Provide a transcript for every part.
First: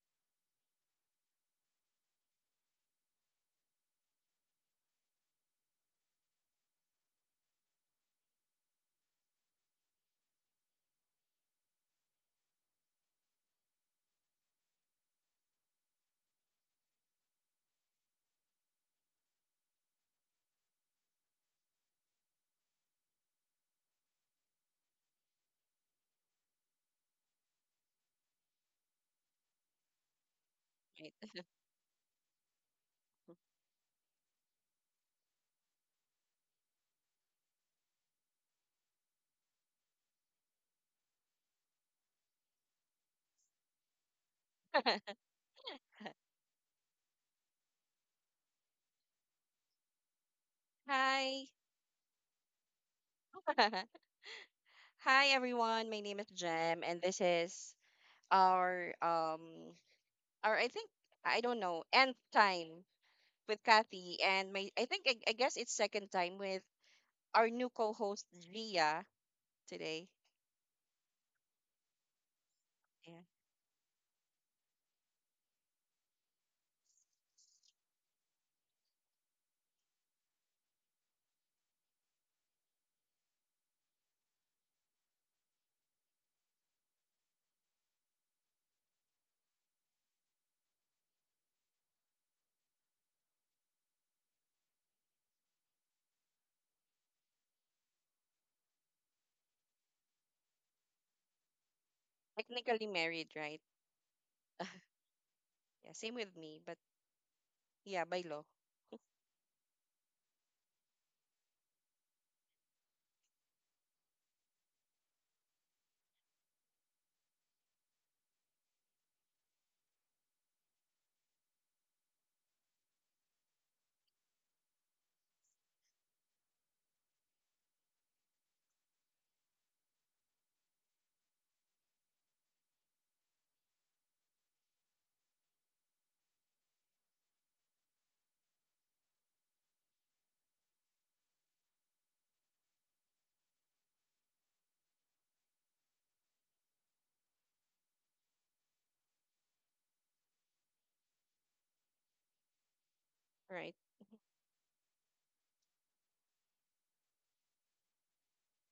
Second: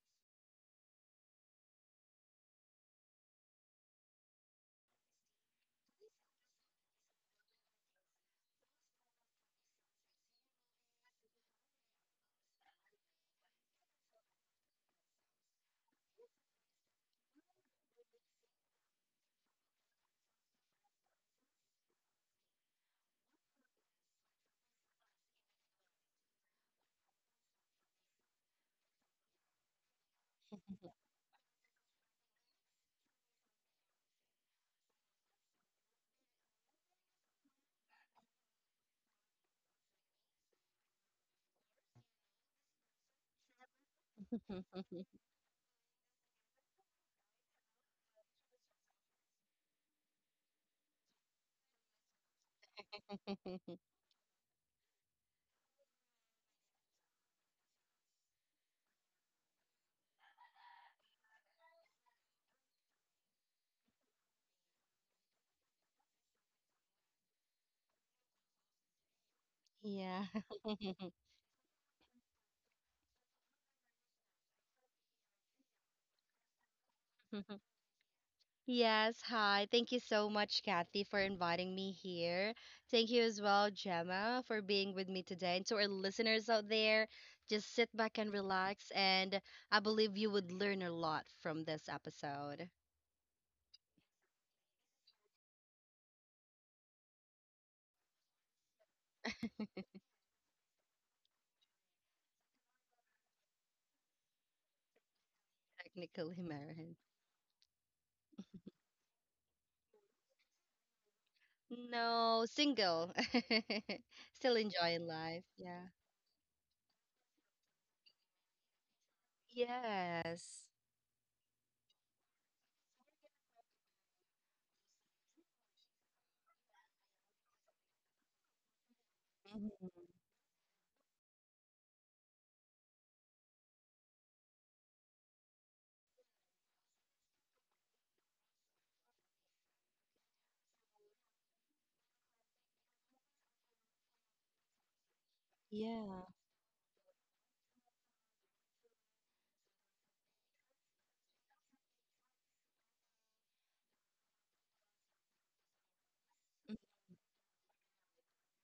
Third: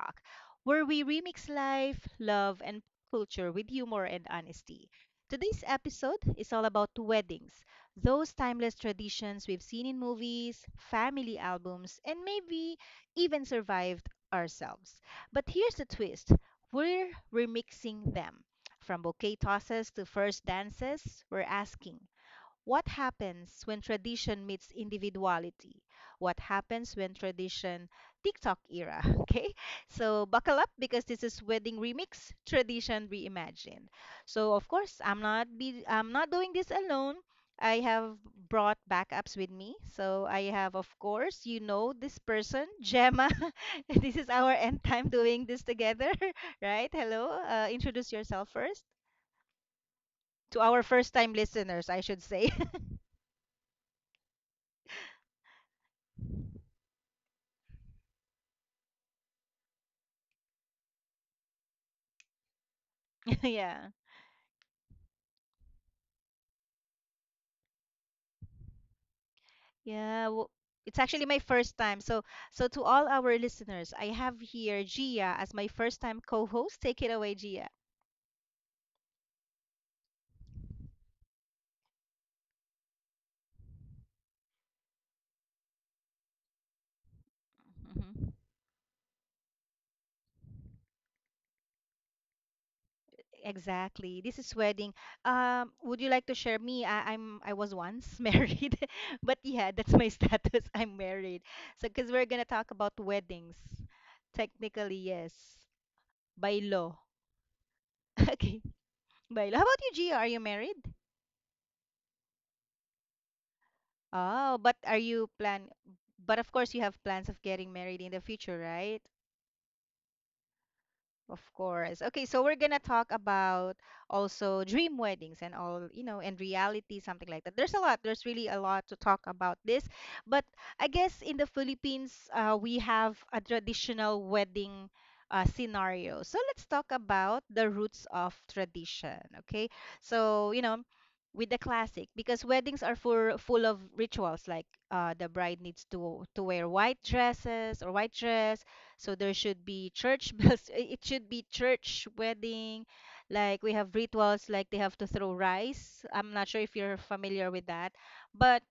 Talk, where we remix life, love, and culture with humor and honesty. Today's episode is all about weddings, those timeless traditions we've seen in movies, family albums, and maybe even survived ourselves. But here's the twist, we're remixing them. From bouquet tosses to first dances, we're asking, what happens when tradition meets individuality? What happens when tradition TikTok era? Okay, so buckle up because this is wedding remix, tradition reimagined. So of course I'm not doing this alone. I have brought backups with me. So I have, of course, you know this person Gemma. This is our end time doing this together, right? Hello, introduce yourself first to our first time Hi. listeners, I should say. Hi everyone. My name is Jem and this is our um our I think I don't know, nth time with Yeah. Kathy and my I think I guess it's second time with our new co-host Gia today. Yeah. Yeah, well, it's actually my first time. So, so to all Yeah. our listeners, I have here Gia as my first time co-host. Take it away, Gia. Yes, hi. Thank you so much, Kathy, for inviting me here. Thank you as well, Gemma, for being with me today. And to our listeners out there, just sit back Mhm. and relax. And I believe you would learn a lot from this episode. Exactly. This is wedding. Would you like to share me? I'm I was once married, but yeah, that's my status. I'm married. So, because we're gonna talk Technically about married, weddings. right? Technically, yes, Yeah, same with Technically me, by but law. married. yeah, by law, Okay, by law. How about you, Gia? Are you married? No, single. Oh, Still but are enjoying you life. plan? Yeah. But of course, you have plans of getting married in the future, right? Yes. Of course. Okay, so we're gonna talk about also dream weddings and all, you know, and reality, something like that. There's a lot. There's really a lot to talk about this. But I guess in the Philippines, we have a traditional wedding scenario. So let's talk about the roots of tradition. Okay, so you know, with the classic, because weddings are full of rituals, like the bride needs to Yeah. Wear white dresses or white dress, so there should be church bells. It should be church wedding. Like right? we have rituals, like they have to throw rice. I'm not sure if you're familiar with that. But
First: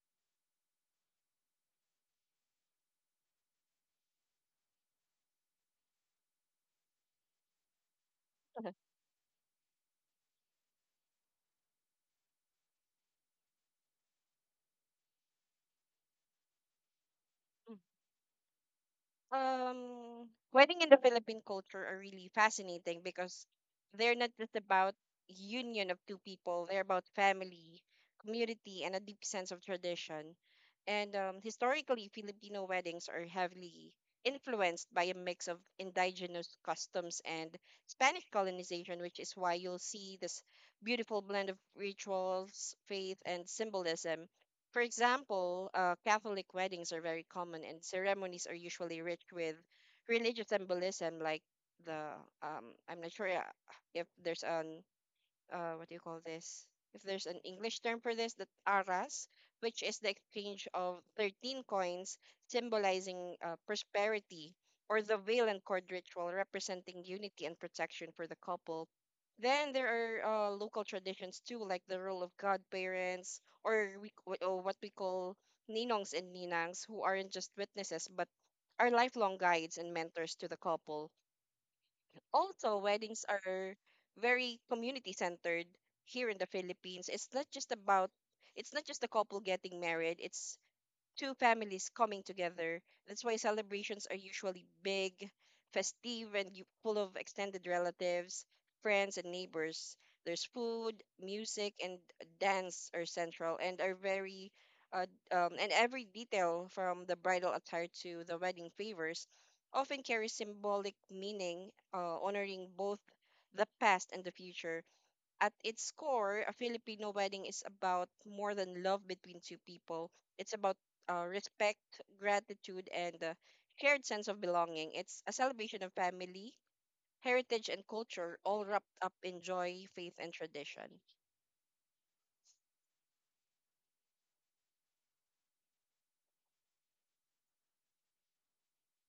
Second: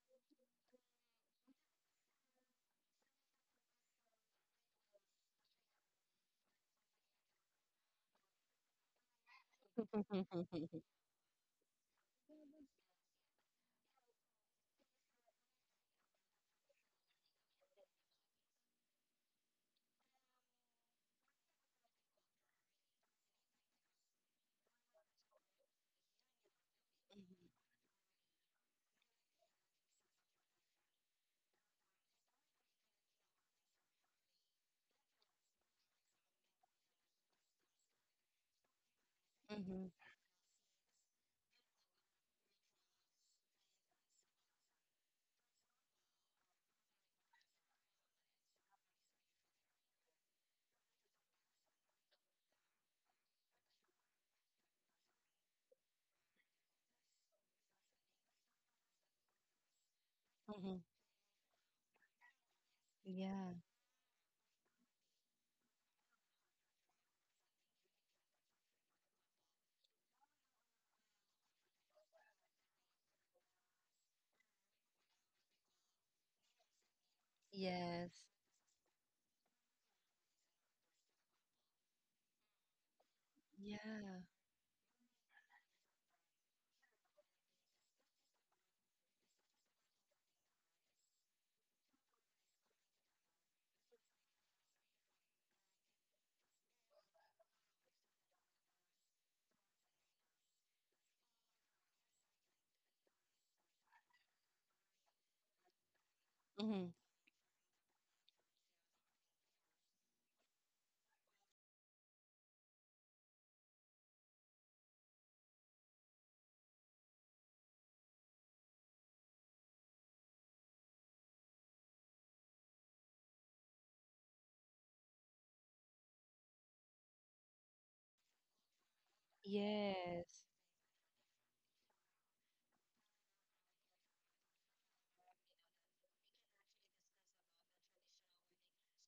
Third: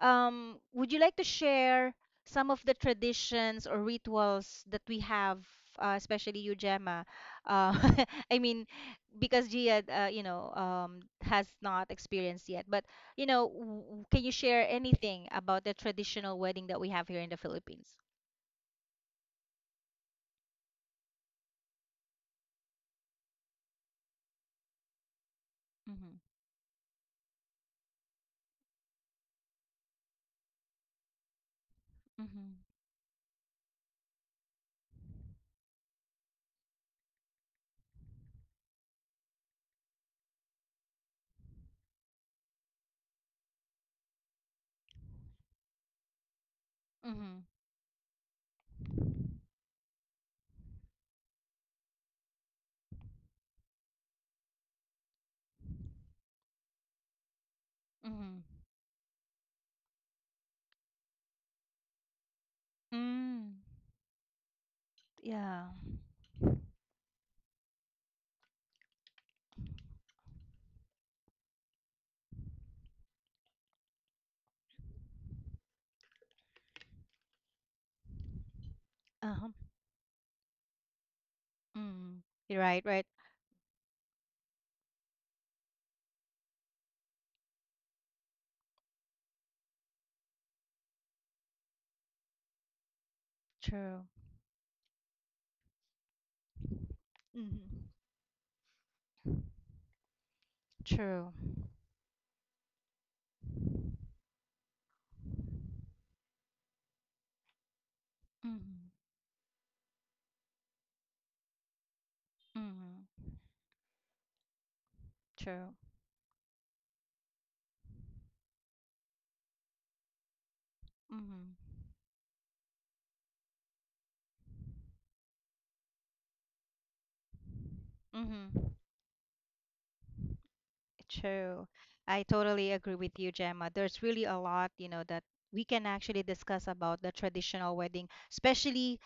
would you like to share some of the traditions or rituals that we have, especially you, Gemma? Uh, I mean, because Gia, you know, has not experienced yet. But you know, can you share anything about the traditional wedding that we have here in the Philippines? Wedding in the Philippine culture are really fascinating because they're not just about union of Mm-hmm. two people, they're about family, community, and a deep sense of tradition. And historically, Mm-hmm. Filipino weddings are heavily influenced by a mix of indigenous customs and Spanish colonization, which is why you'll Mhm. see this beautiful blend of rituals, faith, and symbolism, for example, Catholic weddings are very Mm-hmm. common, and ceremonies are usually rich with religious symbolism, like the I'm not sure if there's an what do you call this? If there's an English term for this, Mhm. that aras, which is the Mhm. exchange Mhm. of 13 coins symbolizing Yeah. Mm. prosperity, or the veil and Yeah. cord ritual representing unity and protection for the couple. Then there are local traditions too, like the role of godparents, or what we call ninongs and ninangs, who aren't just witnesses Yes. but are lifelong Uh-huh. guides and mentors to the couple. Mm. You're Also, right, right. weddings are Yeah. very community centered here in the Philippines. It's not just the couple getting married. It's two families coming together. That's why True. celebrations are usually big, festive, and full of extended Mhm. relatives, friends, and neighbors. There's food, True. music, and dance are central and every detail Mhm. from the bridal attire to the wedding Mhm. favors often carries symbolic meaning, honoring both Mhm. the past and the future. At True. its core, a Filipino wedding is about more than love between two people. It's about Mhm. respect, gratitude, and a shared sense of belonging. It's a celebration of family, heritage, and culture, Mhm. all wrapped up in joy, faith, and Yes. tradition. I True. I totally agree with you, Gemma. There's really a lot, you know, that we can actually discuss about the traditional wedding, especially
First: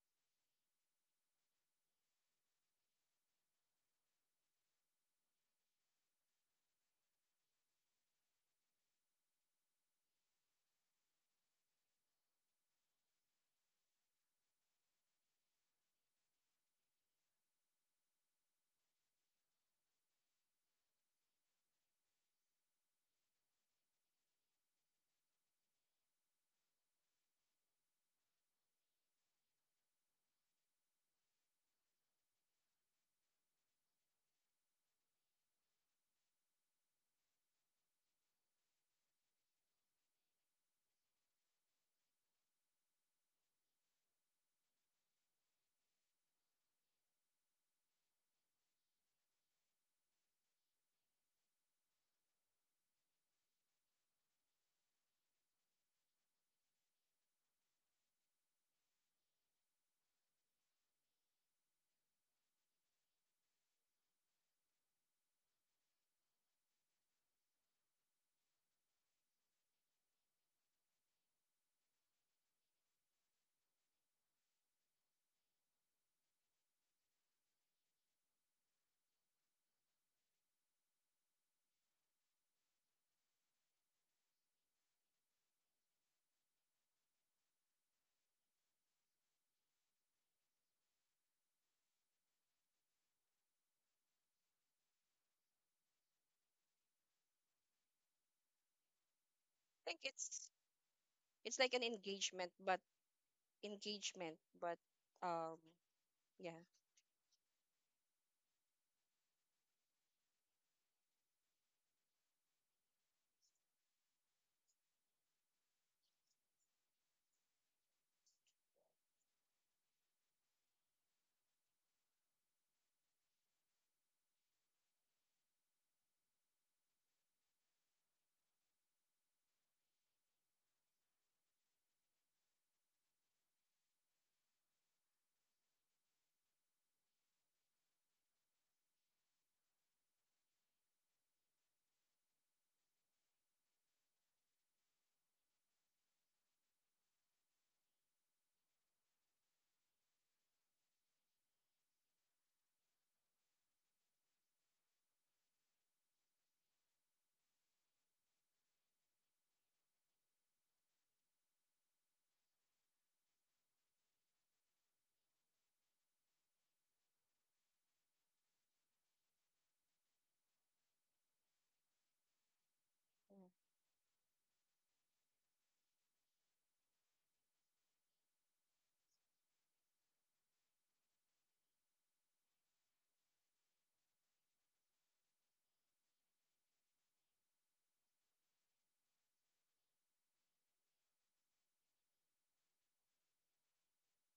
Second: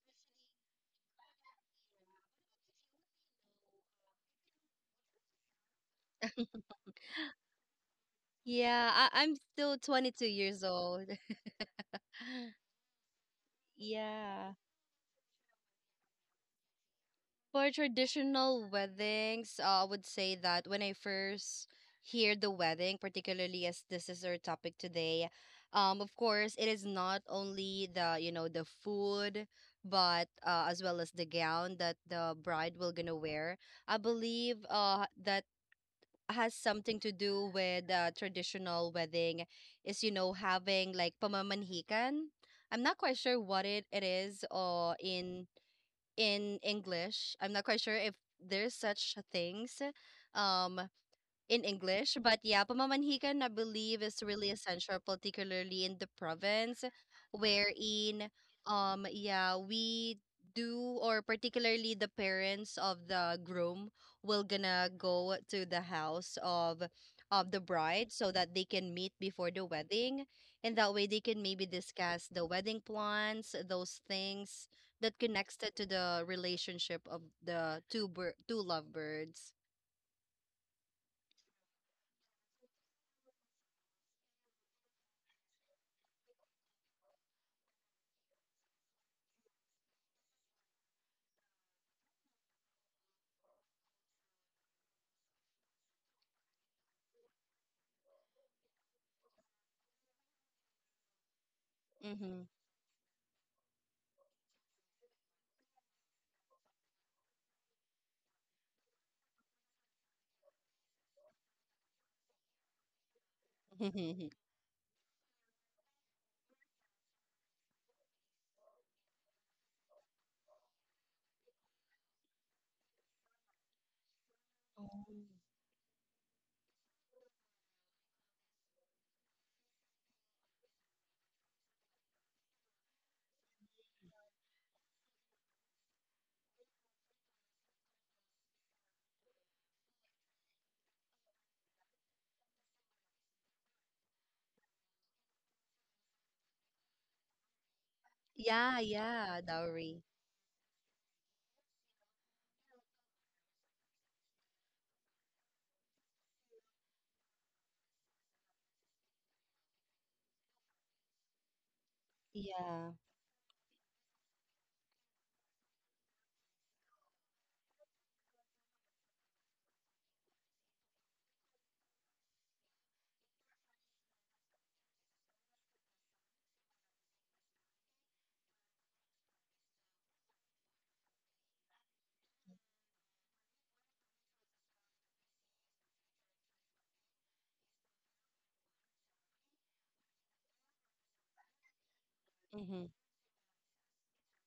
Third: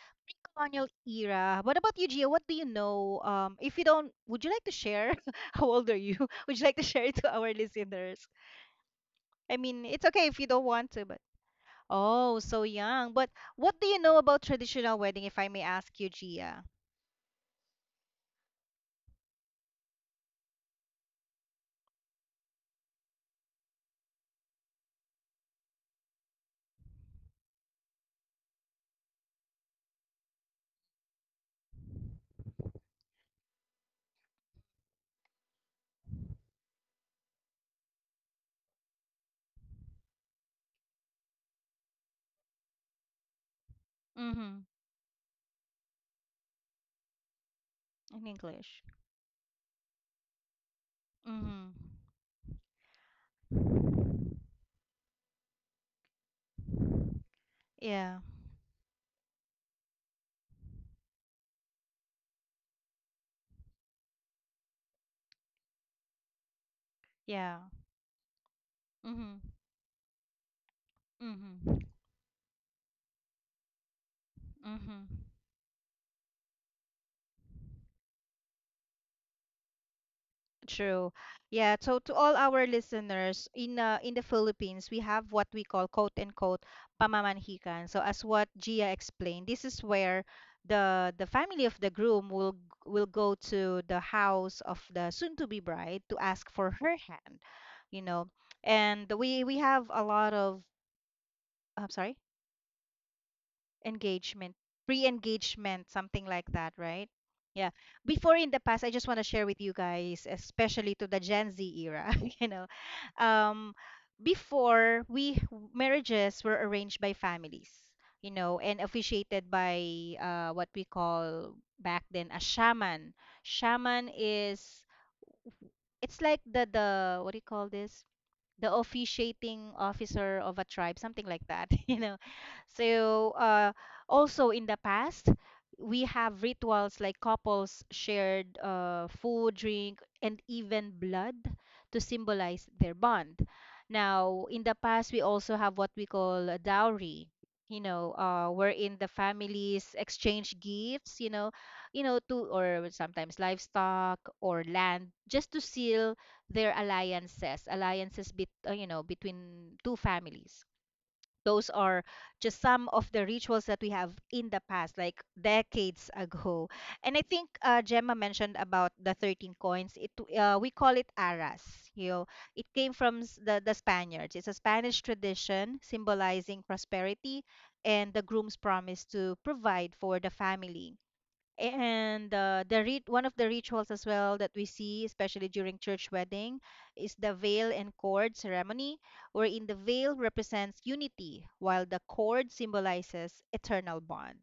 colonial era. What about you, Gia? What do you know? If you don't, would you like to share? How old are you? Would you like to share it to our listeners? Yeah, I'm I still mean, it's 22 okay if you years don't want to, old. but Oh, so young. But what do you know about Yeah. traditional wedding, if I may ask you, Gia? For traditional weddings, I would say that when I first hear the wedding, particularly as this is our topic today, of course, it is not only the you know the food, but as well as the gown that the bride will gonna wear. I believe that has something to do with traditional wedding is having like pamamanhikan. I'm not quite sure what it is Mm-hmm. in English. I'm not quite sure if In there's English. such a things. Um, in Mm-hmm. English. But yeah, pamamanhikan, I believe, is really essential, particularly in the province, Yeah. wherein, yeah, we do, or particularly the parents of the groom will gonna go to the house of the Yeah. bride so that they can meet Mm-hmm. before the wedding, and that way they can maybe Mm-hmm. discuss the wedding plans, those things Mm-hmm. that connected to the relationship of the two lovebirds True. Yeah, so to all our listeners in the Philippines, we have what we call, quote unquote, pamamanhikan. So as what Gia explained, this is where the family of the groom will go to the house of the soon to be bride to ask for her hand, you know. And we have a think lot it's of it's like an I'm sorry mm-hmm. Engagement, engagement, but um, pre-engagement, something like yeah. that, right? Yeah, before, in the past, I just want to share with you guys, especially to the Gen Z era, you know, um before we marriages were arranged by families, you know, and officiated by what we call back then a shaman. Shaman is, it's like the what do you call this, the officiating officer of a tribe, something like that, you know. So also in the past, we have rituals like couples shared food, drink, and even blood to symbolize their bond. Now, in the past, we also have what we call a dowry. You know, Yeah, wherein the yeah, families dowry. exchange gifts, you know, to or sometimes livestock or land, just to seal their alliances, you know, between two families. Those are just some Yeah. of the rituals that we have in the past, like decades ago. And I think Gemma mentioned about the 13 coins. It we call it aras. You know, it came from the Spaniards. It's a Spanish tradition symbolizing prosperity and the groom's promise to provide for the family. And the rit one of the rituals as well that we see, especially during church wedding, is the veil and cord ceremony, wherein the veil represents unity, while the cord Mm-hmm. symbolizes eternal bond.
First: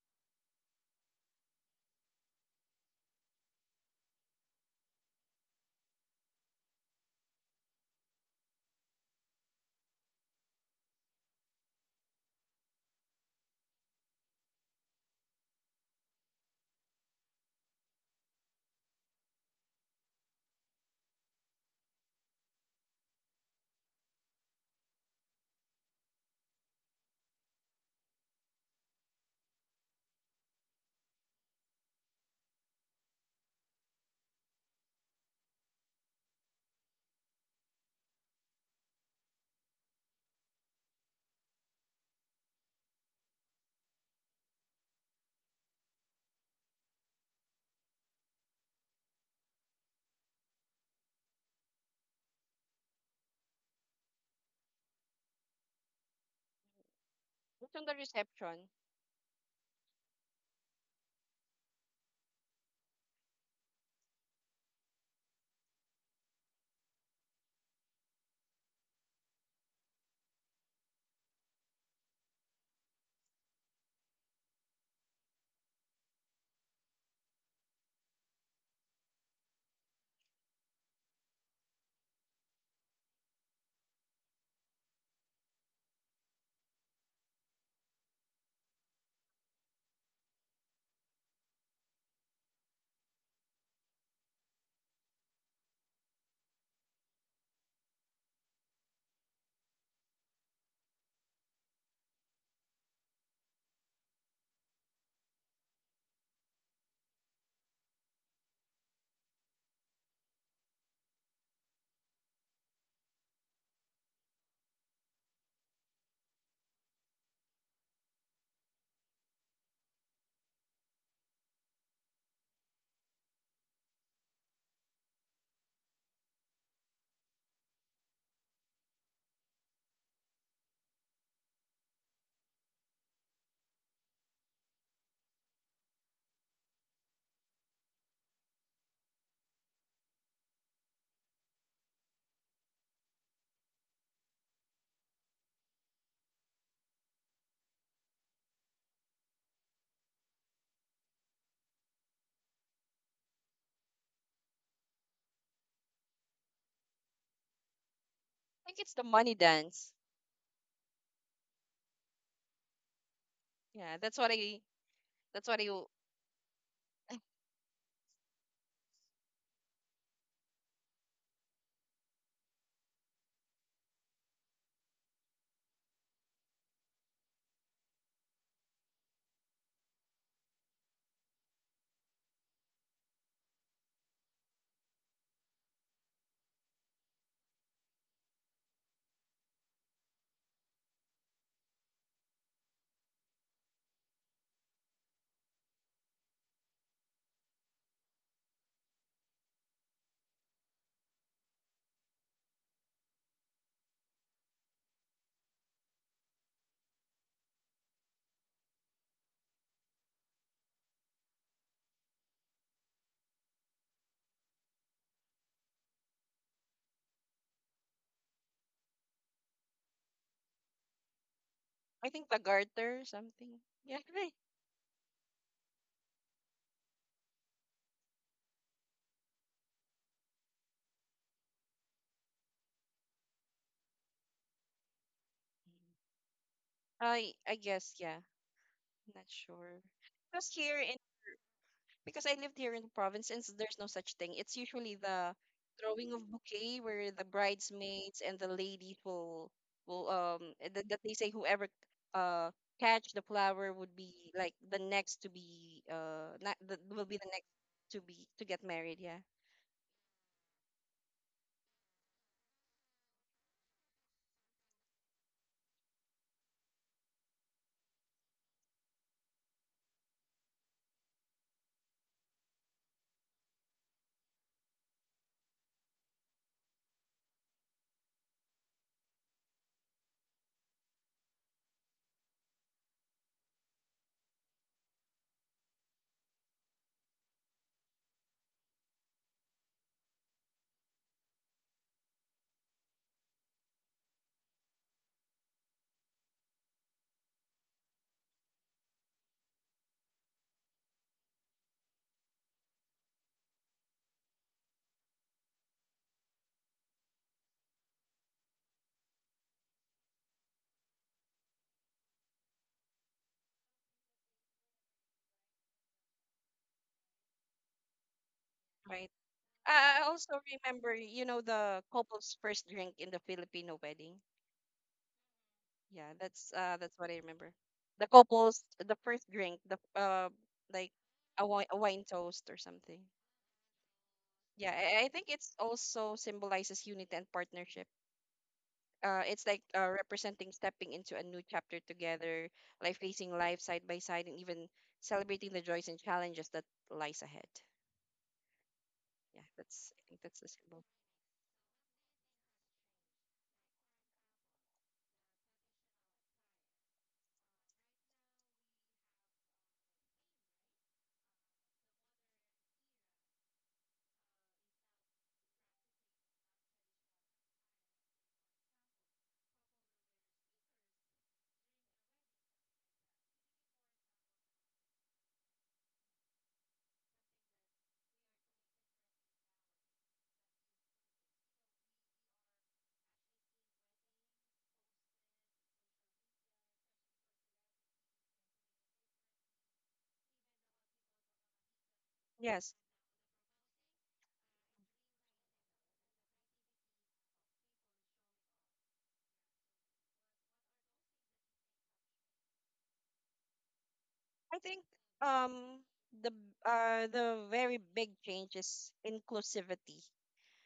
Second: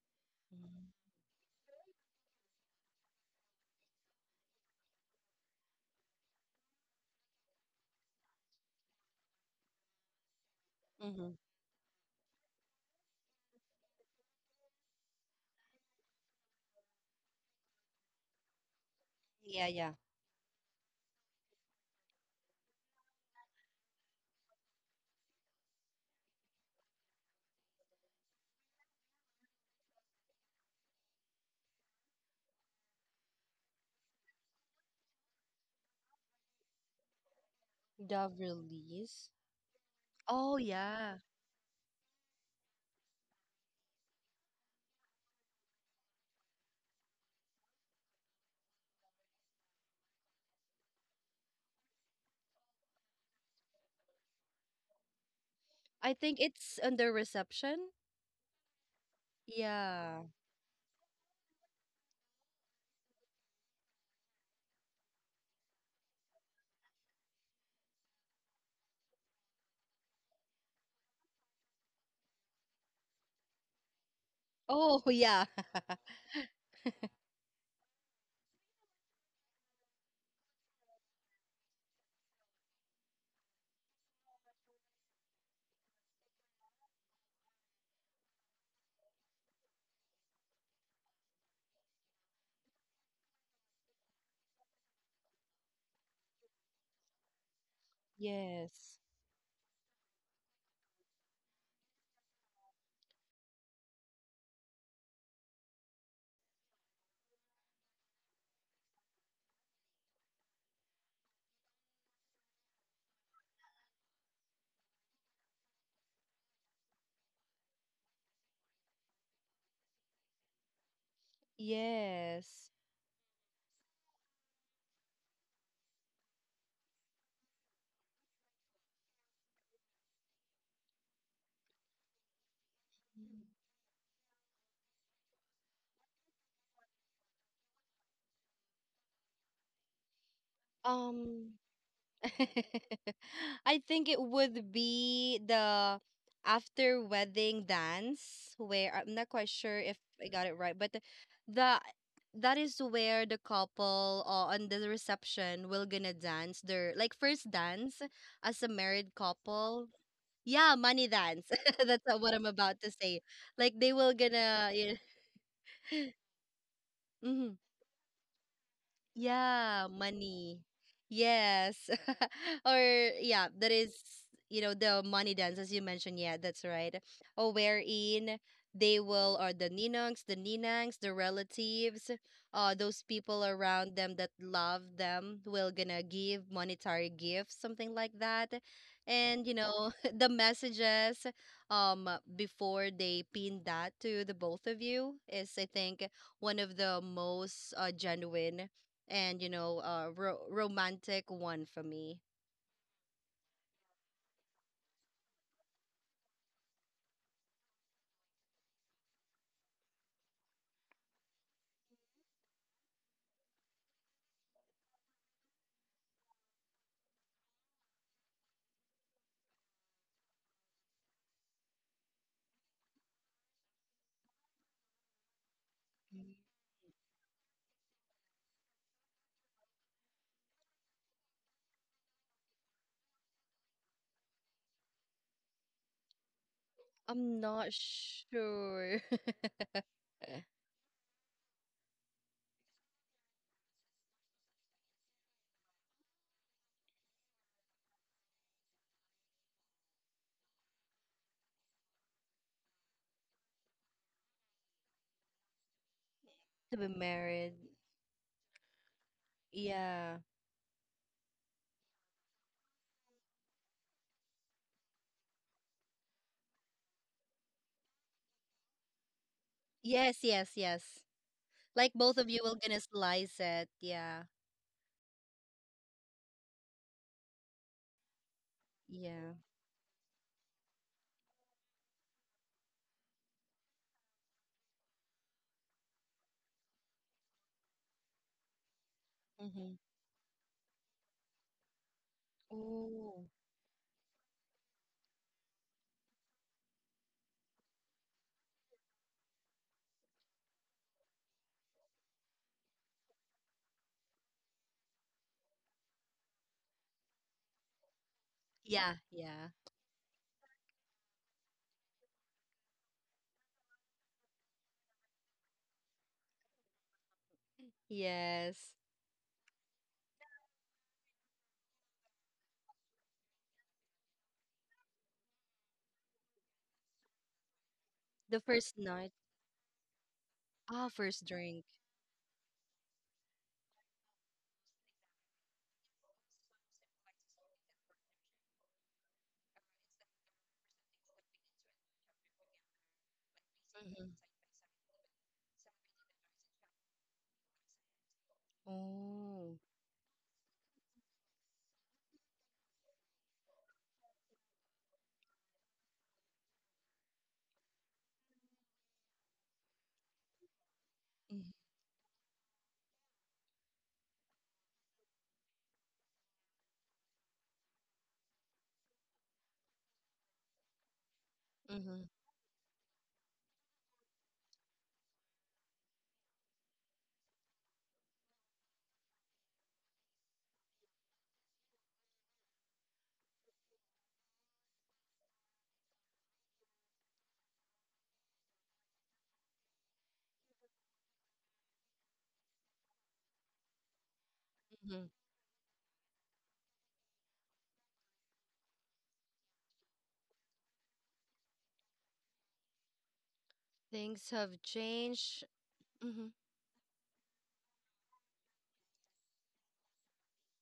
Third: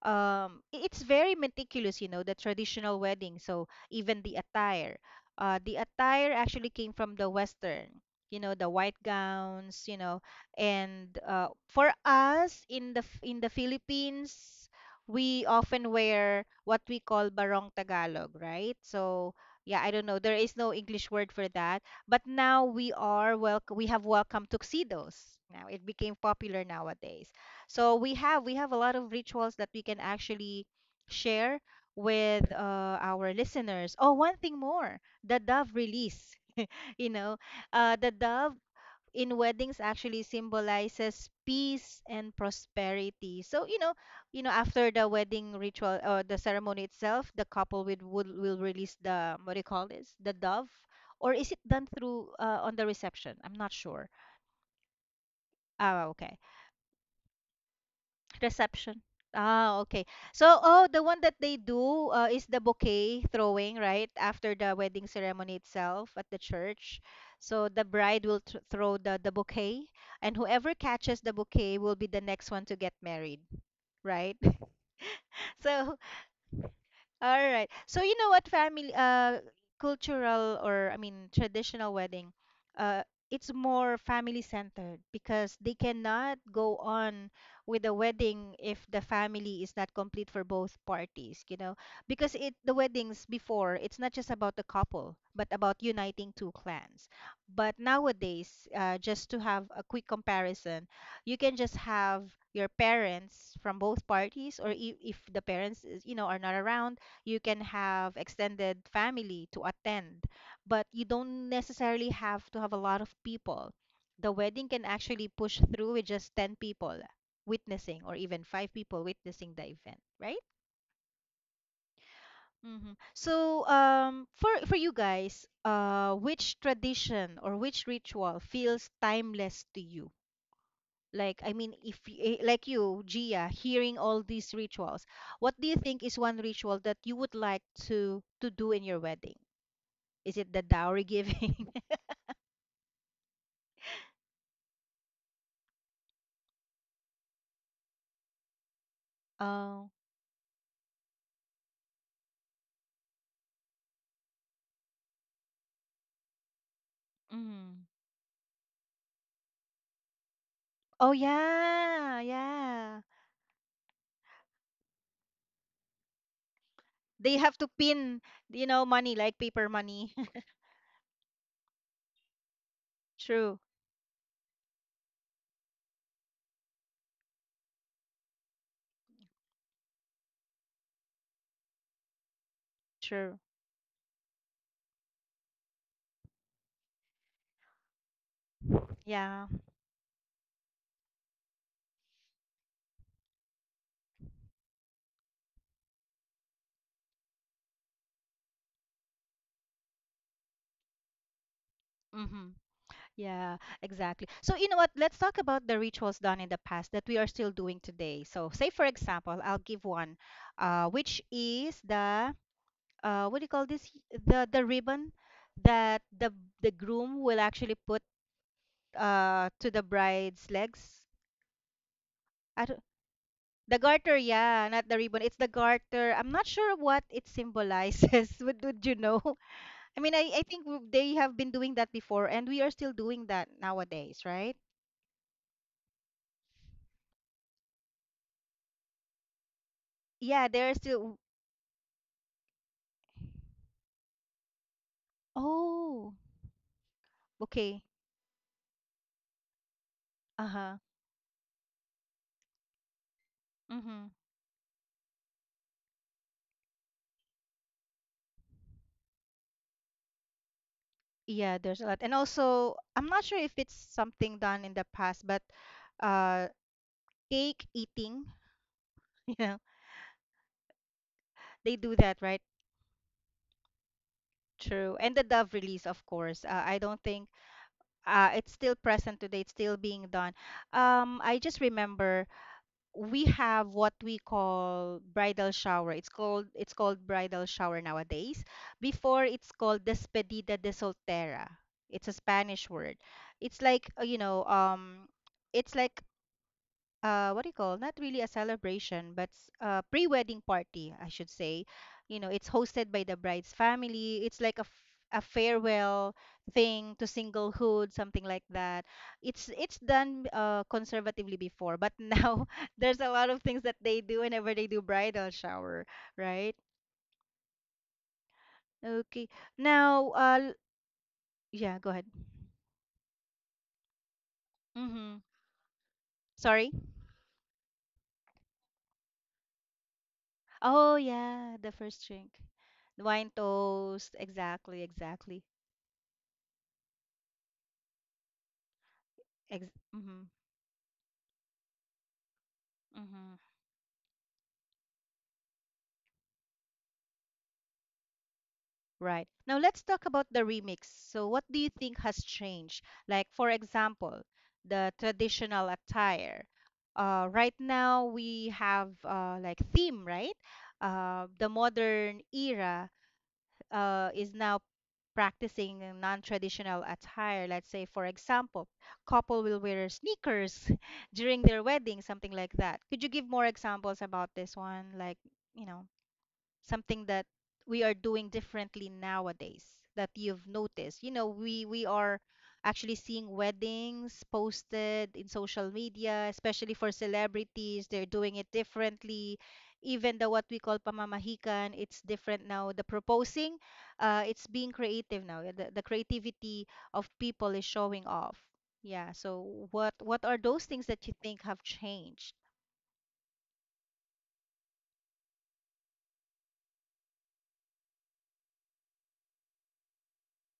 It's very meticulous, you know, the traditional wedding, so even the attire, the attire actually came from the western, you know, the white gowns, you know. And Mm-hmm. For us in the in the Philippines, we often wear what we call barong tagalog, right? So Yeah, yeah, I yeah. don't know, there is no English word for that. But now we are, well, we have welcome tuxedos, now it became popular nowadays. So we have a lot of rituals that we can actually share with our listeners. Oh, one thing more, the dove release. You know, the The dove release. in weddings actually Oh, yeah. symbolizes peace and prosperity. So, you know, after the wedding ritual or the ceremony itself, the couple would will release the, what do you call this, the dove. Or is it done through on the reception? I'm not sure. Ah, I okay. think it's under What's on reception. the reception? Reception. Ah, okay. Yeah. So, oh, the one that they do is the bouquet throwing, right? After the wedding ceremony itself at the church. So the bride will th throw the bouquet, and whoever catches the bouquet will be the next one to get married, right? Oh, yeah. So all right. So you know what, family cultural, or I mean traditional wedding, uh it's more family centered because they cannot go on with the wedding if the family is not complete for both parties, you know. Because it, the weddings before, it's not just about the couple but about uniting two clans. But nowadays, Yes. Just to have a quick comparison, you can just have your parents from both parties, or if the parents is, you know, are not around, you can have extended family to attend, but you don't necessarily have to have a lot of people. The wedding can actually push through with just 10 people witnessing, or even 5 people witnessing the event, right? Yes. Hmm. So, for you guys, which tradition or which ritual feels timeless to you? Like, I mean, if like you, Gia, hearing all these rituals, what do you think is one ritual that you would like to do in your wedding? Is it the dowry Um, giving? I think it would be the after wedding dance where I'm not quite sure Oh. if I got it right, but the that is where the couple, on the reception, will gonna dance their like first Mm. dance as I a think it's the married money couple. dance. Yeah, money Oh dance. That's yeah, what I'm about to yeah. say. Like they Yeah, will that's what I. gonna, yeah. That's what I. They Mm-hmm. have to pin, you know, money like paper Yeah, money. money. Yes. Or yeah, True, that is, the money dance as you mentioned. Yeah, that's right. Or wherein they will, or the ninongs, the ninangs, the relatives, those true. people around them that love them will gonna give monetary gifts, something like that. Yeah. And the messages um before they pin that to the both of you is, I think, one of the most genuine and, a romantic one for me. Mm-hmm. Yeah, exactly. So you know what? Let's talk about the rituals done in the past that we are still doing today. So say for example, I'll give one, which is the what do you call this, the ribbon that the groom will actually put to the bride's legs. I think the I garter something. The Yeah. garter, yeah, not the ribbon. It's the garter. I'm not sure what it symbolizes. Would you know? I mean, I think they have been doing that before, and we are still doing that nowadays, right? I'm I not guess, yeah. sure Not sure. to Because Yeah, they're here in still. because I lived here in the province, and there's no such thing. It's usually the throwing Oh, of bouquet where the okay. bridesmaids and the ladies will Uh-huh. that they say whoever uh catch the flower would Mm-hmm. be like the next to be not, the, be will be the next married. To get married. Yeah, Yeah. Yeah, there's a lot. And also, I'm not sure if it's something done in the past, but uh, cake eating, you know, Yes, yes, yes. they Like do both that, of you right? will gonna slice it. Yeah. True. And the Dove release, of course. I don't think it's still present Yeah. today. It's still being done. I just remember we have what we call bridal shower. It's called bridal shower nowadays. Before it's Mm-hmm. called despedida de soltera. It's a Spanish word. Oh. It's like you know, it's like what do you call, not really a celebration but a pre-wedding party, I should say. You know, it's hosted by the bride's family. It's like a, a farewell thing to singlehood, something like that. Yeah, yeah. It's done conservatively before, but now there's a lot of things that they do whenever they do bridal shower, right? Yes. right. Okay, I now also remember you know the yeah, go ahead. couple's first drink in the Filipino wedding. Mm-hmm. Yeah, that's Sorry. uh that's what I remember. The The couples, first the night. first drink, the Ah, like Oh first a yeah, wine, drink. the a wine first drink, toast or something. the wine toast, Yeah, exactly, I think exactly. it's also symbolizes unity and partnership. It's like Ex- mhm. representing stepping into a new chapter together, like facing Mm-hmm. life side by Mm-hmm. side, and even celebrating the joys and challenges that lies ahead. Right. Yeah, Oh. Now let's that's I talk think about that's the the symbol. remix. So what do you think has changed? Like for example, the traditional attire. Right now we have like theme, right? Mm-hmm. The modern era is now practicing a non-traditional attire. Let's say, for example, couple will wear sneakers during their Mm-hmm. wedding, something like that. Could you give more examples about this one? You know. Something that we are doing differently nowadays that you've noticed, you know, we are actually seeing weddings posted in social media, especially for celebrities. They're doing it differently. Even the what we call pamamahikan, it's different Yes, now. The proposing, it's being Mm-hmm. creative now. The creativity of people is showing off. Yeah, so what are those things that you think have changed? Things I have think changed. um Mm-hmm. The very big change is inclusivity.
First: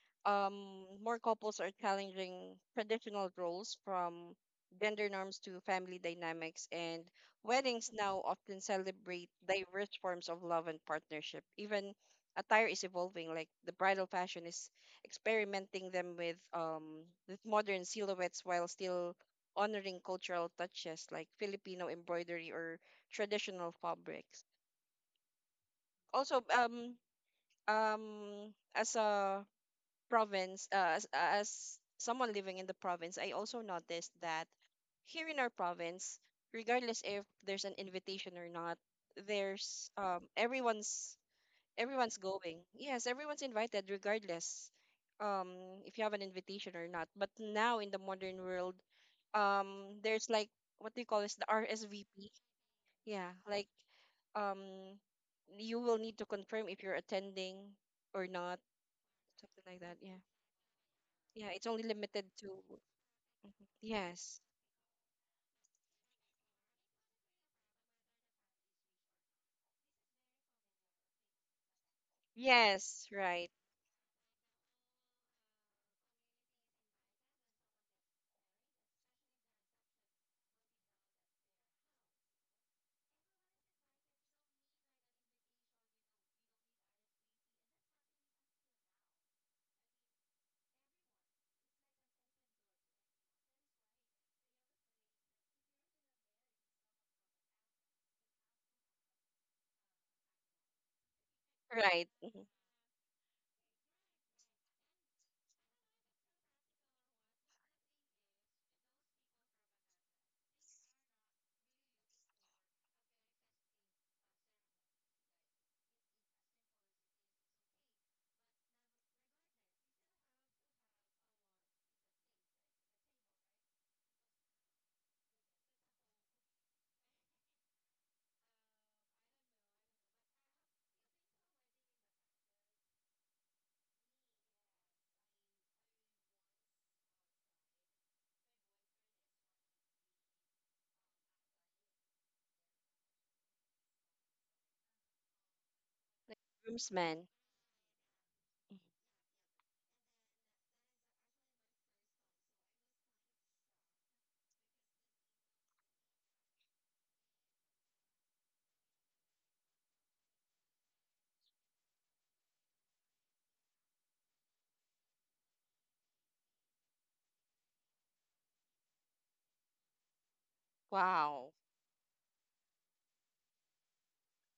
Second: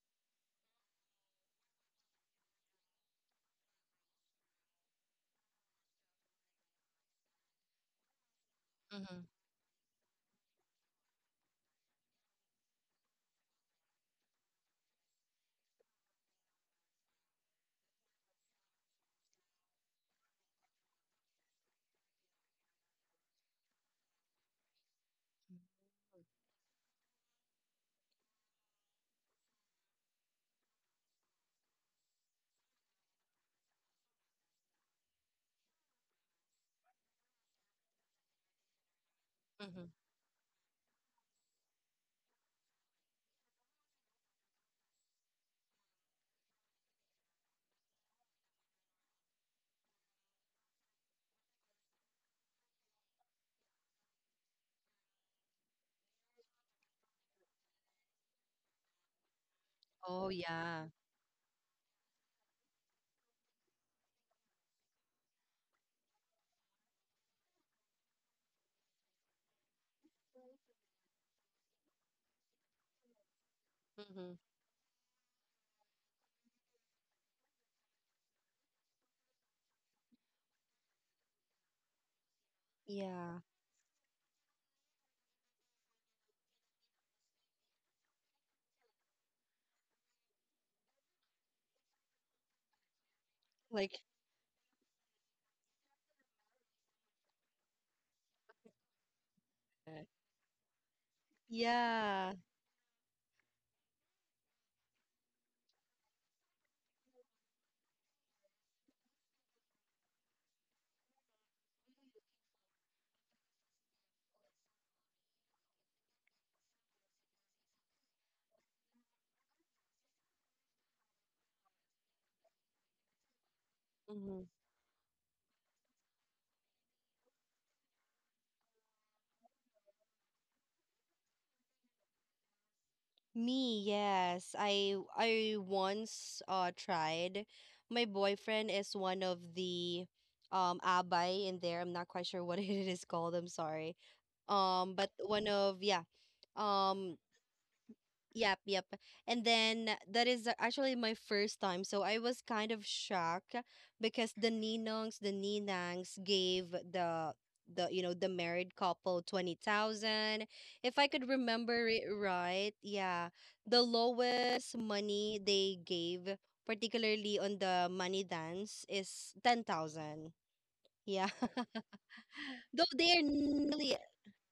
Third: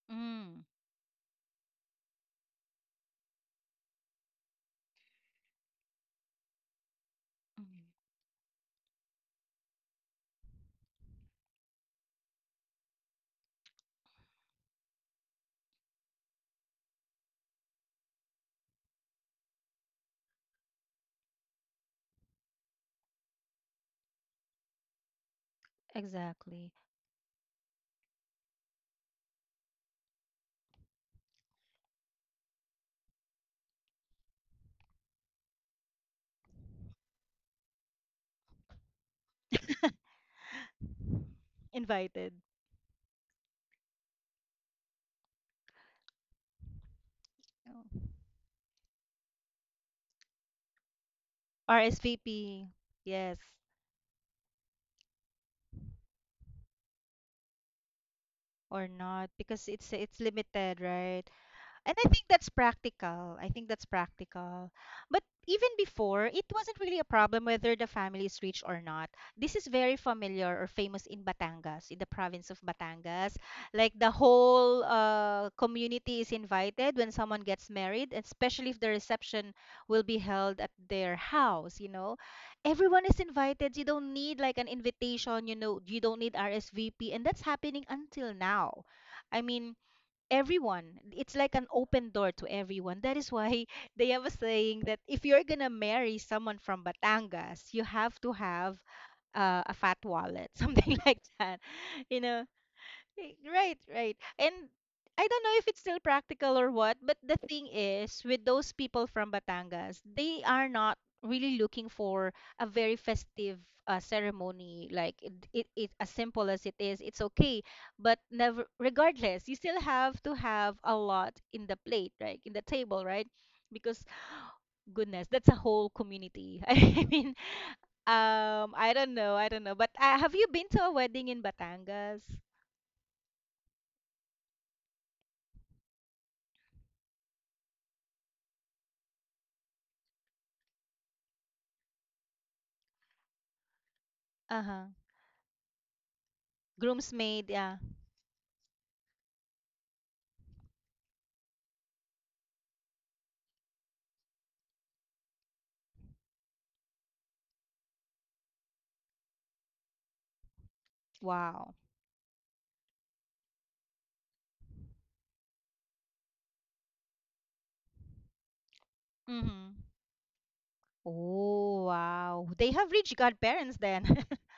mm, More couples are challenging traditional roles from gender norms to family dynamics, and mm, weddings now often Mm-hmm. celebrate diverse forms of love and partnership. Even attire is evolving, like the bridal fashion is experimenting them with modern silhouettes while still honoring cultural touches like Filipino embroidery or traditional fabrics. Also, exactly. Um, as a as someone living in the province, I also noticed that here in our province, regardless if there's an invitation or not, Mm-hmm. there's everyone's Invited. going. Yes, everyone's invited regardless if you have an invitation or not. But now in the modern world, there's like, what do you call this, the RSVP? RSVP. Yeah, Yes, like um you will need to confirm if you're attending or not, or not, something because like that. it's Yeah. Oh, it's yeah. limited, right? Yeah, it's only And I limited think that's to, practical. I think that's yes. practical. But even before, it wasn't really a problem whether the family is rich or not. This is very familiar or famous in Batangas, in the province of Yes, right. Batangas. Like the Mm-hmm. whole community is invited when someone gets married, especially if the reception will be held at their house, you know. Everyone is Yeah. invited. You don't need like an invitation, you know, you don't need RSVP. And that's happening until now. I mean, everyone, it's like an open door to everyone. That is why Like, they have a saying that if you're gonna marry someone from Batangas, you have to have a fat okay. wallet, something like that, Right. you Yeah. know. Right, right, right. And I don't know if it's still practical or what, but the thing is, with those people from Batangas, they are not really looking for a very festive ceremony. Like it, as simple as it is, it's okay. But never, regardless, you still have to have a lot in the plate, right? In the table, right? Because Mm-hmm. goodness, that's a whole community. I mean, I don't know, I don't know. But have you been to a wedding in Batangas? Me, yes. I once tried. My boyfriend is one of the abay in there. I'm not quite sure what it is called. I'm sorry. Uh-huh. But one of, yeah. Like Um, groomsman. Groomsmaid, yeah. Yep, yep. And then that is actually my first time. So I was kind of shocked because the ninongs, the ninangs gave the you know the married couple 20,000. If I could Wow. remember it right, yeah, the lowest money they gave, particularly on the money dance, is Mm-hmm. 10,000. Yeah. Wow. Oh, wow. They Though have rich they are godparents nearly, then.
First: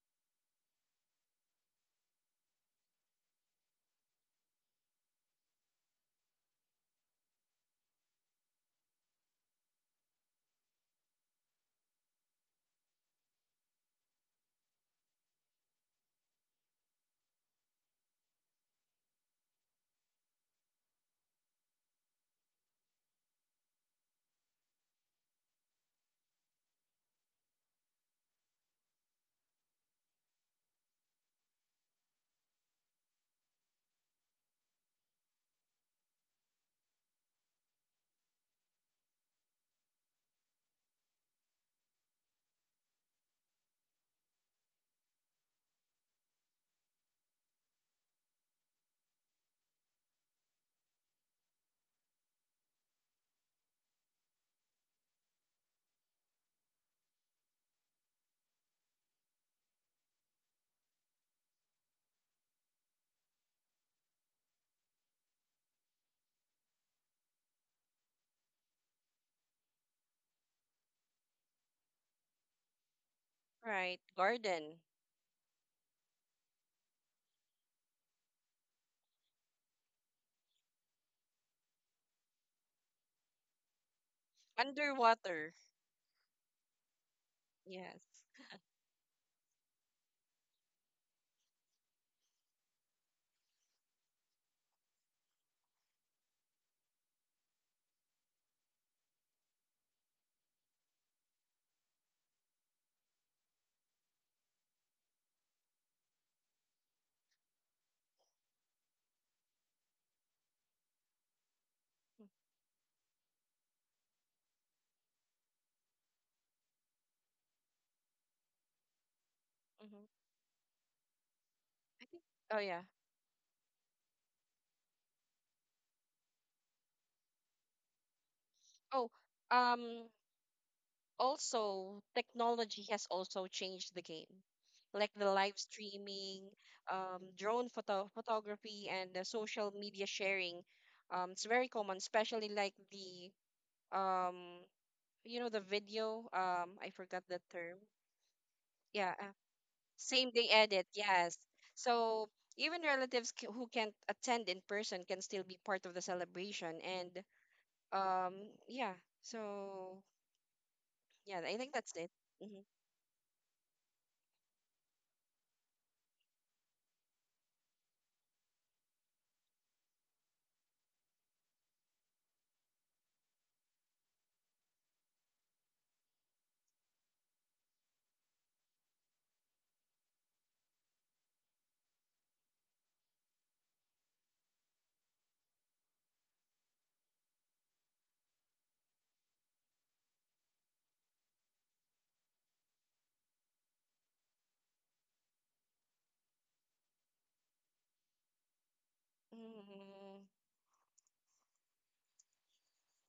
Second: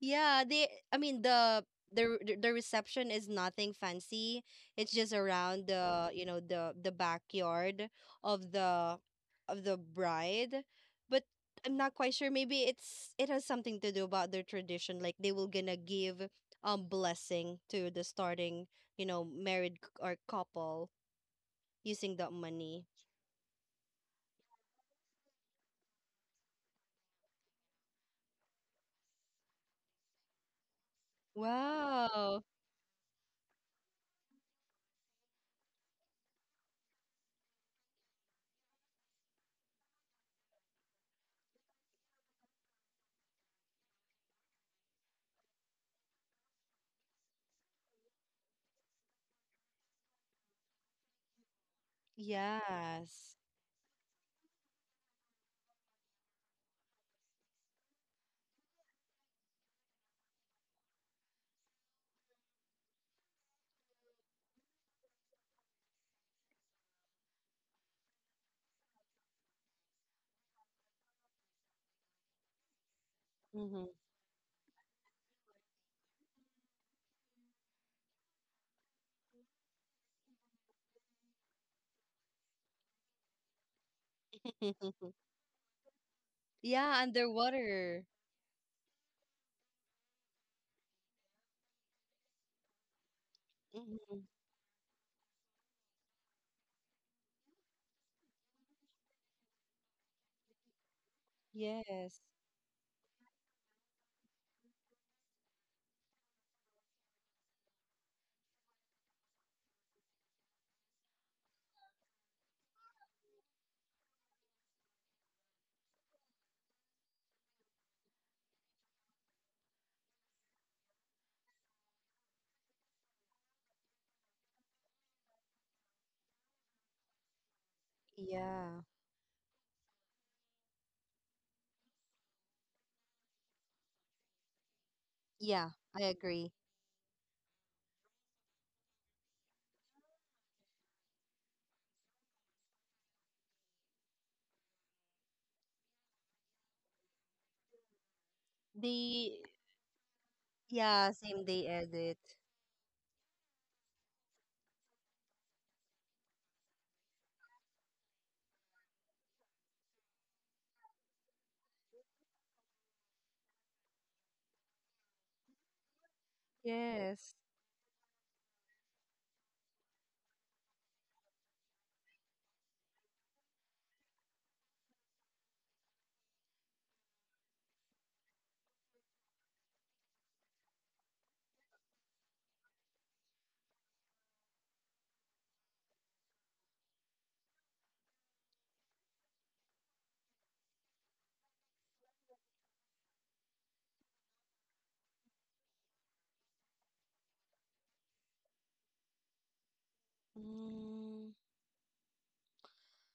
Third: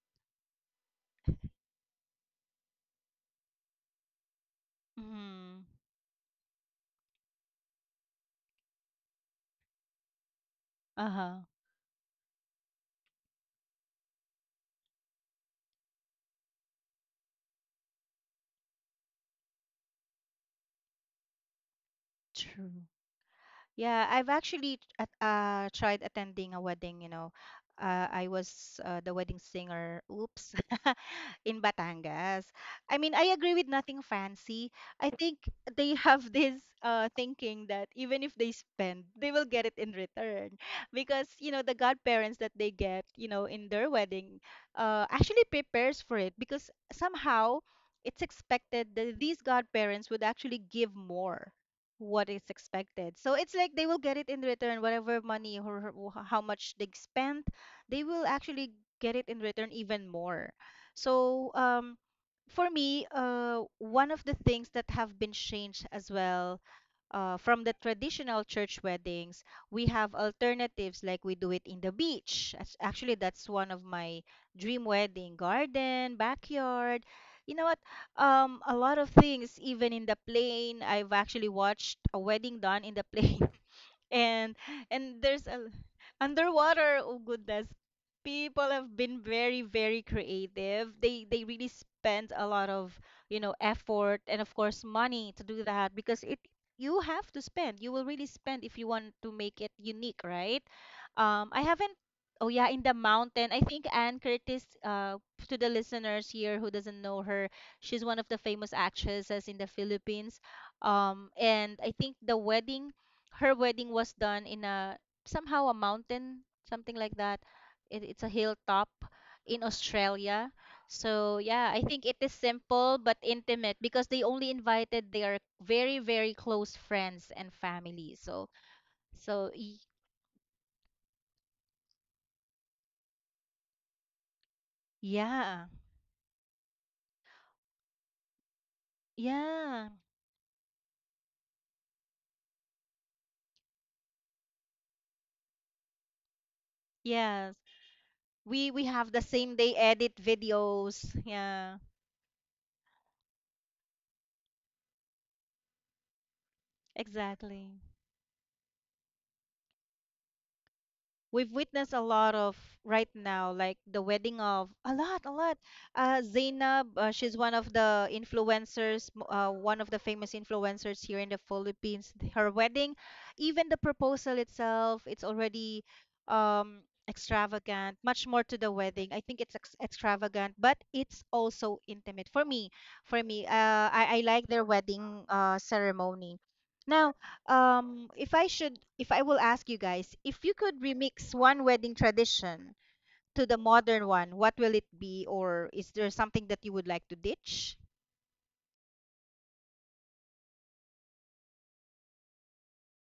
yeah, they, I mean, the reception is nothing fancy. It's just around Mm-hmm. the, the backyard of the of the bride. But Uh-huh. I'm not quite sure, maybe it's, it has something to do about their tradition, like they will gonna give blessing to the starting, married or couple using that money. True. Yeah, I've actually tried attending a wedding, you know. I was the wedding singer. Oops. In Wow. Batangas. I mean, I agree with nothing fancy. I think they have this thinking that even if they spend, they will get it in return. Because, you know, the godparents that they get, you know, in their wedding actually prepares for it, because somehow it's expected that these godparents would actually give more what is expected. Yes. So it's like they will get it in return, whatever money or how much they spent, they will actually get it in return even more. So for me, one of the things that have been changed as well, from the traditional church weddings, we have alternatives, like we do it in the beach. Actually, that's one of Mm-hmm. Right. my Garden. dream wedding, garden, backyard. You know what? A lot of things, even in the plane. I've actually watched a wedding done in the plane, and and there's Underwater. a Yeah, underwater, oh goodness. underwater. Yes. People have been very creative. They really spend a lot of, you know, Mm-hmm. effort and of course money to do that, because it, you have to spend, you will really spend if you want to make it unique, right? I haven't Yes. Oh yeah, in the mountain, I think Anne Curtis, to the listeners here who doesn't know her, she's one of the famous actresses in the Philippines. And I think the wedding her wedding was done in a somehow a mountain, something like that. It's a hilltop in Mm-hmm. Australia. So yeah, I think I it think, is oh yeah. simple but intimate, because they only invited their very close friends and family. So Yeah. Oh, so y- um also technology has also changed the game. Like the live Yeah, yeah. I streaming, agree. Drone photo photography and the social Yeah. media sharing. It's very common, especially like the um the video, I forgot the Yes. term. We have Yeah, the The same day edit same day edit. videos. Yeah, Yes. same day Yeah. edit. So even relatives who can't attend in person can still be part of the celebration and Exactly. um yeah. So yeah, We've I think witnessed that's a it. lot of hmm right now, like the wedding of a lot. Zainab, Yes. she's one of the influencers, one of the famous influencers here in the Philippines. Her wedding, even the proposal itself, it's already um, extravagant, much more to the wedding. I think it's extravagant, but it's also intimate for me. For me, I like their wedding ceremony. Now, if I will ask you guys, if you could remix one wedding tradition to the modern one, what will it be, or is there something that you would like to ditch? mm Mm,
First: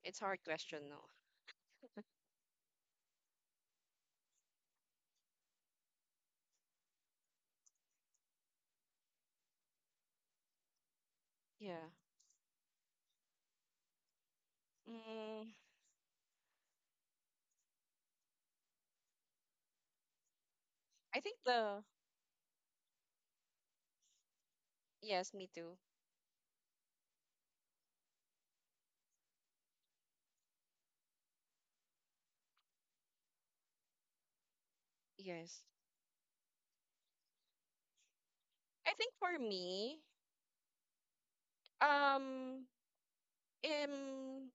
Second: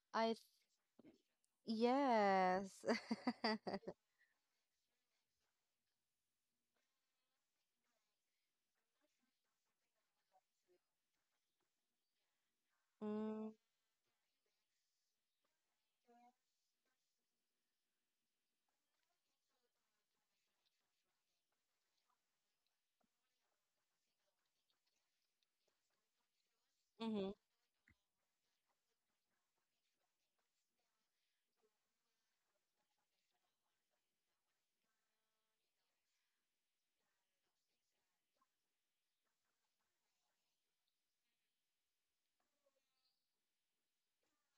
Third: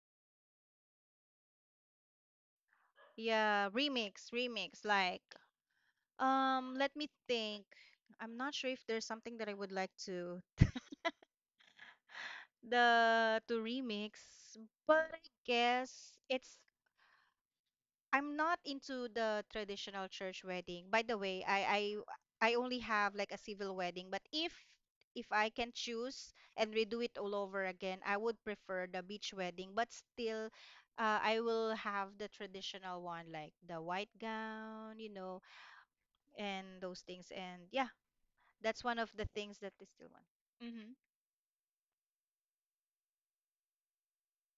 it's I th- hard question though. yes. Yeah, remix like, let me think. I'm not sure if there's something that I would like to Yeah. the Mm, to remix, but I mm, guess it's, I'm not into the traditional church wedding. By the I think way, the I only have like a civil wedding, but if Yes, I me can too. choose and redo it mm-hmm, all over again, I would prefer the beach wedding, but still, I will have the traditional one, like the white gown, you know, Yes, and those things. And yeah, that's I one of think the for things that is me still one. Mm-hmm. um um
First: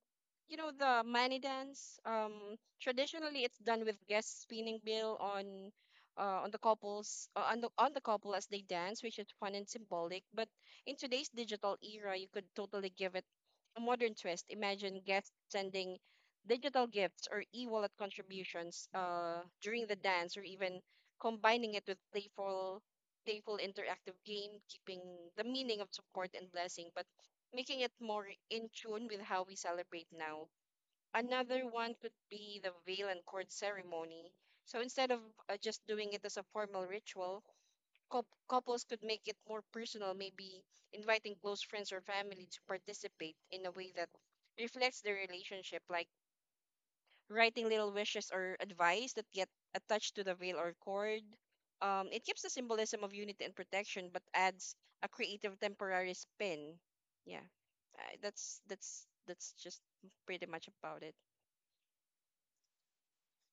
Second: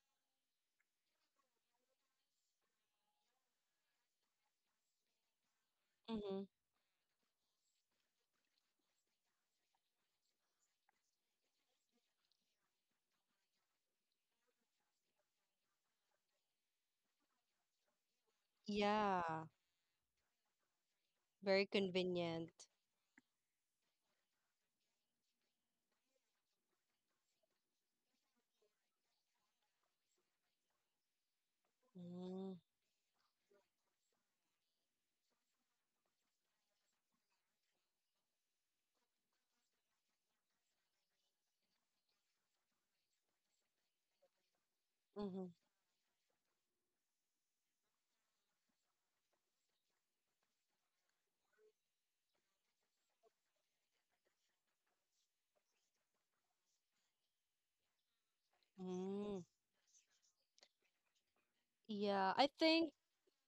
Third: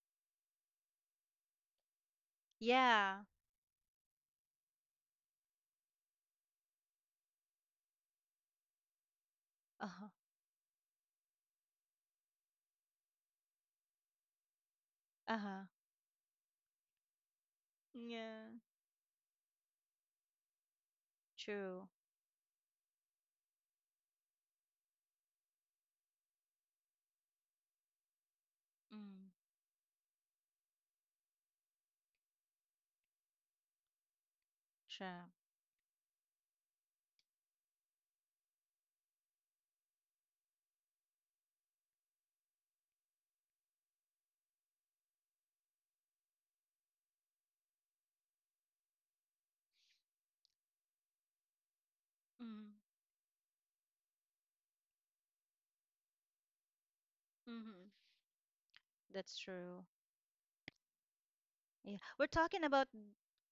you know the money dance, Yeah. traditionally it's done with guests spinning bill mm-hmm. on the couples on the couple as they dance, which is fun and Uh-huh. symbolic, but in today's digital era you could totally give it a modern twist. Imagine guests Uh-huh. sending digital gifts or e-wallet Yeah. contributions Yeah, during the dance, or even very combining it True. with convenient. Playful interactive game, keeping the meaning of support and blessing but making it more in tune with Mm. how we celebrate now. Another one could Mm, be the veil and court ceremony. So instead of Sure. Just doing it as a formal ritual, couples could make it more personal, maybe inviting close friends or family to participate in a way that reflects their mm-hmm, relationship, like writing little wishes or advice that get attached to the veil or cord. It keeps the Mm. symbolism of unity and protection, but adds a creative temporary spin. Yeah, Mm-hmm. I That's mm. that's just true. pretty much about it. Yeah. We're Yeah, I talking about, think.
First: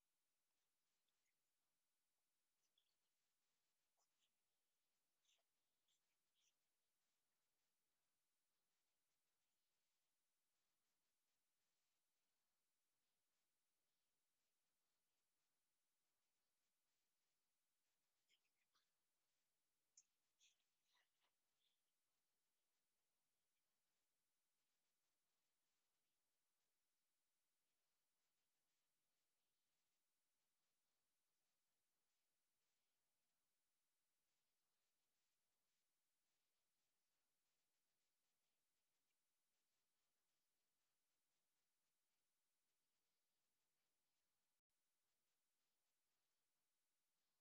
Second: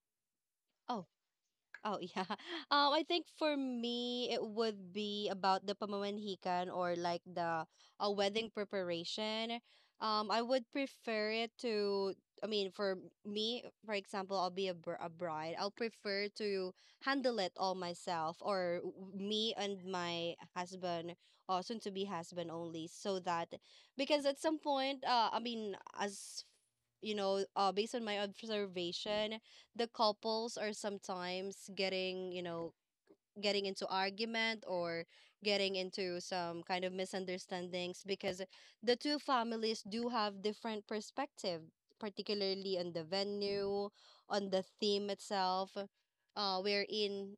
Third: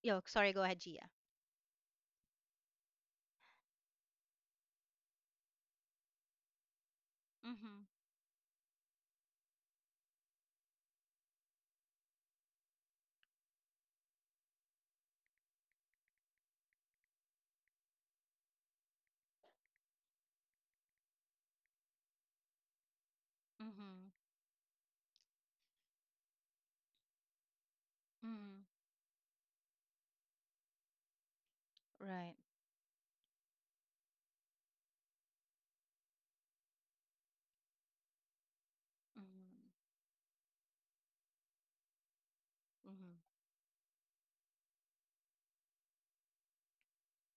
yo, sorry, go ahead, Oh, Gia. Oh yeah. I think for me it would be about the pamamanhikan, or like the Mm-hmm. a wedding preparation. I would prefer it to. I mean, for me, for example, I'll be a bride. I'll prefer to handle it all myself, or me and my husband, or soon to be husband only, so that, Mm-hmm. because at some point, I mean, as you know, based on my Mm-hmm. observation, the couples are sometimes Right. getting into argument, or getting into some kind of misunderstandings, because the two Mm-hmm. families do have different perspective, particularly on the Mm-hmm. venue, on the theme itself. Wherein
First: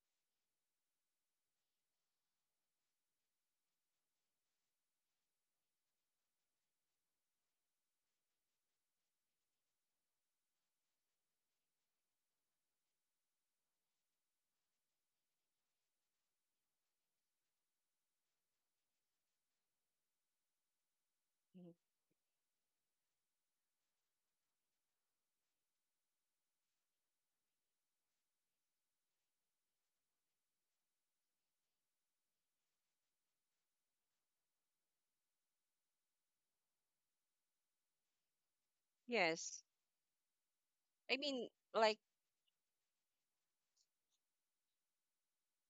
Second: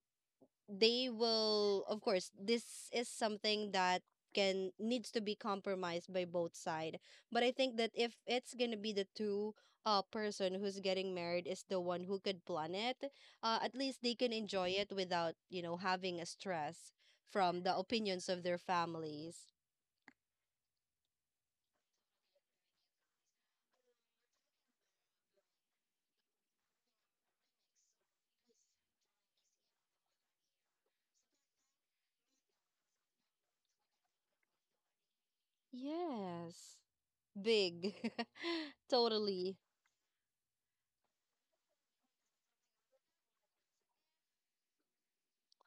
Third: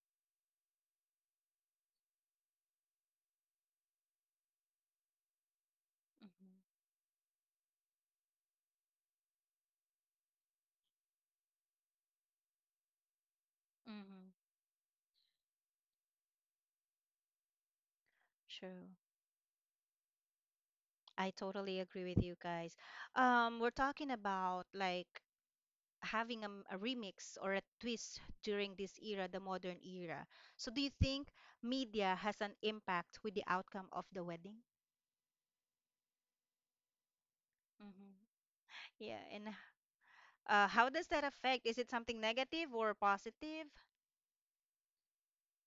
they will, of course, this is something that can, needs to be compromised by both side, but I think that if it's gonna be the two person who's getting married is the one who could plan it, at least they Mm-hmm. can enjoy it without, having a stress from the opinions of their True. families. I Mhm. totally agree with you guys. We're talking about like having a, a remix or a twist during this era, the modern era. So do you think media has an impact with the outcome of the wedding? Yes, big. Mm-hmm. Yeah, and Totally. Yes, how does I that mean, affect? Is it like, something negative or positive?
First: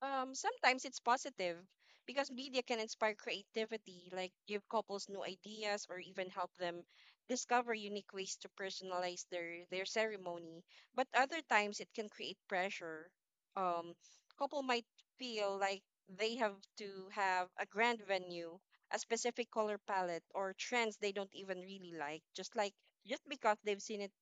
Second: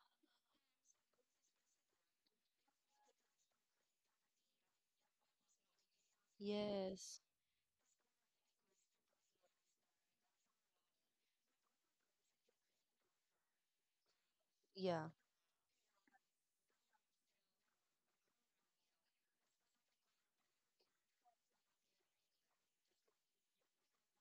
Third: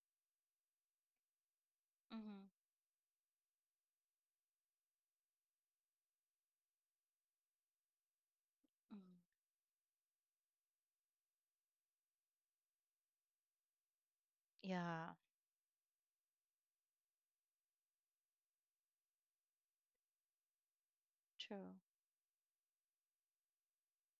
Sometimes it's positive because Mm-hmm. media can inspire creativity, like give couples new ideas or even help them Yes, discover unique ways to personalize Mm-hmm. Their ceremony. But other times it can create pressure. Um, Couple might yeah, Yeah. feel like they have to have a grand venue, a specific color palette, or trends they don't even True. really like, just like, just because they've seen it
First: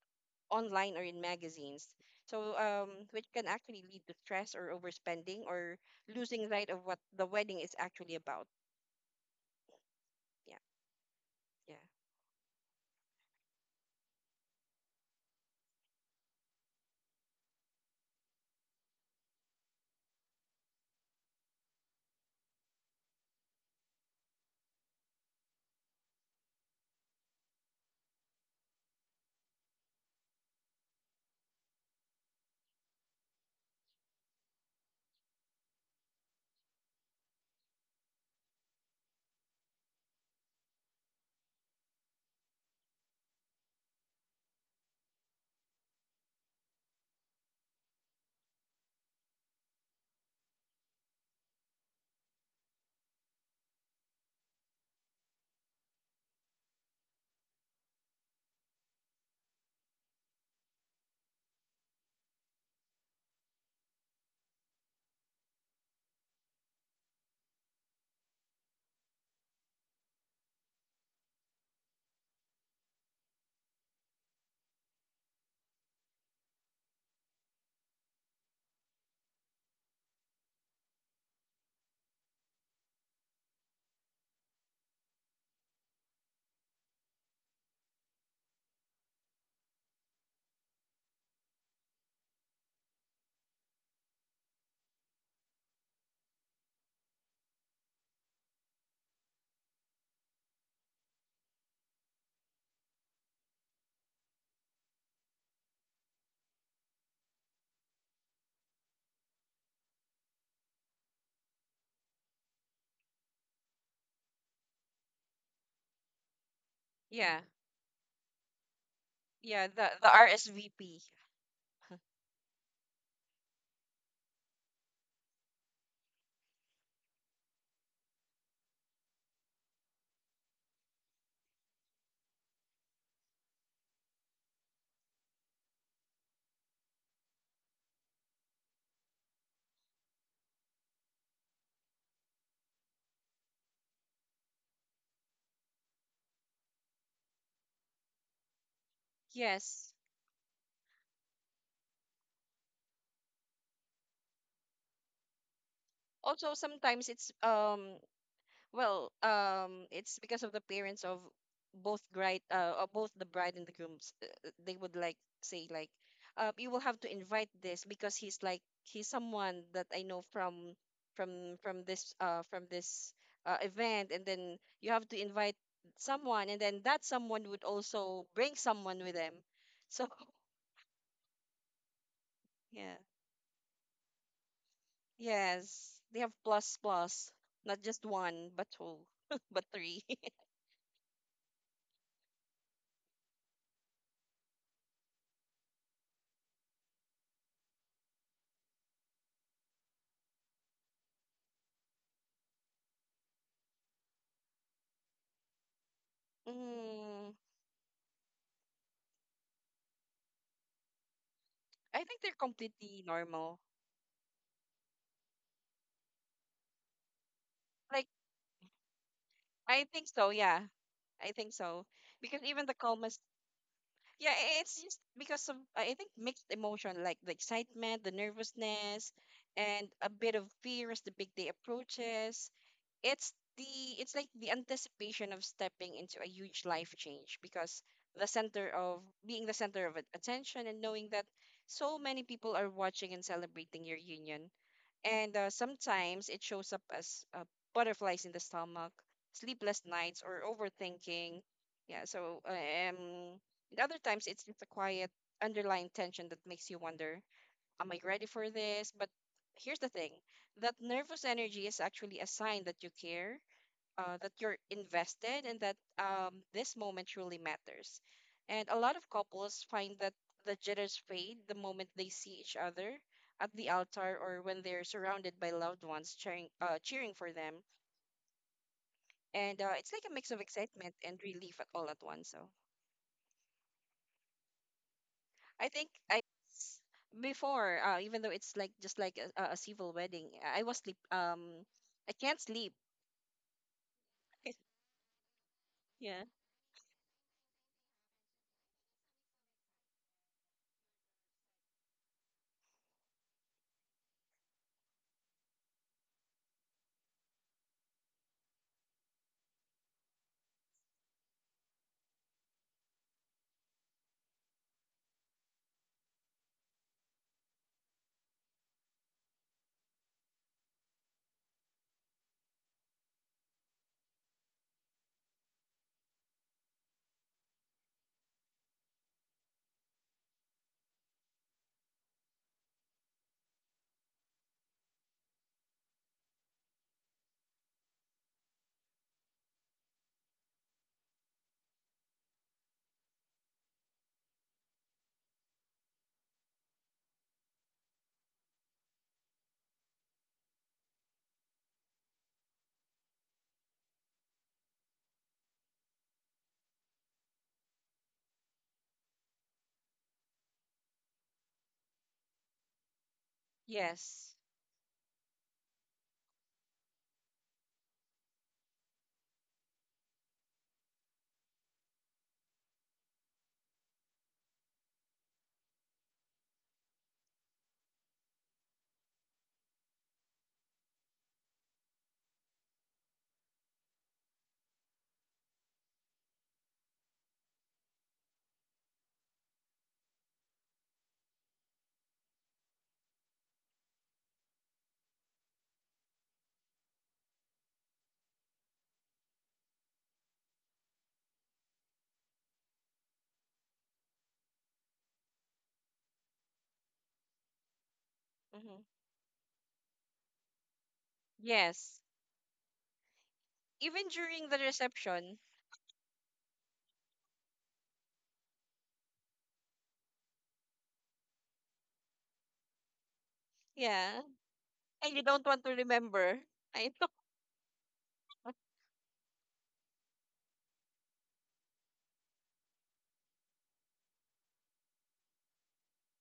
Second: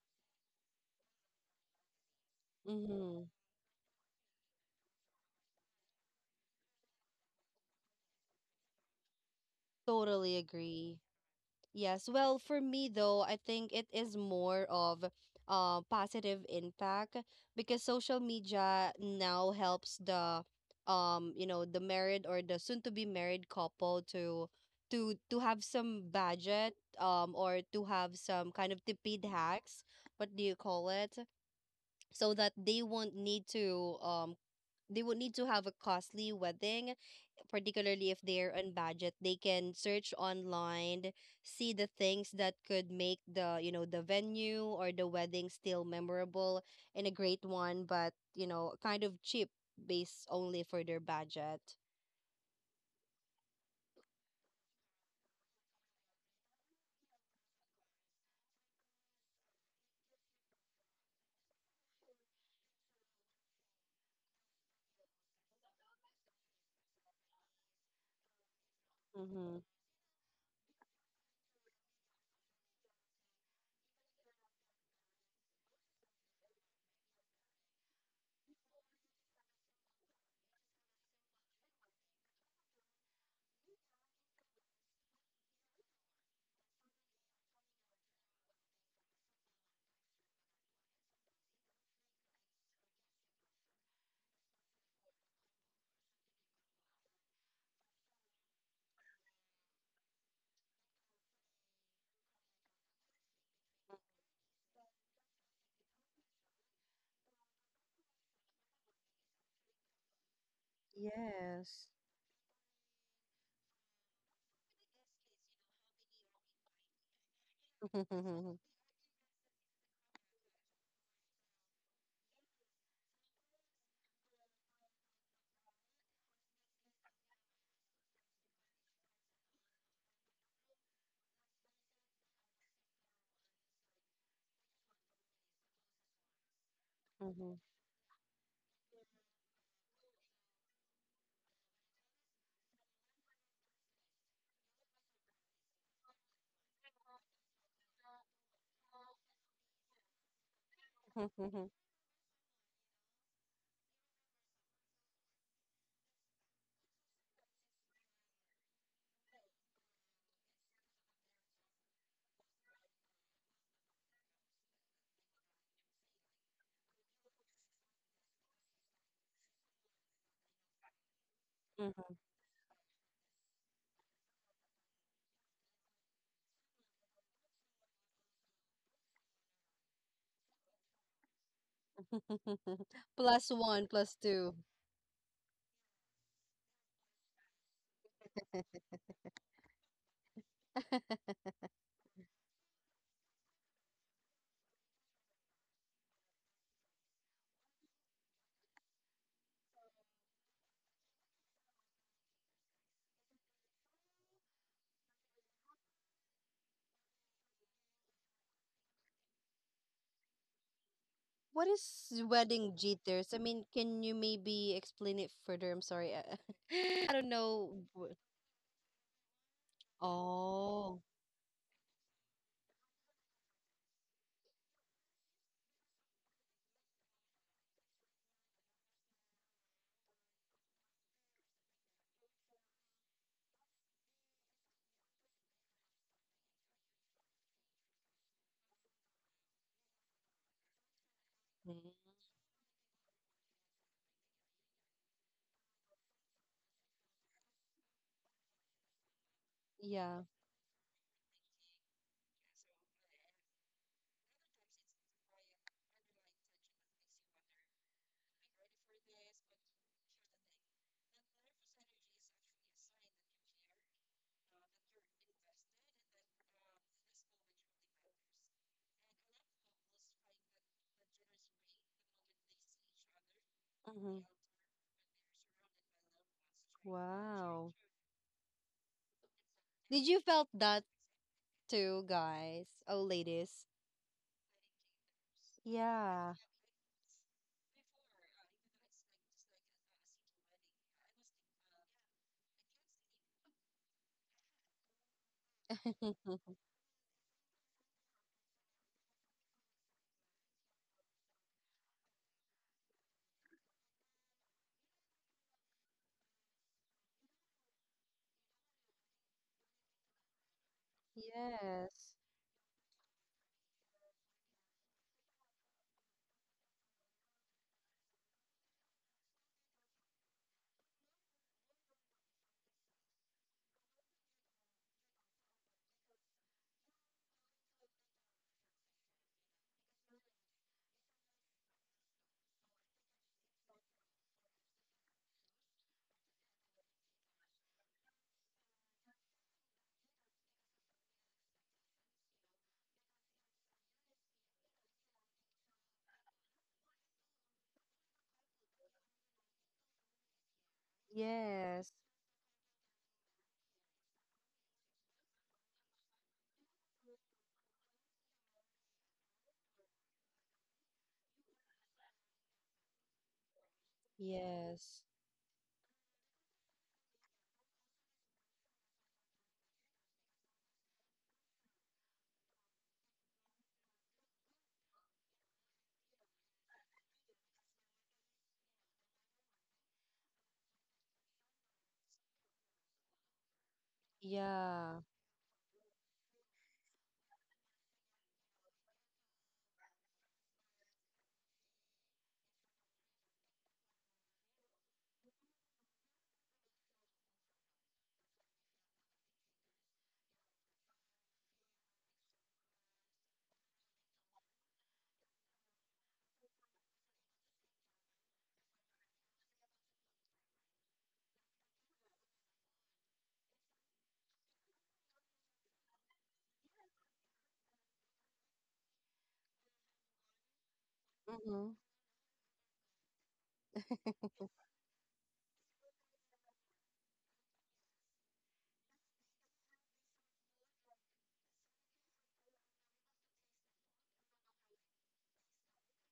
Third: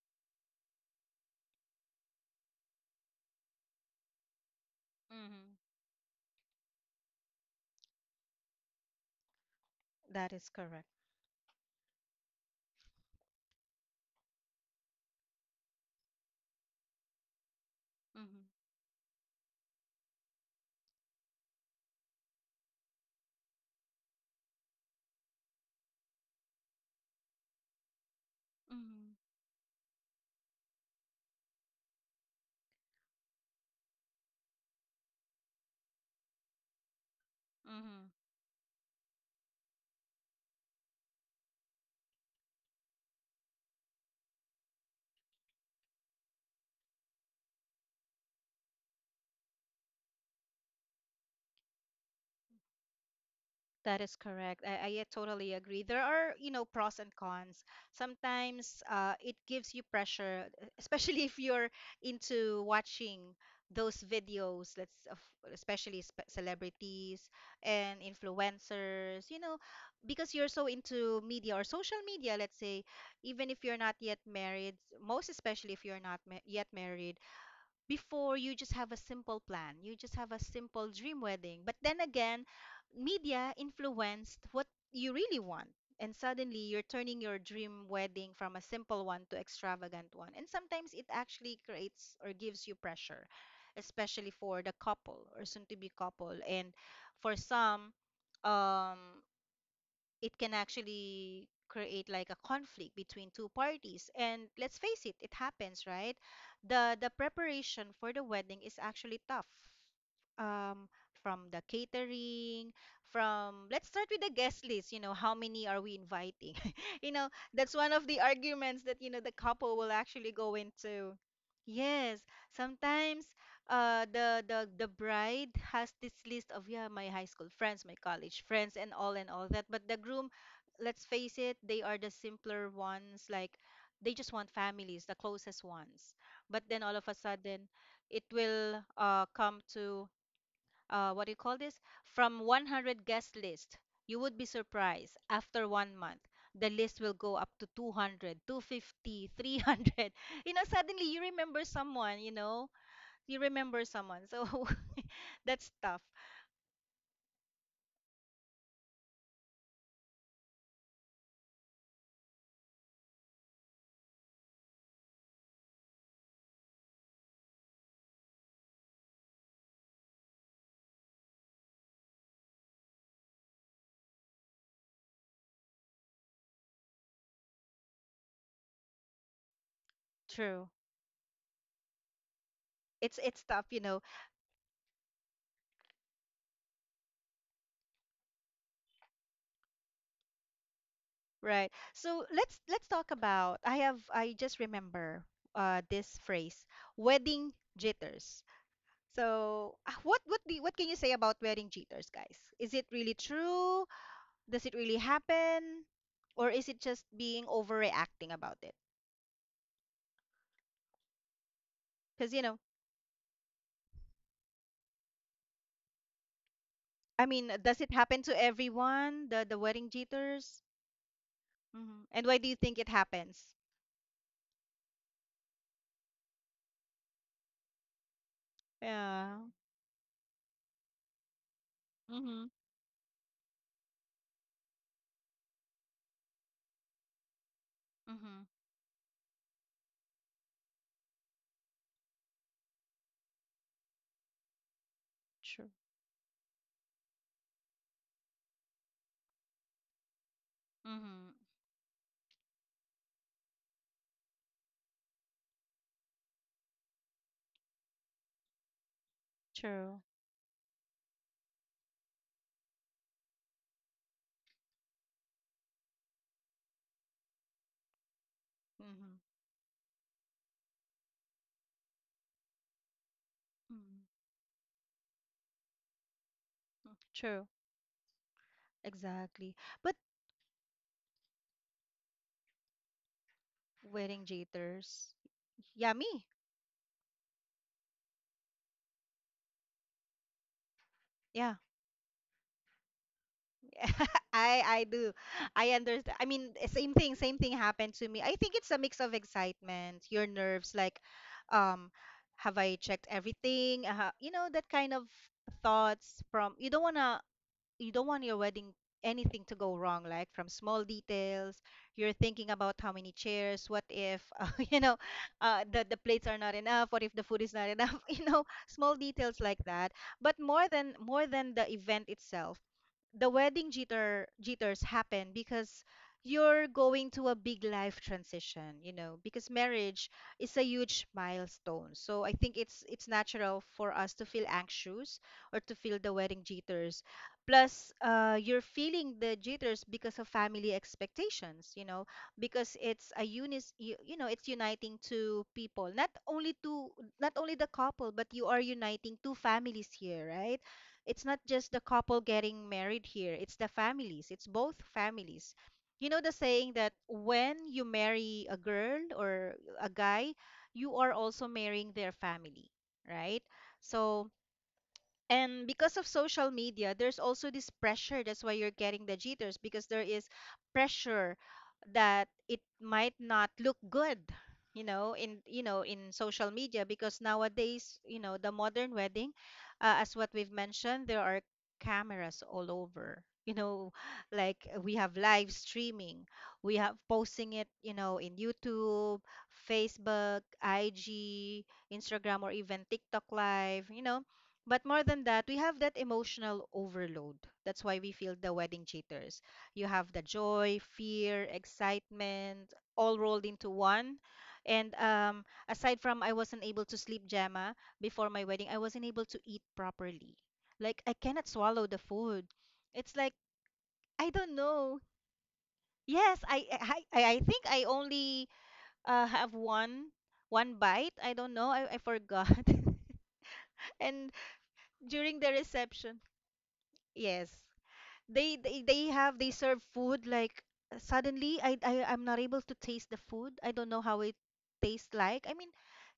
online or in magazines. So, mm-hmm. which can actually lead to stress or overspending Mm-hmm. or losing sight of what the wedding is actually about. That Totally is Yeah, correct. agree. yeah, Yes, well, for me though, I think it is more of positive impact, because social Mm-hmm. media now helps the, the married or the soon to be married couple, to have some budget or to have some kind of Mm-hmm. tipid hacks, what do you call it? So that they won't need to, they would need to have a costly wedding, particularly Mm-hmm. if they're on budget, they can search online, see the things that could make the, the venue or the wedding still memorable and a great one, but kind of cheap based only for their budget. That is correct. I totally agree. There are, you know, pros and cons. Sometimes it gives you pressure, especially if you're into watching those videos, let's of especially spe celebrities and influencers, you know, Mm-hmm. because you're so into media or social media, let's say, even if you're not yet married, most especially if you're not ma yet married, before you just have a simple plan, you just have a simple dream wedding, but then again, media influenced what you really want, and suddenly you're turning your dream wedding from a simple one to extravagant one, and sometimes it actually creates or gives you pressure, especially for the couple or soon to be couple. And for some, um it can actually create like a conflict between two parties, and let's face it, it happens, right? The preparation for the wedding is actually tough. um from the Yes. catering, from, let's start with the guest list, you know, how many are we inviting? You know, yeah, that's one of the arguments that, you know, the yeah. couple The will the actually go RSVP. into. Yes, sometimes the bride has this list of, yeah, my high school friends, my college friends and all that, but the groom, let's face it, they are the simpler ones. Like they just want families, the closest ones. But then all of a sudden, it will come to, what do you call this, from 100 guest list, you would be surprised, after 1 month the list will go up to 200. Yes. You know, suddenly you remember someone, you know, you remember someone. So that's tough. Also, sometimes it's well, it's because of the parents of both the bride and the grooms. They would like say like, you will have to invite this because he's like he's someone that I know from this event, and then you have to invite someone, and then that someone would also bring someone with them. So, True. yeah, It's tough, Plus you know. one, plus two. yes, they have plus plus, not just one but two, but three. Right. So let's talk about, I have, I just remember this phrase, wedding jitters. So ah, what can you say about wedding jitters, guys? Is it really true? Does it really happen? Or is it just Mm. being overreacting about it? What I think is they're Because you know, wedding completely jitters? I normal. mean, can you maybe explain it further? I'm sorry. I, I I don't mean, does know. it Like, happen wh- to everyone? The I wedding think so, jitters? yeah. Oh, I think so. Hmm. And why Because do you even the think it calmest happens? Yeah, it's just because of I think mixed emotion like the excitement, the nervousness, Yeah. and a bit of fear as the big day Mm-hmm. approaches. It's the, it's like the anticipation of stepping into a huge life change because the center of being the center of attention and knowing that so many mm, people are watching and celebrating your union. And True. sometimes it shows up as butterflies in the stomach, sleepless nights, yeah. or Mm-hmm. overthinking. Yeah, so and other times it's just a quiet underlying tension that makes you wonder, am I ready for this? But here's the True. thing, that nervous energy is actually a sign that you care, that you're invested and that this moment truly matters. And a lot of Mm-hmm. couples find that the jitters fade the moment they see each other at the altar Mm-hmm. Hmm. or when they're surrounded by loved ones cheering, cheering for True. them. Wow. Exactly. And it's But like a Did mix you of felt excitement that and relief at all at too, once. So guys? Oh, ladies. wedding jitters. I think Yeah, me. Yeah. s- before, even though it's like just like a civil wedding, I was sleep. Yeah. I can't sleep. I I do. I understand. Yeah. I mean, eh, same thing happened to me. I think it's a mix of excitement, your nerves, like, um, have I checked everything? You know, that kind of thoughts from, you don't wanna, you don't want your wedding, anything to go wrong, like from small details. You're Yes. thinking about how many chairs, what if, you know, the plates are not enough, what if the food is not enough, you know, small details like that. But more than the event itself, the wedding jitters happen because you're going to a big life transition, you know, because marriage is a huge milestone. So I think it's natural for us to feel anxious or to feel the wedding jitters. Plus, you're feeling the jitters because of family expectations, you know, because it's a unis you know it's uniting two people, not only two, not only the couple, but you are uniting two families here, right? It's not just the Yes. couple getting married here, it's the families, it's both families. You know the saying that when you marry a girl or a guy, you are also marrying their family, right? So Yes. Yes. and because of social media, there's also this pressure. That's why you're getting the jitters because there is pressure that it might not look good, in social media because nowadays, the modern wedding, as what we've mentioned, there are cameras all over. You know, like we Yeah. have live streaming, we have posting it, in YouTube, Facebook, IG, Instagram, or even TikTok Live. But more than that, we have that emotional overload. That's why we feel the wedding jitters. You have the joy, fear, excitement, all rolled into one. And aside from I wasn't able to sleep, Gemma, before my wedding, I Hmm. wasn't able to eat properly. Like I cannot swallow Yes. the food. It's like Even I during the don't know. reception. Yes, I think I only have one bite. I don't know. Mm-hmm. I forgot. Yeah. And And you during don't the want to reception, remember. I to- yes. They serve food like suddenly I'm not able to taste the food. I don't know how it tastes like. I mean,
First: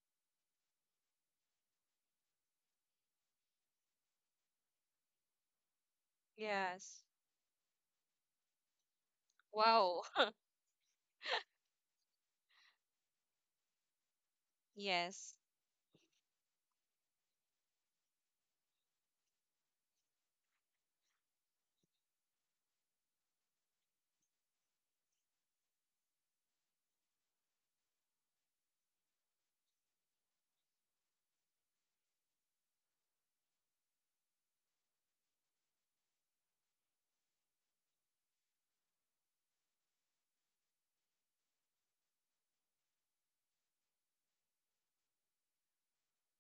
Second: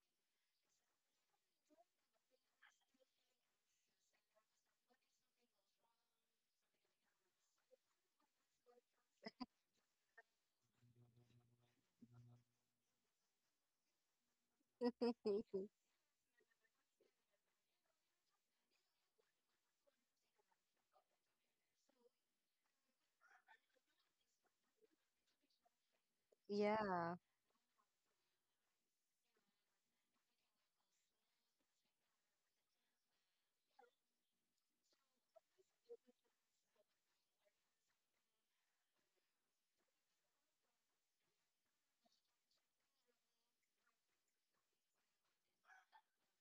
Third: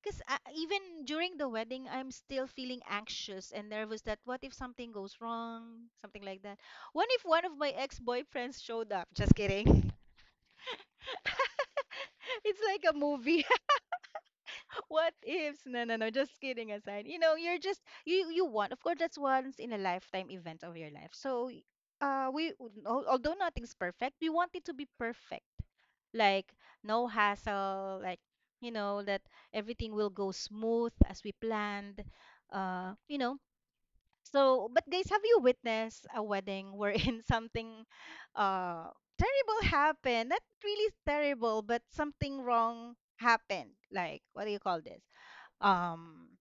because even during the wedding, I'm still feeling anxious and nervous that what if something goes wrong, something like that. yes. What if one of my ex-boyfriends showed up? Just kidding. Wow. It's like a movie. What Yes. ifs? No, no, no. Just kidding aside. You're just you want. Of course, that's once in a lifetime event of your life. So, we although nothing's perfect, we want it to be perfect. Like no Yeah. hassle. Like you know that everything will go smooth as we planned. Uh, you know. So, but guys, have you witnessed a wedding wherein something, uh, terrible happened? Not really terrible, but something wrong happened. Like, what do you call this? um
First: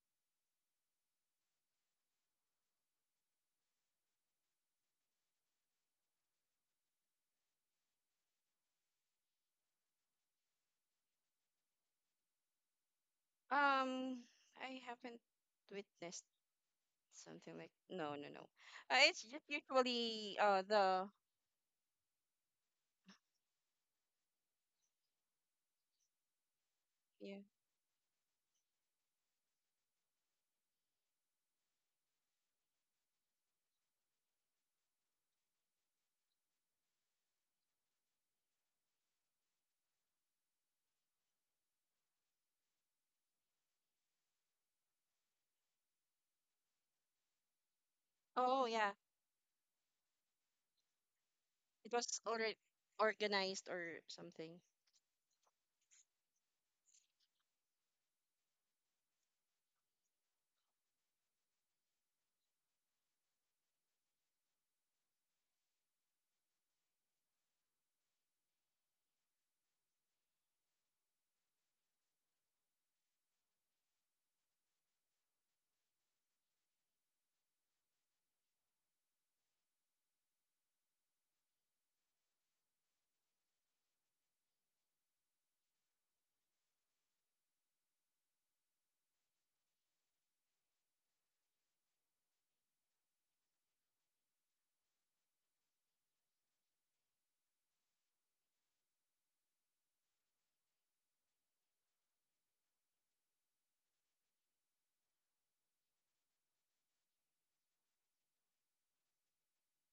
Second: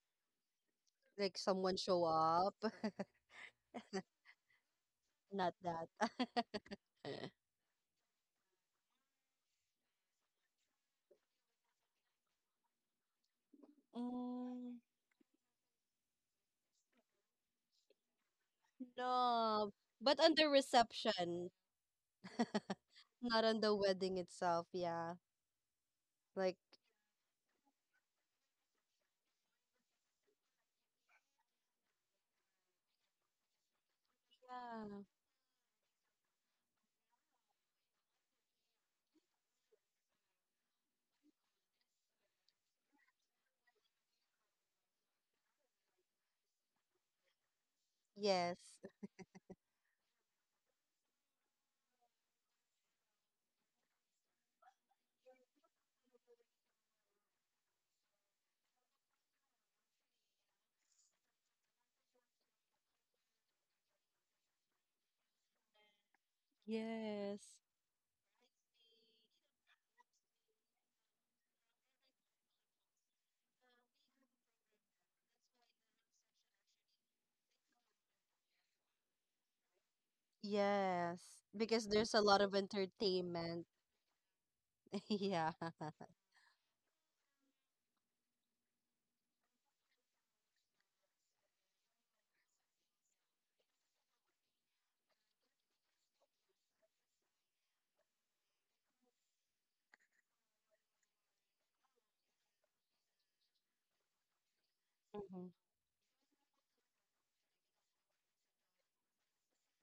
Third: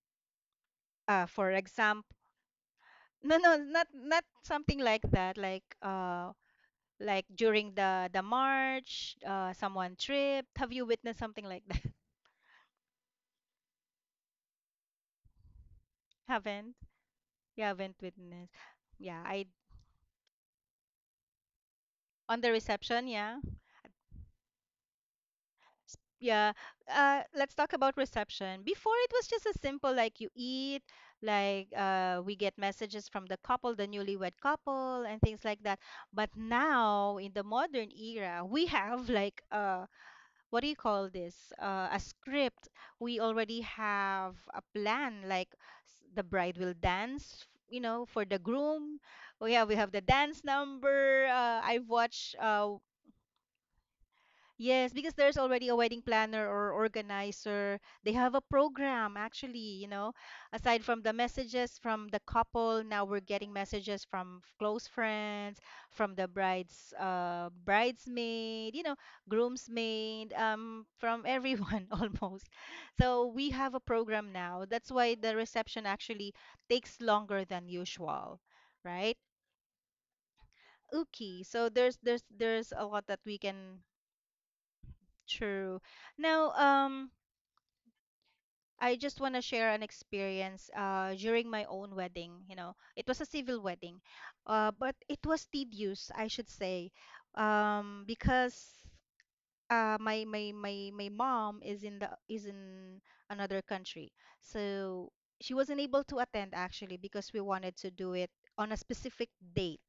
Like for someone show example, up? no, no, not something like that, Not like that. uh like during the march, someone tripped. Have you witnessed something like that? Um, Mm, I haven't witnessed Haven't. something You like, haven't no, no, no. witnessed. Yeah, It's just I, no, but on usually, the the reception, on the reception, yeah. not on the wedding itself. Yeah, Yeah, like, yeah. let's talk about reception. Before, it was just a simple, like you eat, like we get messages from the couple, the newlywed yeah. couple, and things like that. But now in the modern era, we have like what do you call this, a script. We already have a plan, like the bride will dance, for the Yes, Oh yeah, groom. Oh yeah, we have the dance number. I've it was watched. already organized or something. Yes, because there's already a wedding planner or organizer. They have a program actually. Aside from the messages from the couple, now we're getting messages from close friends, from the bride's yes. bridesmaid, groomsmaid, from everyone almost. So we have a program now. That's why the reception actually takes longer than usual, right? Yes, Okay, so because there's there's there's a lot of there's a lot that we entertainment. can. Yeah. True. Now, I just want to share an experience during my own wedding. You know, it was a civil wedding, but it was tedious, I should say, because my mom is in another country, so she Mhm. wasn't able to attend actually because we wanted to do it on a specific date.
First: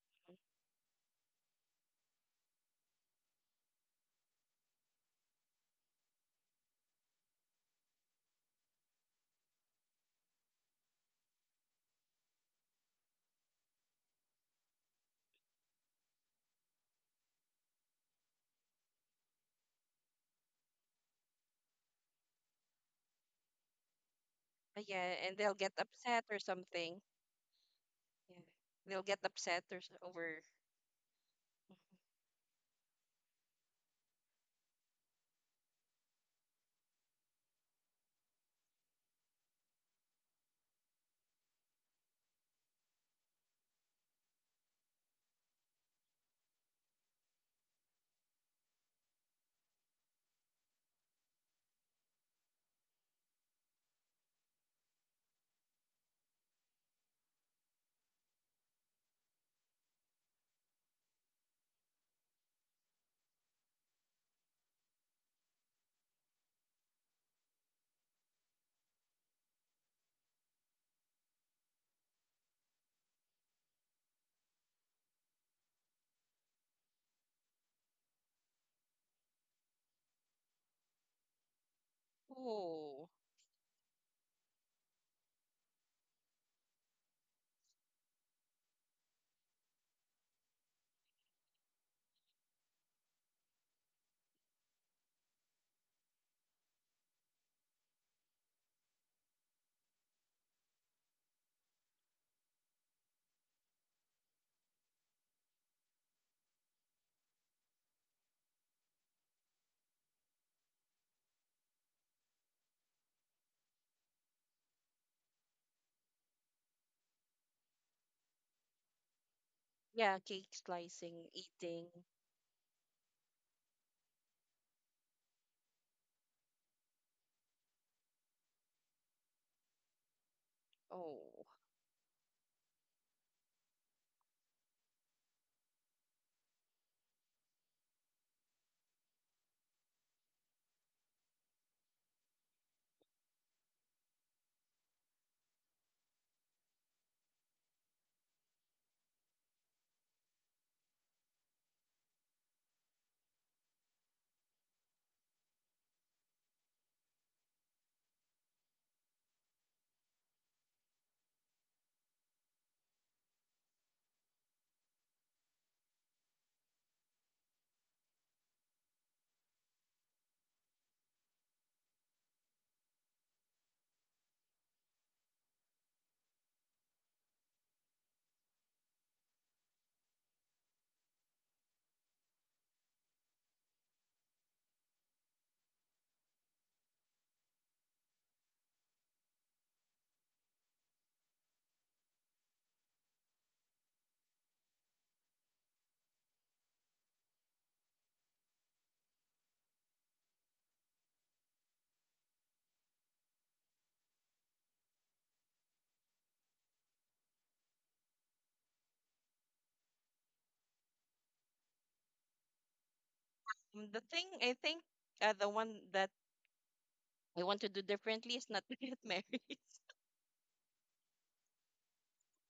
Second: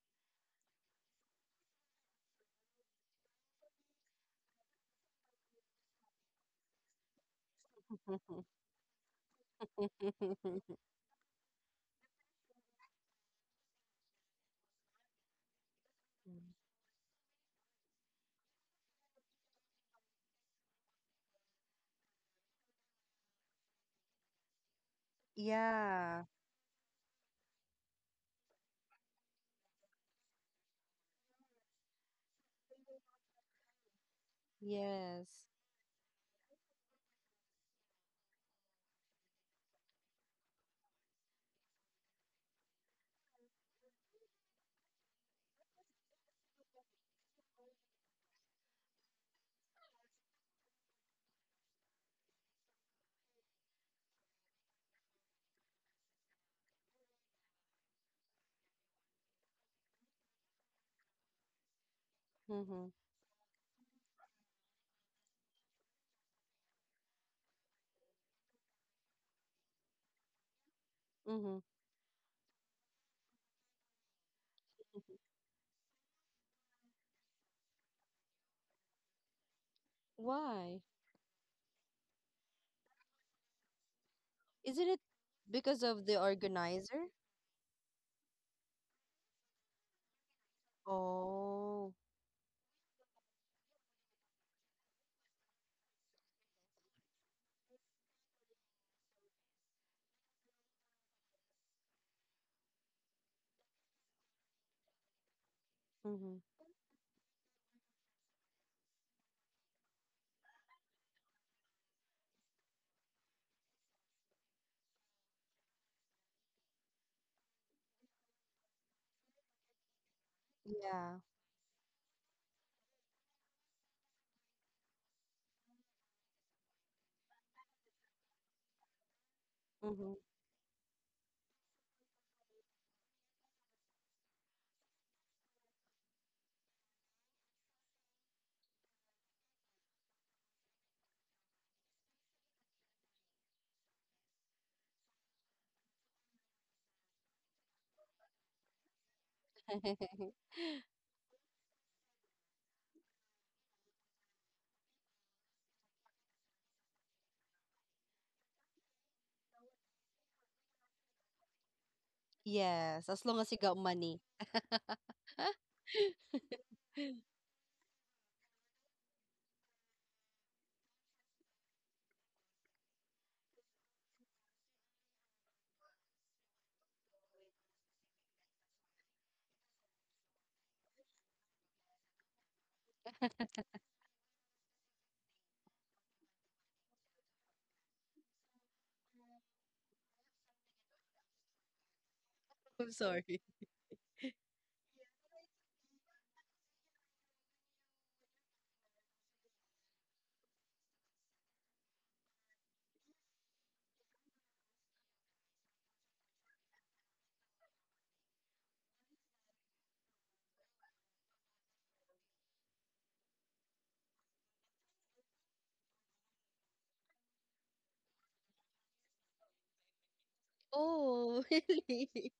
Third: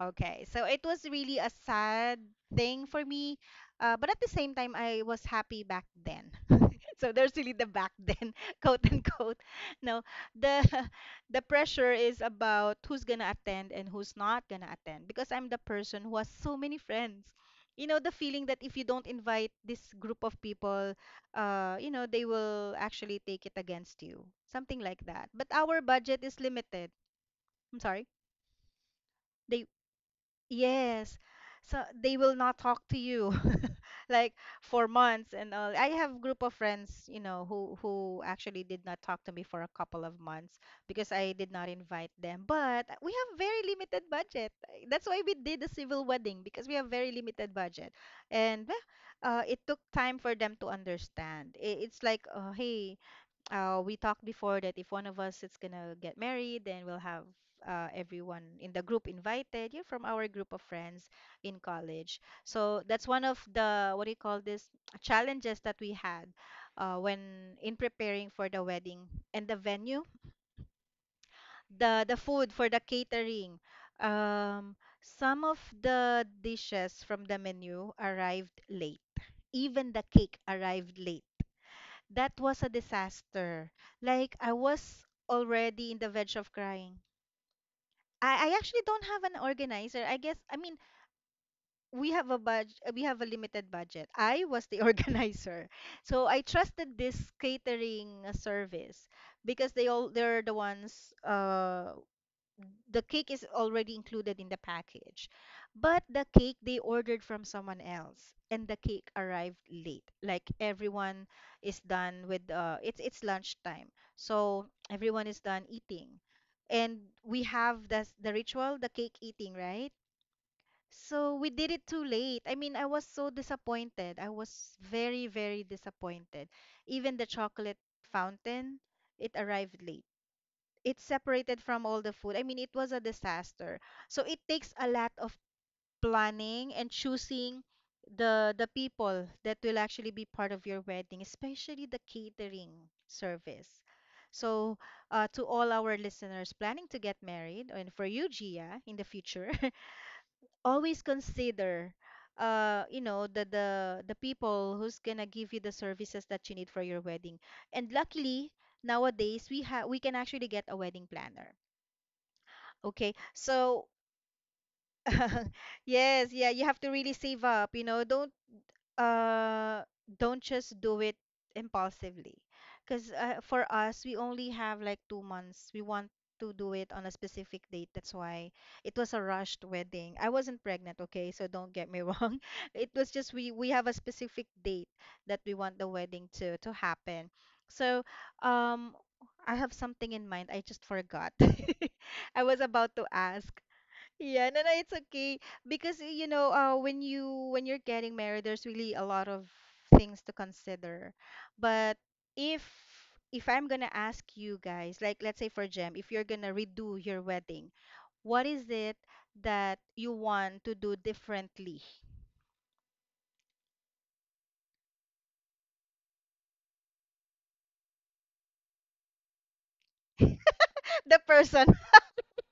Okay, so it was really a sad thing for me, but at the same time, I was happy back then, so there's really the back then, quote unquote. No, the the pressure is about who's gonna attend and who's not gonna attend because I'm the person who has Mm. so many friends. The feeling that if you don't invite this group of people, they will actually take it against you, something like Yeah, that. and But they'll get our budget upset Yeah. or is limited. something. I'm sorry, Yeah, they'll get upset they. or over. Yes. So they will not talk to you like for months Yes. and all. I have group of friends, who actually did not talk to me for a couple of months because I did not invite them. But we have very limited budget. That's why we did the civil wedding because we have very limited budget. And well, it took time for them to understand. It's like, hey, we talked before that if one of us is gonna get married, then we'll have everyone in the group invited. You're from our group of friends in college, so Mm-hmm. that's one of the what do you call this challenges that we had when in preparing for the wedding and the venue, Mm-hmm. the food for the catering. Um, some of the dishes from the menu arrived late. Even the cake Why? arrived late. That was a Oh disaster. Like I Isn't was it already because in the of the verge of crying. organizer? I actually don't have an organizer. I guess I mean Oh, we have a budget, we have a limited budget. I was the organizer. So I trusted this catering service because they're the ones, the cake is already included in the package. But the mhm. cake they ordered from someone else, and the cake arrived late. Like everyone is done with. It's lunchtime. So everyone is done eating. And we have this the ritual, the cake eating, right? yeah, cake Yeah, slicing, So we did it eating. too late. I mean, I was so disappointed. I was very, very disappointed. Even the chocolate fountain, it arrived late. mhm. It's Oh, separated from all the food. I mean, it was a disaster. So it takes a lot of planning and choosing the people that will actually be part of your wedding, especially the catering service. So, to all our listeners planning to get married, and for you, Gia, in the future, always consider, uh, you know, the the the people who's gonna give you the services that you need for your wedding. And luckily, nowadays we can actually get a wedding planner. Okay. Yes, as long as you got So, money. yes, yeah, you have to really save up. Uh don't just do it impulsively. 'Cause for us, we only have like 2 months. We want to do it on a specific date. That's why it was a rushed wedding. I wasn't pregnant, okay? So don't get me wrong. It was just we have a specific date that we want the wedding to happen. So, um I have something in mind. I just forgot. I was about I'm to sorry. ask. Yeah, no, no, it's okay because when you're getting married, there's really a lot of things to consider. But if if I'm gonna ask you guys, like let's say for Jem, if you're gonna redo your wedding, what is it that you want to do differently? Mm, the thing I think the one that I want to do differently is not to get married. The Oh, person, really?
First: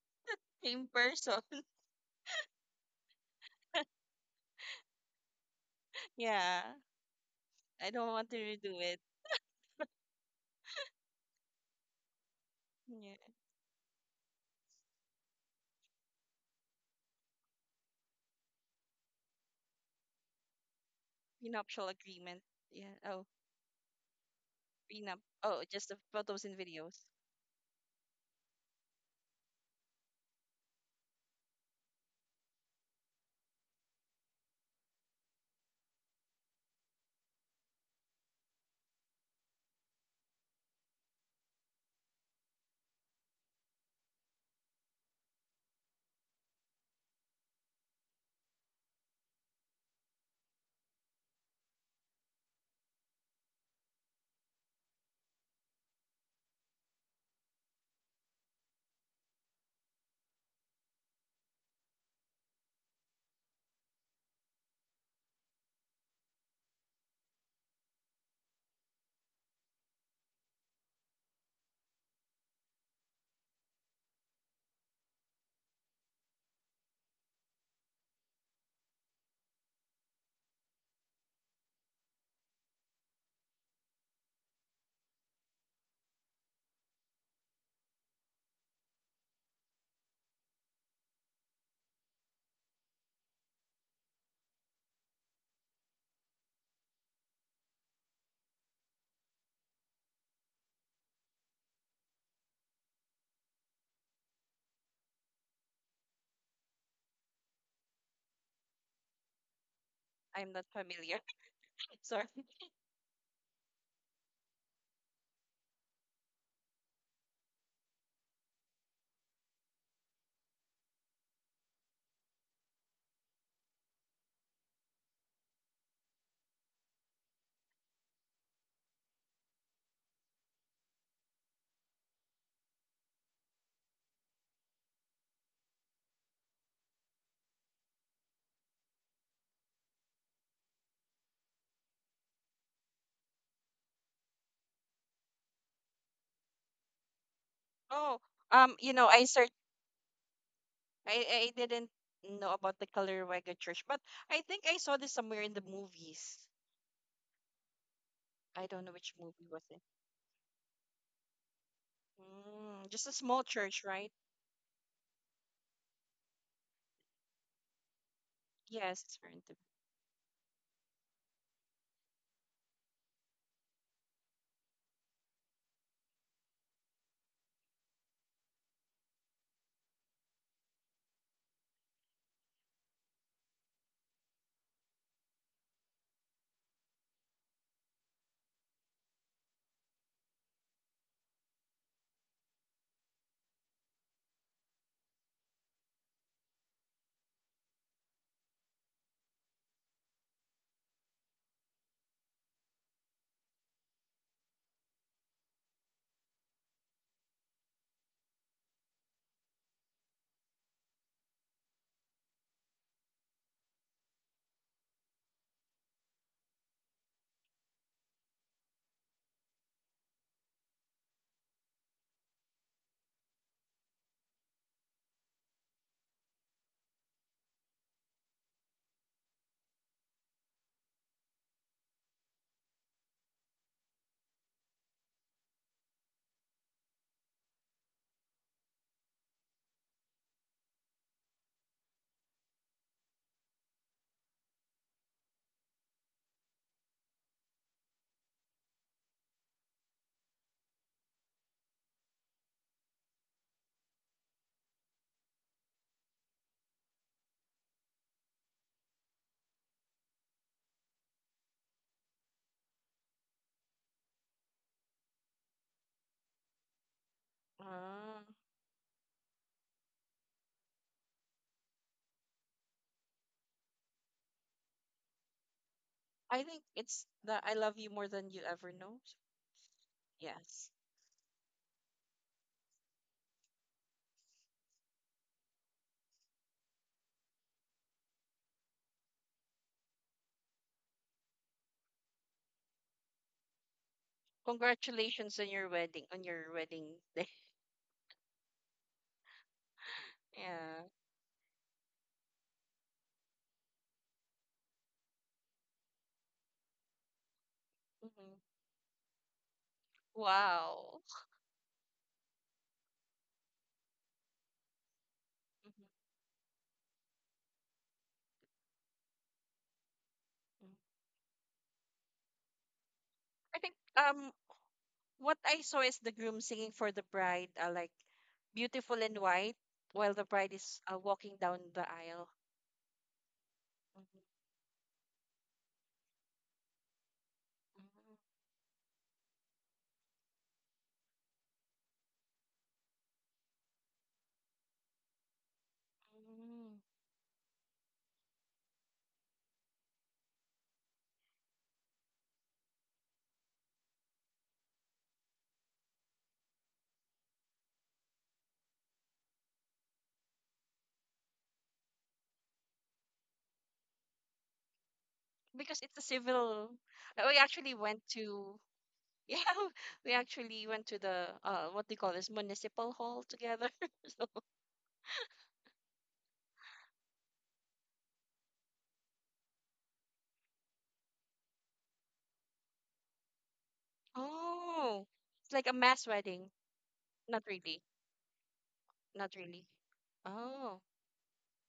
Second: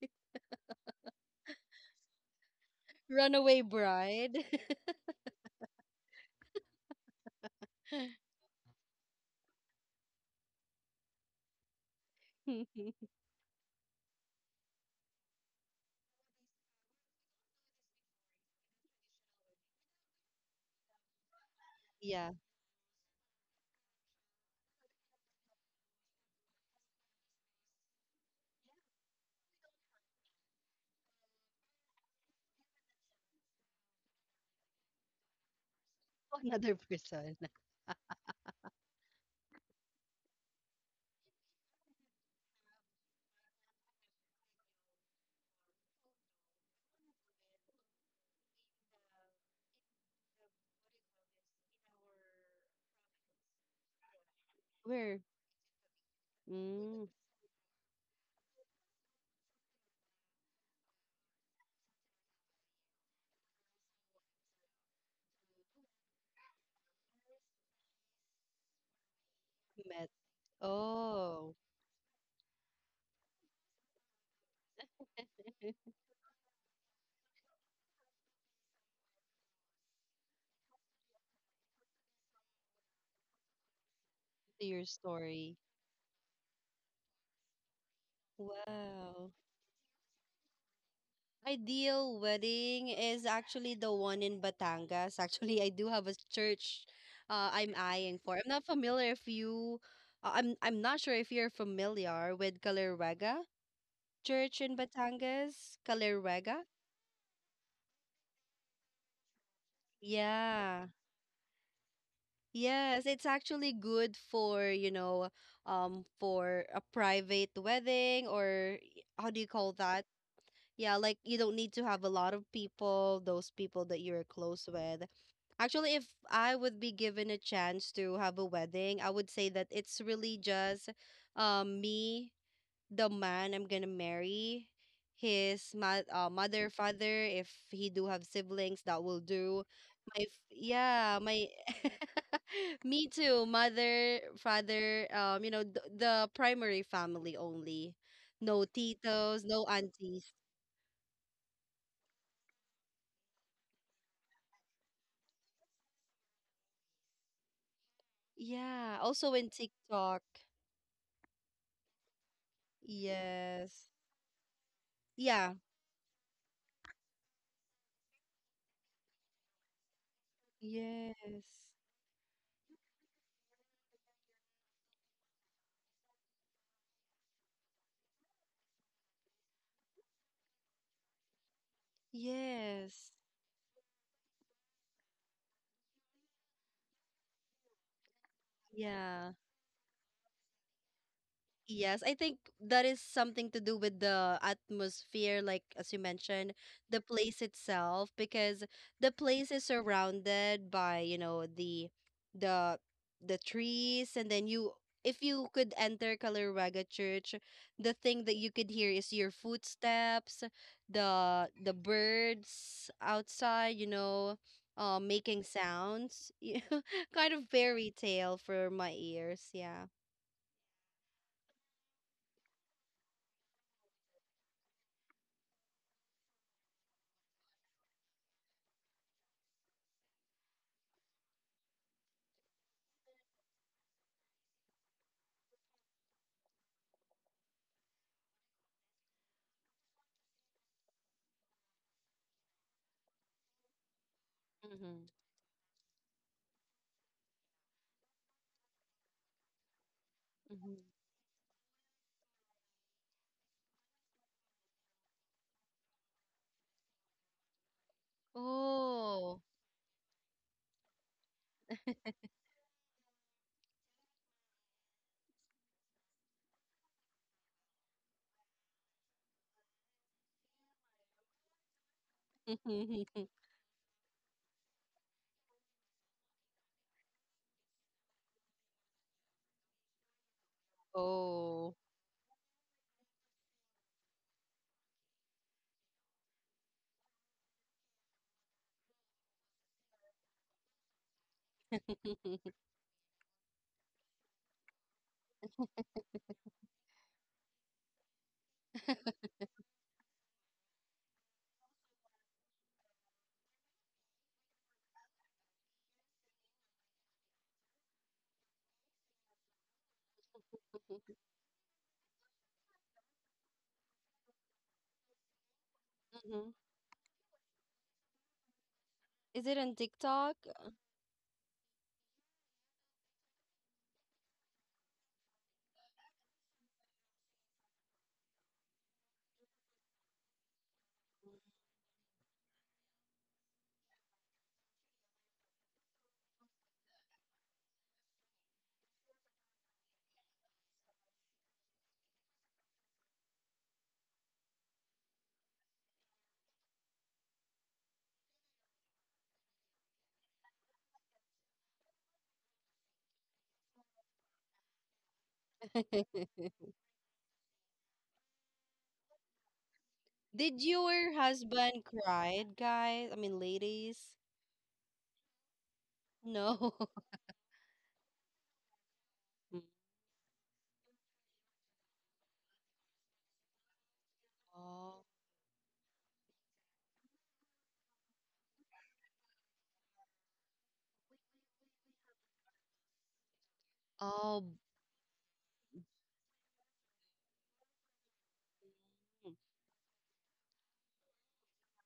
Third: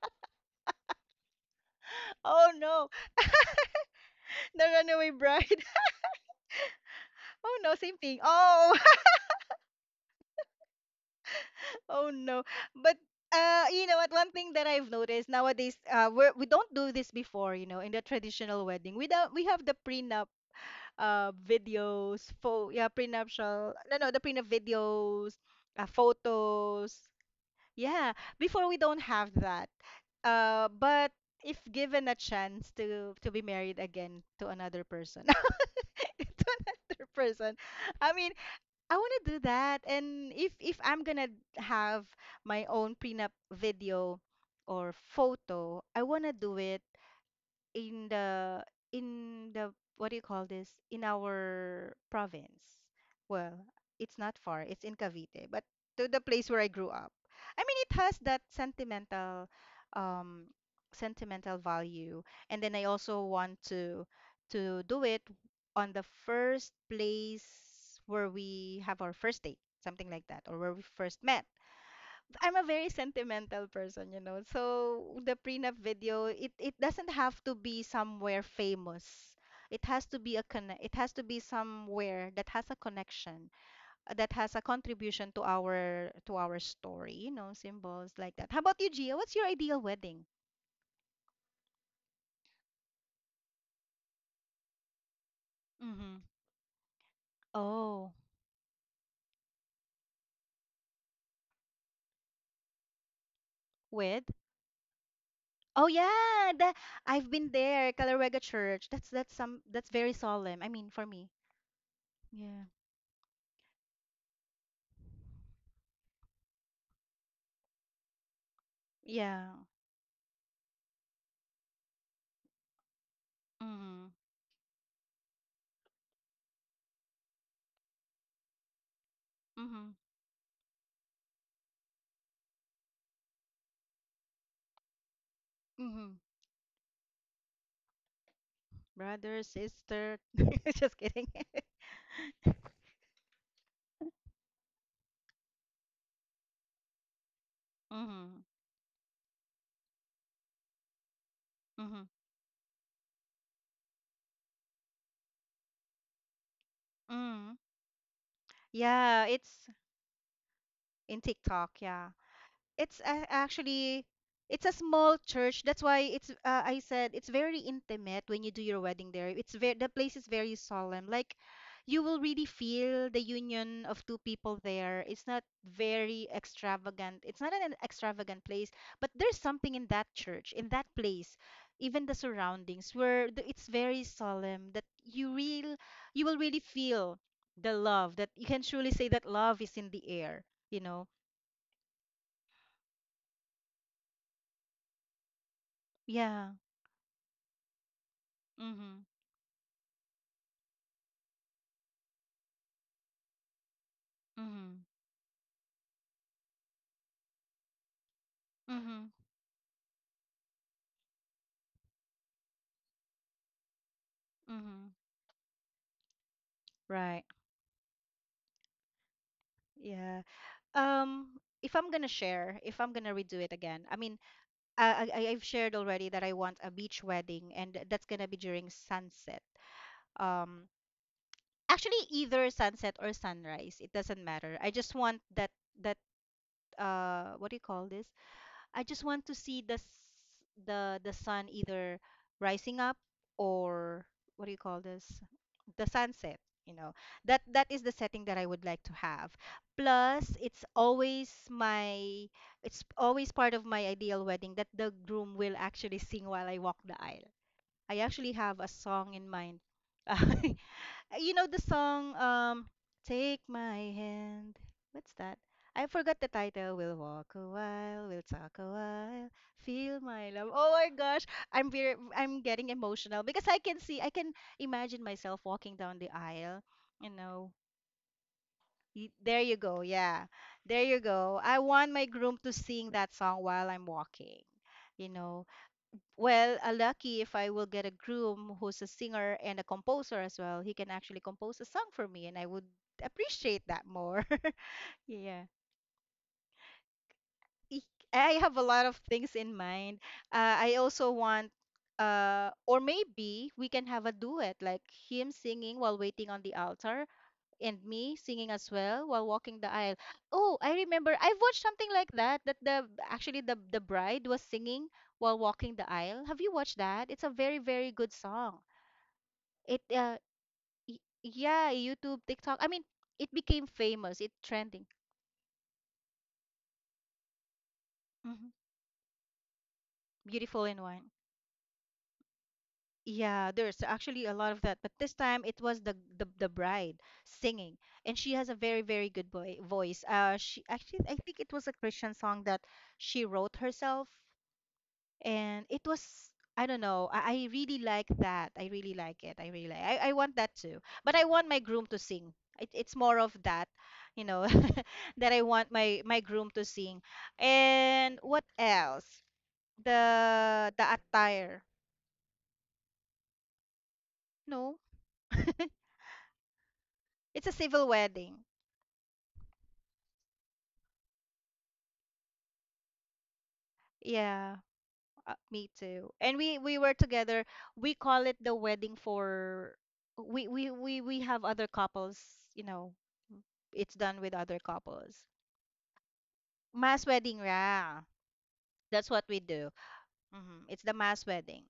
Same person. oh no, Runaway bride? the runaway bride. Yeah. Oh no, I same don't thing. want to Oh. redo it. Oh no. But Yeah. You know what? One thing that I've noticed nowadays, we don't do this before, in the traditional wedding. We don't, we have the prenup, Prenuptial videos, Yeah. agreement. pho yeah, Yeah. Oh, prenuptial, no, no, the prenup prenup. videos, Oh, just the photos and photos. videos. Yeah, before we don't have that. But if given a chance to be married again to another person, to Another another person. person, I mean, I want to do that. And if I'm gonna have my own prenup video or photo, I want to do it in the in the what do you call this, in our province. Well, it's not far. It's in Where? Cavite, but to the place where I grew Mm, up. I mean, it has that um sentimental value. And then I also want to do it on the first place where we have our first date, met. something like that, or where we first met. Oh, I'm a very sentimental person. So the prenup video, it doesn't have to be somewhere famous. It has to be it has to be somewhere that has a connection, that has a to your contribution to story. our to our story, symbols like that. How about you, Gia? Wow. What's your ideal wedding? Ideal wedding is actually the one in Batangas. Actually, I do have a Mm-hmm. church, I'm Oh, eyeing for. I'm not familiar if you, I'm not sure if you're familiar with Calirega with? Church in Batangas. Oh yeah, Calirega? I've been there, Kalawega Church. That's very solemn. I I'm not Yeah. mean, for me. familiar. Sorry. Yeah. Yes, it's actually good for, you know, for a private wedding, or how do you Yeah. call that? Yeah, like you don't need to have a lot of people, those people that Mm-hmm. you're close with. Actually, if I would be given a chance to have a wedding, I would say that Mm-hmm. it's really just, me, the man I'm gonna marry, his mother, father, if he do have siblings, that will Brother, do. My f- sister. Just yeah, kidding. my, me too, mother, father, the primary family only. Mm-hmm. Oh, No titos, I no searched. aunties. I Mm-hmm. didn't know about the Kalarawaga Church, but I think I saw this somewhere in the movies. Mm. Yeah, I don't know also Yeah, which in movie it's was it. TikTok. in TikTok, yeah. it's Mm, a- just a small Yes. church, actually right? it's a small Yeah. church. That's why it's I said it's very intimate when you do your wedding Yes, there. it's It's very very intimate. the place is very solemn. Like Yes. you will really feel the union of two people there. It's not very extravagant. It's not an extravagant place, but there's something in that church, in that place, even the surroundings Yes. it's very solemn that you will really feel the love that you can truly say that Yeah. love is in the air, you know. Yes, I think that is something to do with the atmosphere, like as you mentioned, Yeah. the place itself, because the Mm-hmm. place is surrounded by, the, the the trees, and then you Mhm. if you could enter Kalaraga Church, the thing that you could hear is your Mhm. footsteps, the birds outside, Mhm. making sounds. Yeah, Right. kind of fairy tale for my ears, yeah. Yeah. If I'm going to share, if I'm going to redo it again. I mean, I I've shared already that I want a beach wedding, and that's going to be during sunset. Um Actually, either sunset or sunrise, it doesn't matter. I just want that what do you call this? I just want to see the sun either rising up or what do you call Mm-hmm. this? The sunset, you know. That is the setting that I would like to have. Plus, it's always my it's always part of my ideal wedding that the groom will actually sing while I walk the aisle. I actually have a song in Oh. mind. You know the song, Take My Hand. What's that? I forgot the title. We'll walk a while, we'll Ah, talk a while. Feel my love. Oh my gosh, I'm getting emotional because I can see, I can imagine myself walking down the I aisle, think it's you the know. I love you more than you ever know. Y- There you go. Yeah. Yes. There you go. I Oh. want my groom to sing that song while I'm walking. You know, well, lucky if I will get a groom who's a singer and a composer as well. He can actually compose a song for me, and I would appreciate that more. Congratulations Yeah. On your wedding day. I I have a lot of things in mind. I Yeah. also want, or maybe we can have a duet, like him singing while waiting on the altar, and me singing hmm as well while walking the aisle. Oh, I Wow. remember I've watched something like that, that the actually the bride was singing while walking the Mhm. aisle. Have Mhm. you watched that? It's a very, very good song. Is it on It uh TikTok? Yeah, YouTube, TikTok. I mean, it I became think famous. It trending. what I saw is the groom singing for the bride, like hmm beautiful and white, while the bride Beautiful in is one. walking down the aisle. Yeah, there's Mhm. actually a lot of that, but this time it was the bride singing, and she has a very, very good boy, voice. She actually, I think it was a Christian song that she wrote herself, and it was, I Mm. don't know. I really like that. I really like it. I really like. I want that too. But I want my groom to sing. It's more of that, you know, that I want my groom to sing. And what else? Did The your attire. husband cried, guys? I mean, ladies? No, Because it's a No. civil. We it's a actually civil went wedding. to yeah, we actually went to the what do you call this municipal hall together. Yeah, Oh. Me too. And we were together. We call it the wedding for we have other couples, you know. It's done Oh. with other Oh, couples. it's like a mass wedding. Mass wedding, Not really. yeah. That's what Not we really. do. Oh, It's the mass wedding.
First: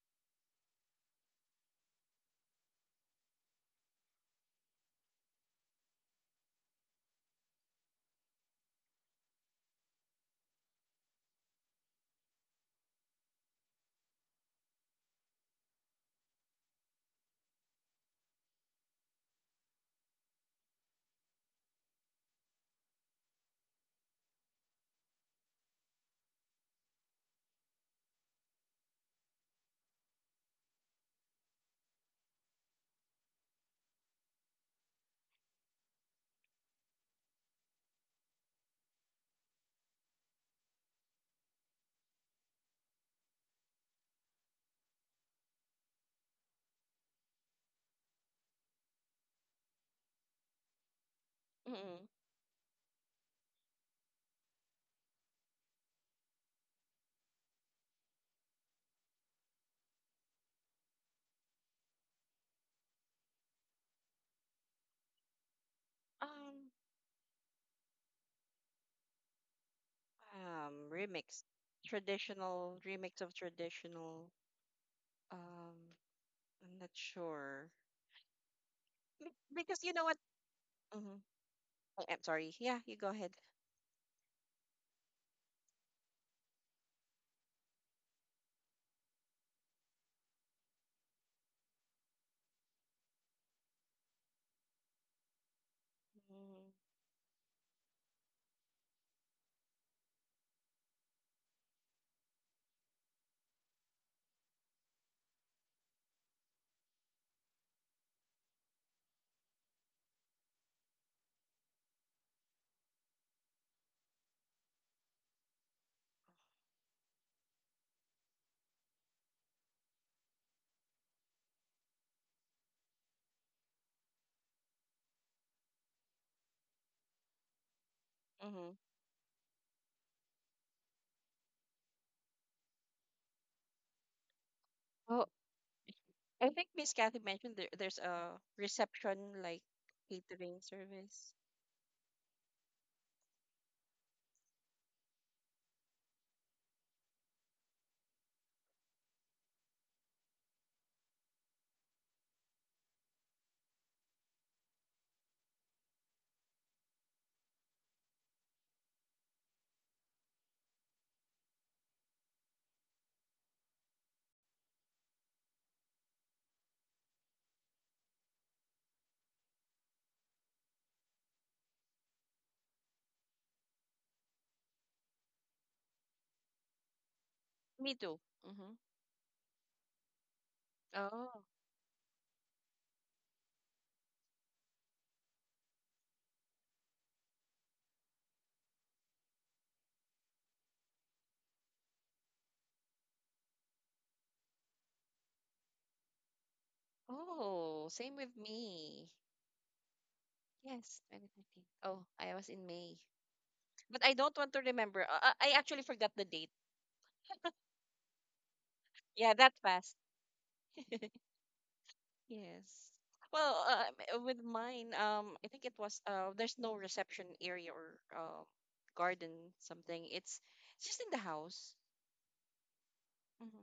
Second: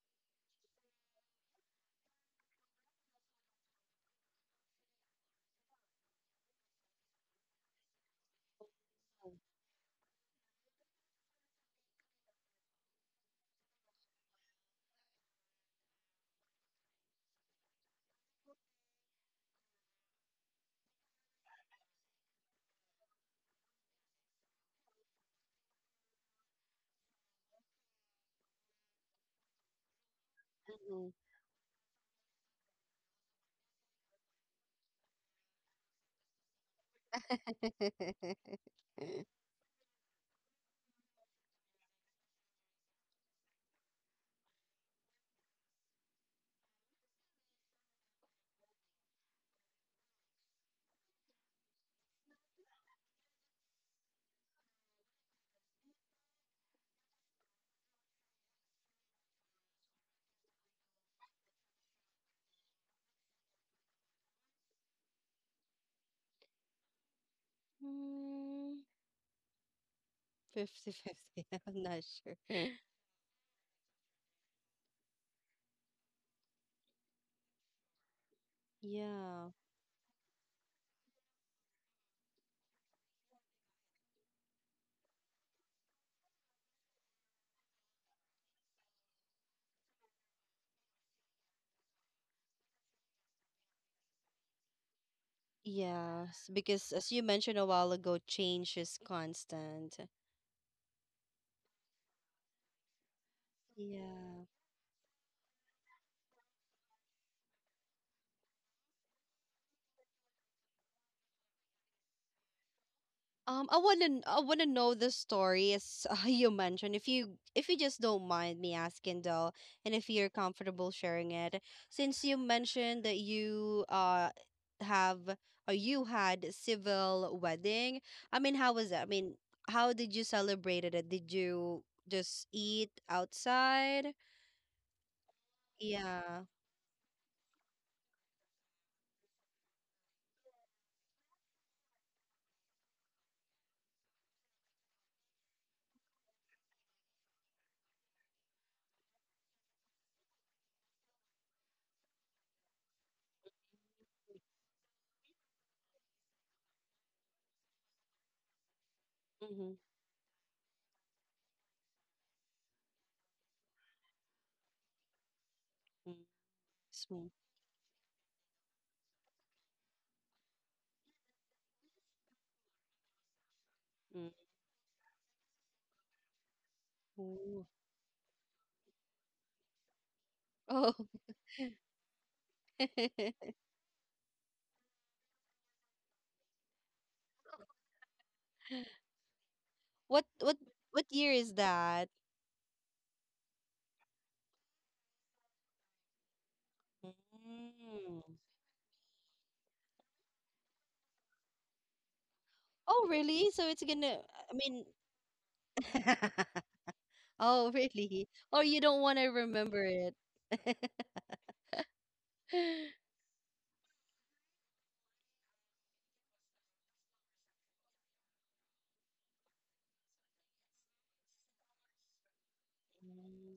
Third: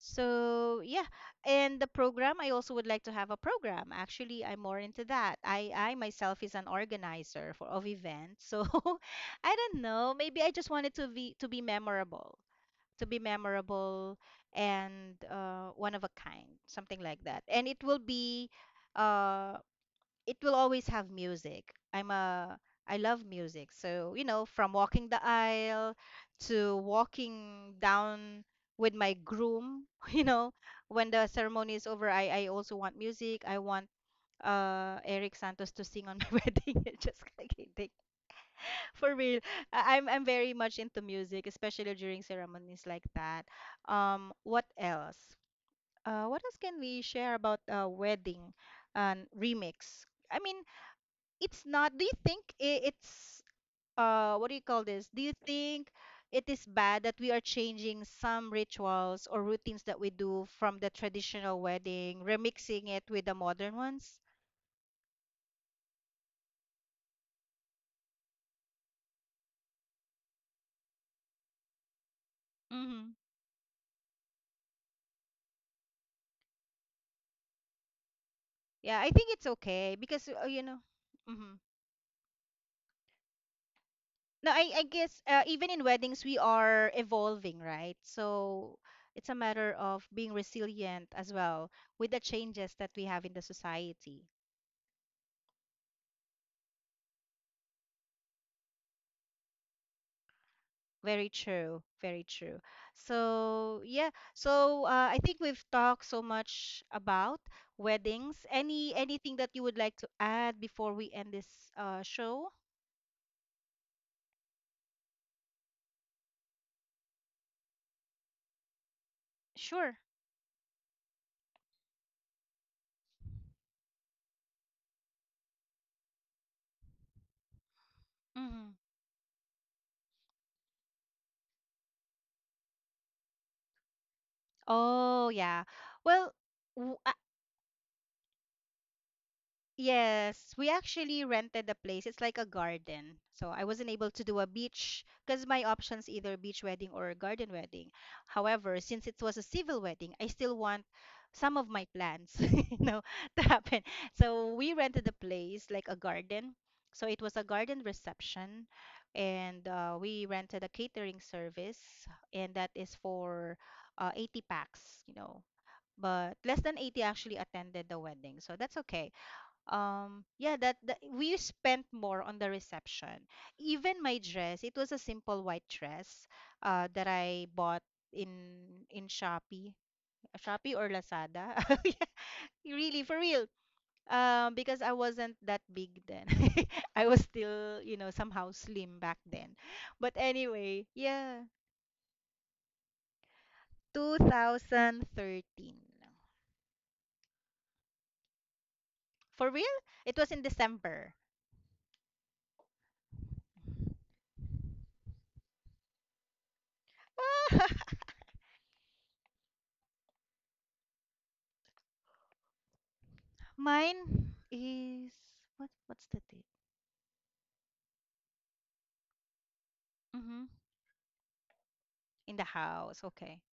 So yeah, and the program, I also would like to have a program. Actually, I'm more into that. I myself is an organizer for of events. So I don't know, maybe I just wanted to be memorable, to be memorable and one of a kind, something like that. And uh it will always have music. I love music. So, you know, from walking the aisle to walking down with my groom, you know, Mhm. when the ceremony is over, I also want music. I want Eric Santos to sing on my wedding. It's just kidding. For real. I'm very much into music, especially during ceremonies like that. What else? What else can we share about wedding and remix? I mean, it's not, mm do you think it's what do you call this, do you think it is bad that we are changing some rituals or routines that we do from the traditional wedding, remixing it with the modern ones? Um, Mm, 50/50. remix, I'm not sure. traditional Mm-hmm. remix of traditional. Um, I'm not sure. Yeah, I think Yeah. it's Because you okay know what? because, you know, Mm-hmm. mm-hmm, I'm sorry. Yeah, you go ahead. no I guess, even in weddings we are evolving, right? So it's a matter of being resilient as well with the changes that we have in the society. Yes, because as you mentioned a while ago, change is constant. Very true. Very true. So, yeah. Yeah. So, I think we've talked so much about weddings. Any anything that you would like to add before we end this show? I wanna know the story, as you mentioned. If you, just don't mind me asking though, and Sure. if you're comfortable sharing it, since you mentioned that you have, or you had civil wedding, I mean, how Mm-hmm. hmm was that? I mean, how did you celebrate it? Did you just eat outside? Oh, Oh, yeah. Well, Yeah. I think Miss w- Kathy mentioned there's a reception like catering Yes, we actually service. rented the place. It's like a garden. So I wasn't able to do a beach because my options either beach wedding or a garden wedding. However, since it was a civil wedding, I still want some of my plans, you know, to happen. So we rented the place like a garden. So it was a garden reception, and Mm-hmm. We rented a catering service, and that is for eighty packs, you know. But less than eighty actually Small. attended the wedding, so that's okay. Yeah, that we spent more on the reception. Even my Mm. dress, it was a simple white dress that I bought Ooh. Me too. in Mm-hmm. Shopee, Shopee or Oh. Oh, Lazada. Yeah, really, for real. Because I wasn't that big then, I was still, you know, somehow slim back then, but what what anyway, what yeah, year is that? 2013. oh, same with Mm. me. For real. It was in Yes, December. 2019. Oh, I was in May, Oh, really? So it's but I gonna, don't want I to mean, remember. I actually forgot the date. oh, really? Or you don't want to Yeah, that remember fast. it? Yes. Well, with Mine mine, is, I think it what was what's the there's date? no reception area or garden something. It's Mm-hmm. it's just in the house. In the house, okay. Mhm.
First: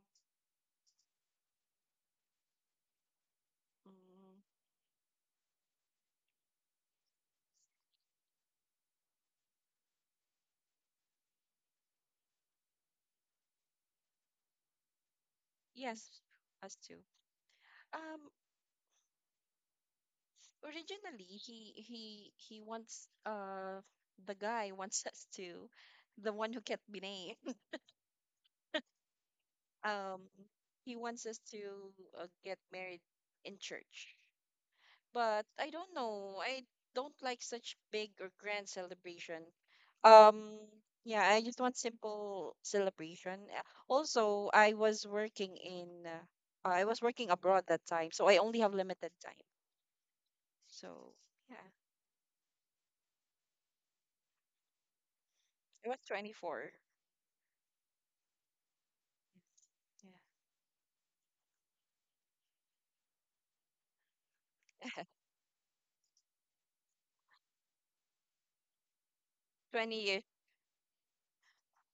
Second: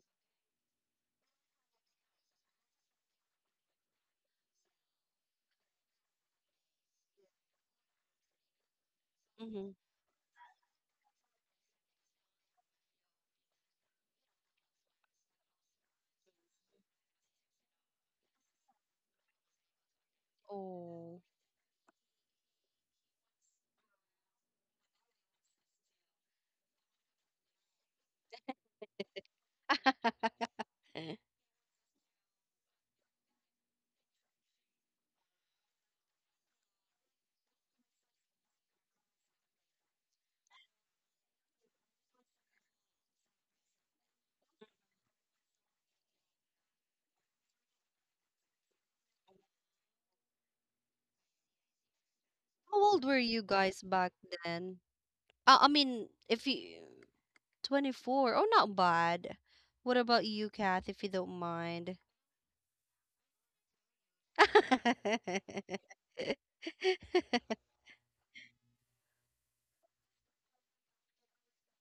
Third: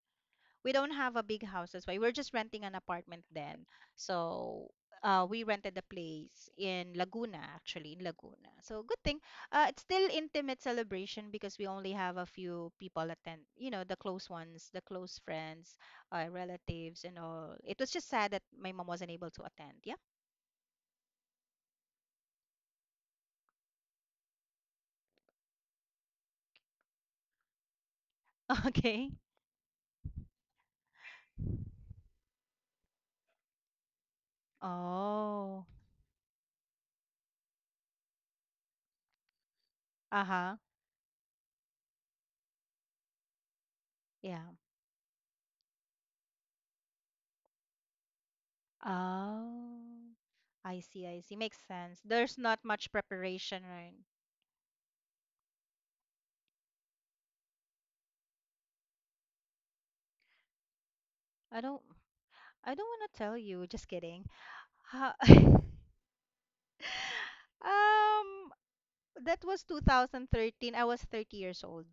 We don't have a big house, that's why we're just renting an apartment then. Mm, So, we rented a place in Laguna, actually, in Laguna. So, good thing. Mm-hmm. It's still intimate celebration because we only have a few people attend, you know, the close ones, the close friends, yes, us too. relatives, and all. It was just Um, sad that my mom wasn't able to attend. Yeah. Oh. originally he wants the guy wants us to, the one who kept be named. Okay. Um, he How wants us to get married in church. But Oh. I don't know. I don't like such big or grand celebration. Uh-huh. Um, yeah, I just want simple celebration. Also, Yeah. I was working in I was working abroad that time, so I only have limited time. Oh, I see, So, I see. Makes yeah. sense. There's not much old were you preparation, guys right? back then? I I was mean, if 24. you, 24, oh, not bad. What Yeah. about you, Kath, if you don't I don't, mind? I don't want to tell you. Just kidding. Ha- Um, that was 20 years. 2013. I was 30 years old.